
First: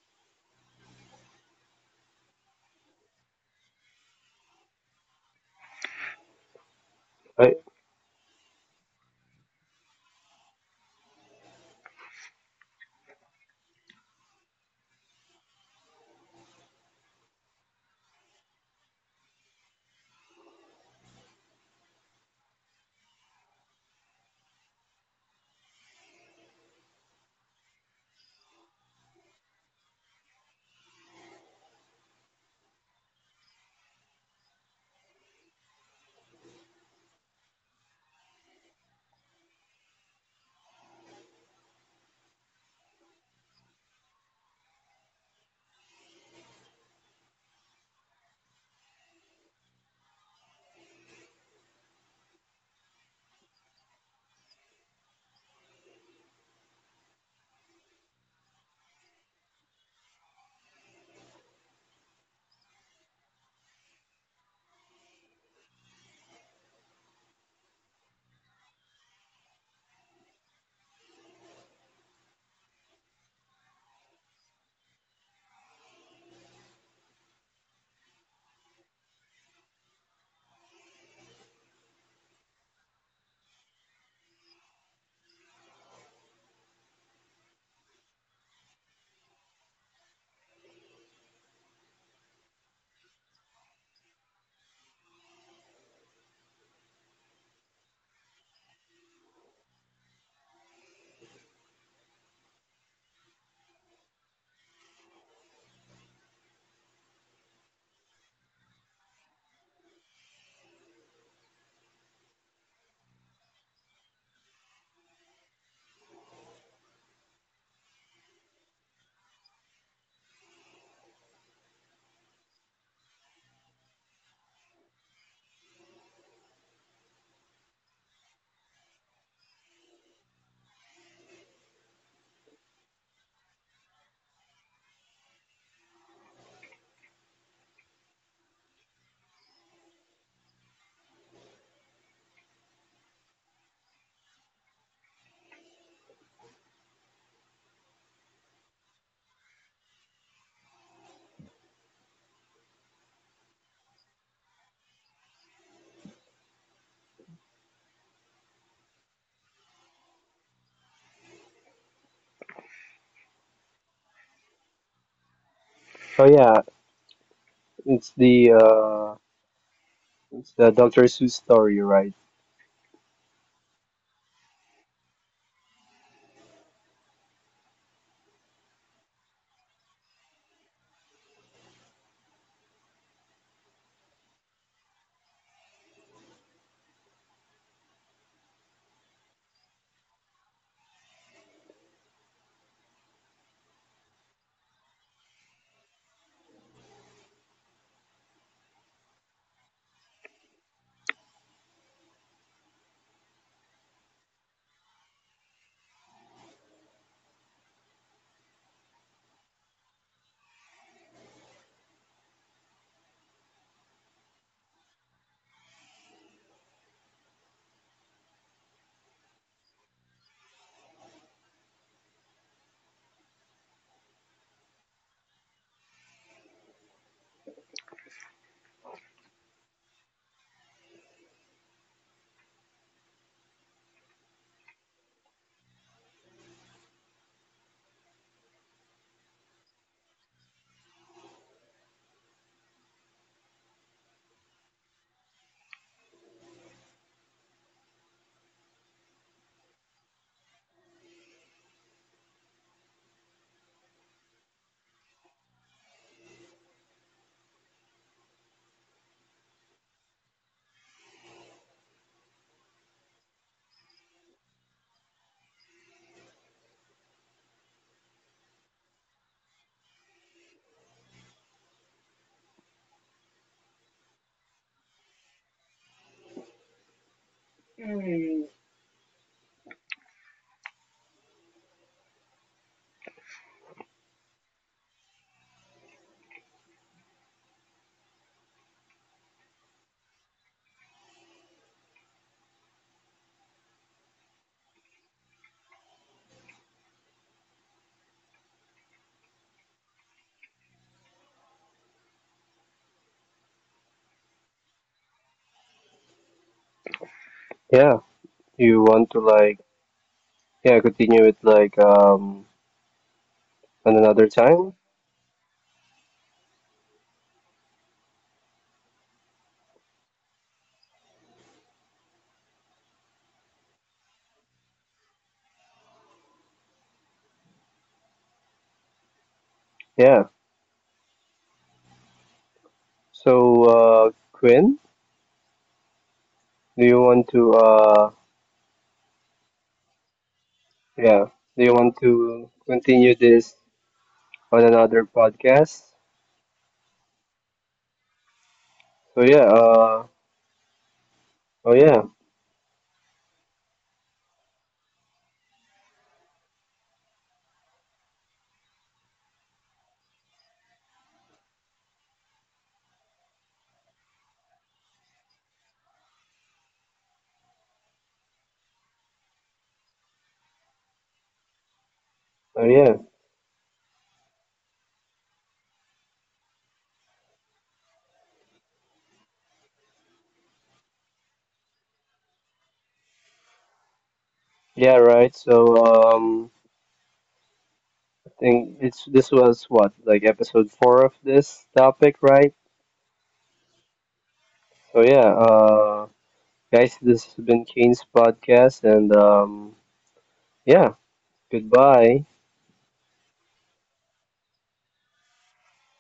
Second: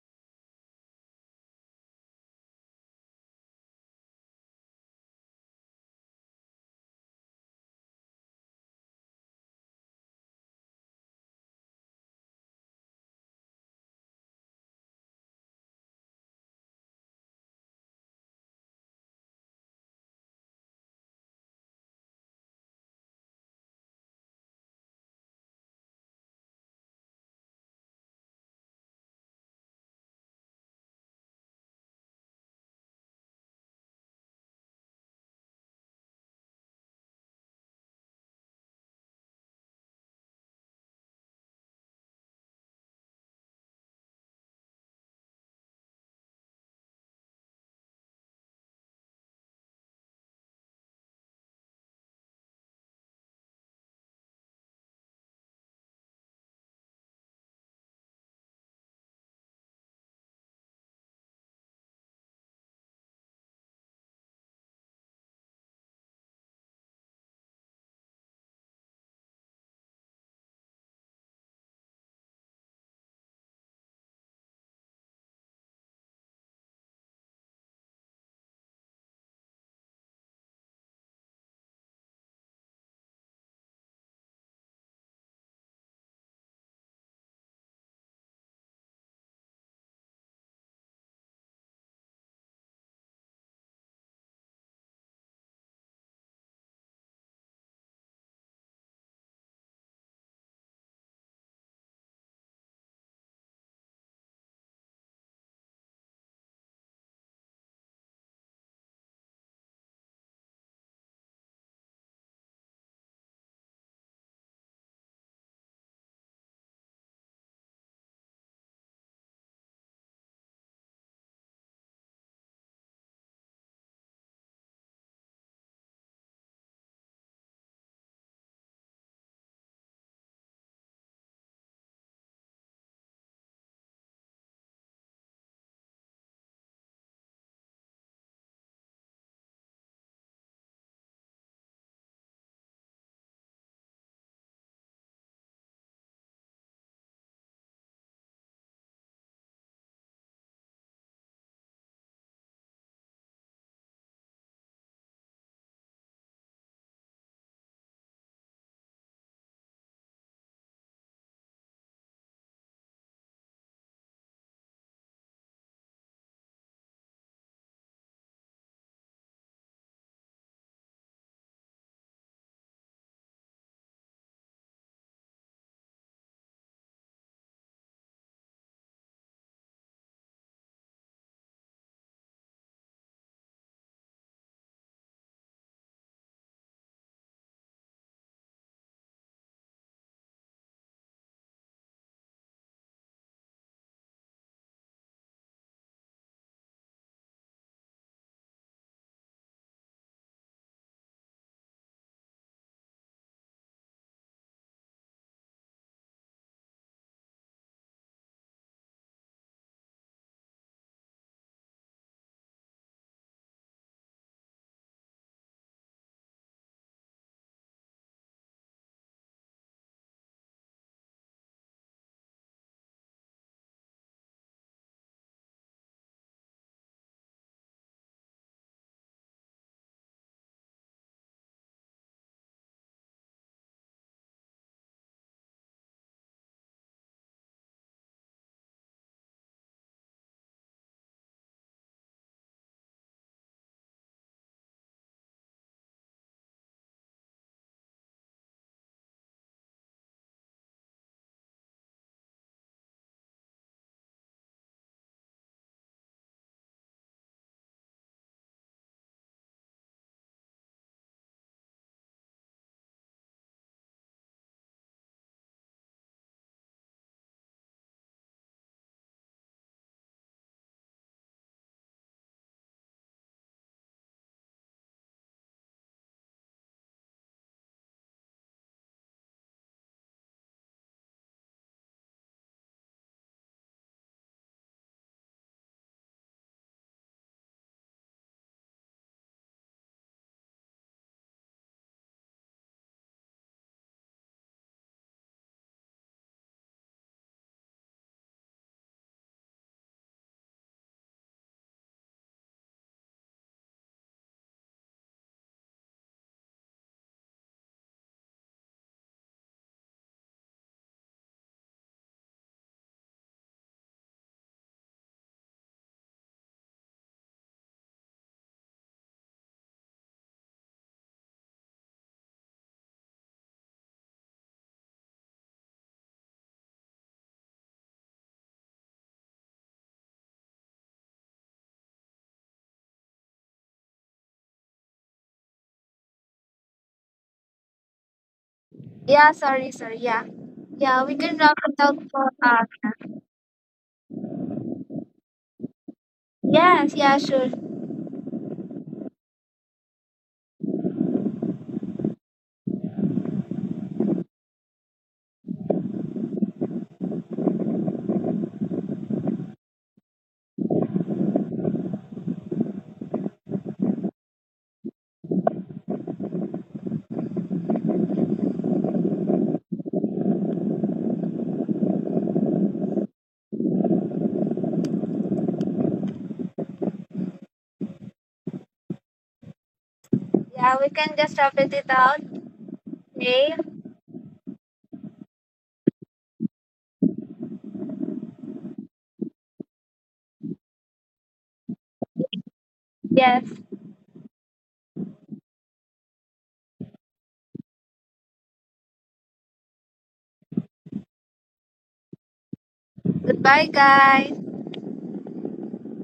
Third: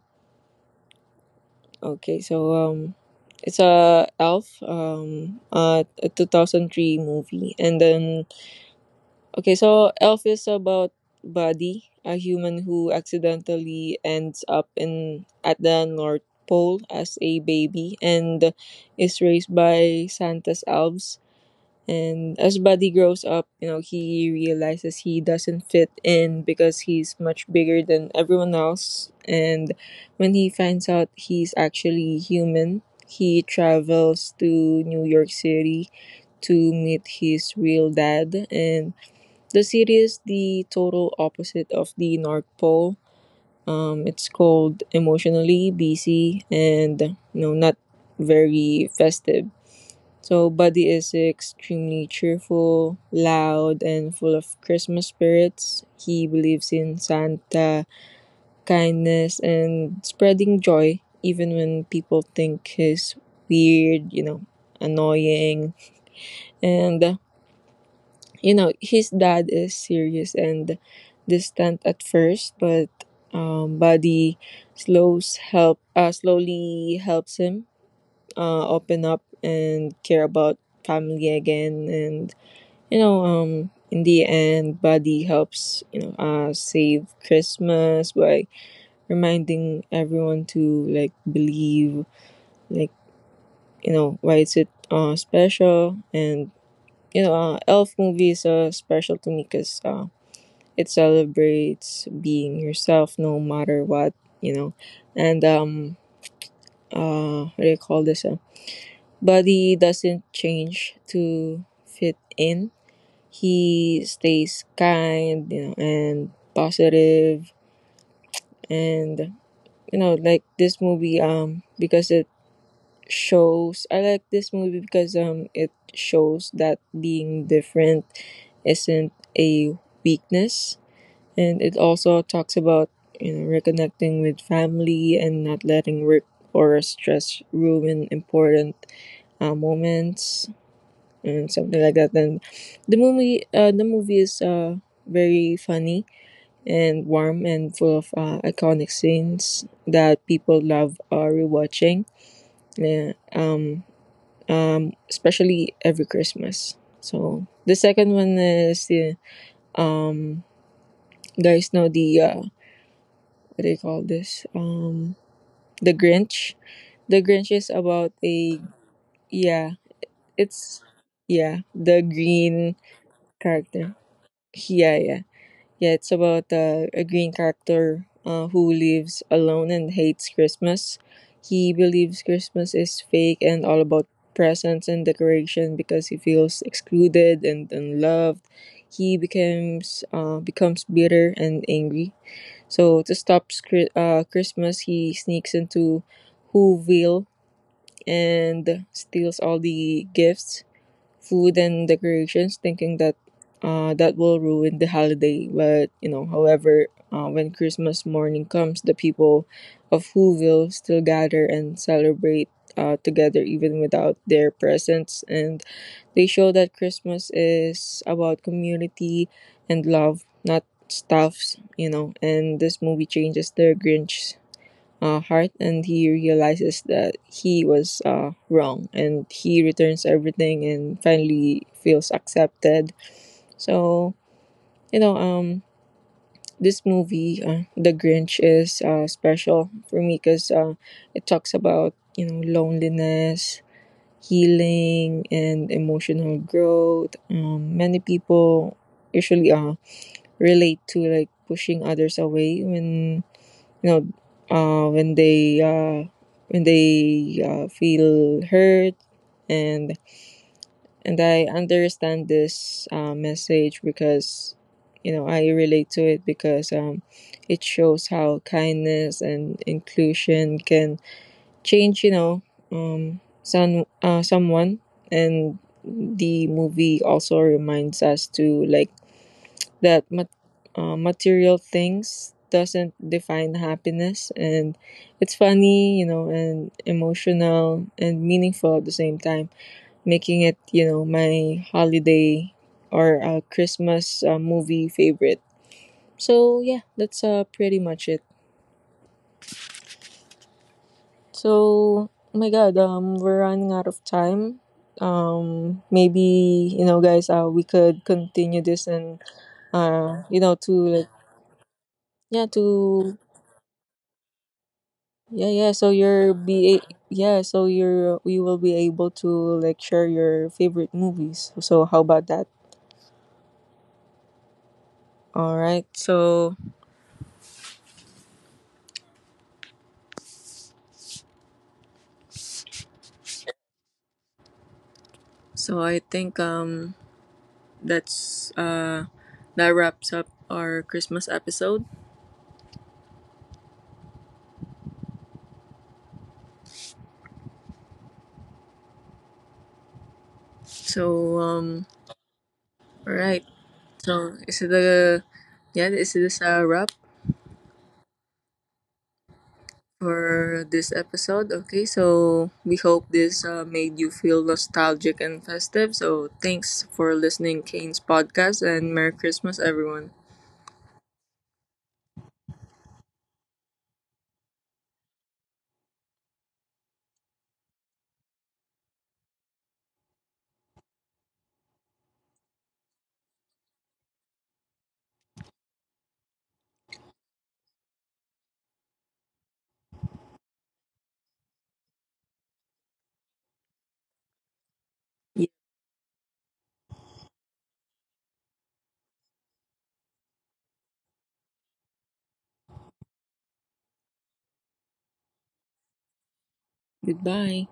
A: Okay, so it's a Elf, a 2003 movie,
B: Right?
A: and then okay, so Elf is about Buddy, a human who accidentally ends up in at the North Pole as a baby, and is raised by Santa's elves. And as Buddy grows up, you know, he realizes he doesn't fit in because he's much bigger than everyone else. And when he finds out he's actually human, he travels to New York City to meet his real dad. And the city is the total opposite of the North Pole. It's cold, emotionally busy and not very festive. So Buddy is extremely cheerful, loud, and full of Christmas spirits. He believes in Santa, kindness, and spreading joy, even when people think he's weird, you know, annoying. And, uh, his dad is serious and distant at first, but Buddy slowly helps him open up and care about family again. And in the end Buddy helps, save Christmas by reminding everyone to like believe, like why it's it special. And Elf movie is special to me because it celebrates being yourself no matter what, you know and what do you call this Buddy doesn't change to fit in. He stays kind, you know, and positive. And you know, like this movie because it shows I like this movie because it shows that being different isn't a weakness. And it also talks about, you know, reconnecting with family and not letting work or stress ruin important moments and something like that. And the movie is, very funny and warm and full of iconic scenes that people love rewatching. Yeah, especially every Christmas. So the second one is the, um, guys know the, what do you call this? The Grinch.
B: Oh
A: The
B: yeah,
A: Grinch is about a,
B: it's the
A: yeah.
B: uh,
A: It's,
B: it's
A: yeah,
B: the Dr.
A: the
B: Seuss
A: green
B: story, right?
A: character. Yeah, yeah. Yeah, it's about a green character who lives alone and hates Christmas. He believes Christmas is fake and all about presents and decoration because he feels excluded and unloved. He becomes bitter and angry. So to stop Christmas, he sneaks into Whoville and steals all the gifts, food and decorations, thinking that that will ruin the holiday. But you know, however, when Christmas morning comes, the people of Whoville still gather and celebrate together, even without their presents. And they show that Christmas is about community and love, not stuffs. You know, and this movie changes the Grinch heart and he realizes that he was wrong and he returns everything and finally feels accepted. So, you know um this movie, the Grinch, is special for me because, it talks about, you know, loneliness, healing and emotional growth. Many people usually relate to like pushing others away when, you know uh, when they uh, when they feel hurt. And I understand this message because, you know, I relate to it because, it shows how kindness and inclusion can change, someone. And the movie also reminds us to like that mat- material things doesn't define happiness. And it's funny, you know, and emotional and meaningful at the same time, making it, you know, my holiday or a Christmas movie favorite. So yeah, that's pretty much it. So oh my god, we're running out of time. Maybe, you know, guys, we could continue this and
B: Yeah.
A: you
B: You
A: know
B: want to
A: to like
B: like
A: yeah
B: yeah continue it
A: to
B: like
A: yeah,
B: on
A: yeah. So
B: another
A: you're
B: time?
A: be a- yeah. So you're we will be able to like share your favorite movies. So how about that? All right. So
B: Yeah. So
A: I think
B: Quinn.
A: that's
B: Do you want
A: uh
B: to
A: that
B: uh
A: wraps up our
C: Yeah,
A: Christmas
C: sorry, sorry.
A: episode.
C: Yeah. Yeah, we
B: yeah,
C: can wrap
B: do
C: it
B: you
C: out
B: want
C: for
B: to continue this on another podcast?
C: yes, yeah, sure.
B: So yeah,
A: So all right.
B: oh yeah,
A: So is it a yeah? Is this a wrap for this episode? Okay, so we hope this made you feel nostalgic and festive. So thanks for listening, Kane's podcast, and Merry Christmas, everyone.
B: oh yeah.
C: Yeah, we can just wrap it out. Okay?
B: Yeah, right. So I think it's this was what, like episode 4 of this topic, right?
C: Yes.
A: Yeah,
B: So yeah, guys, this has been Kane's podcast and yeah, goodbye.
C: Goodbye guys.
A: goodbye.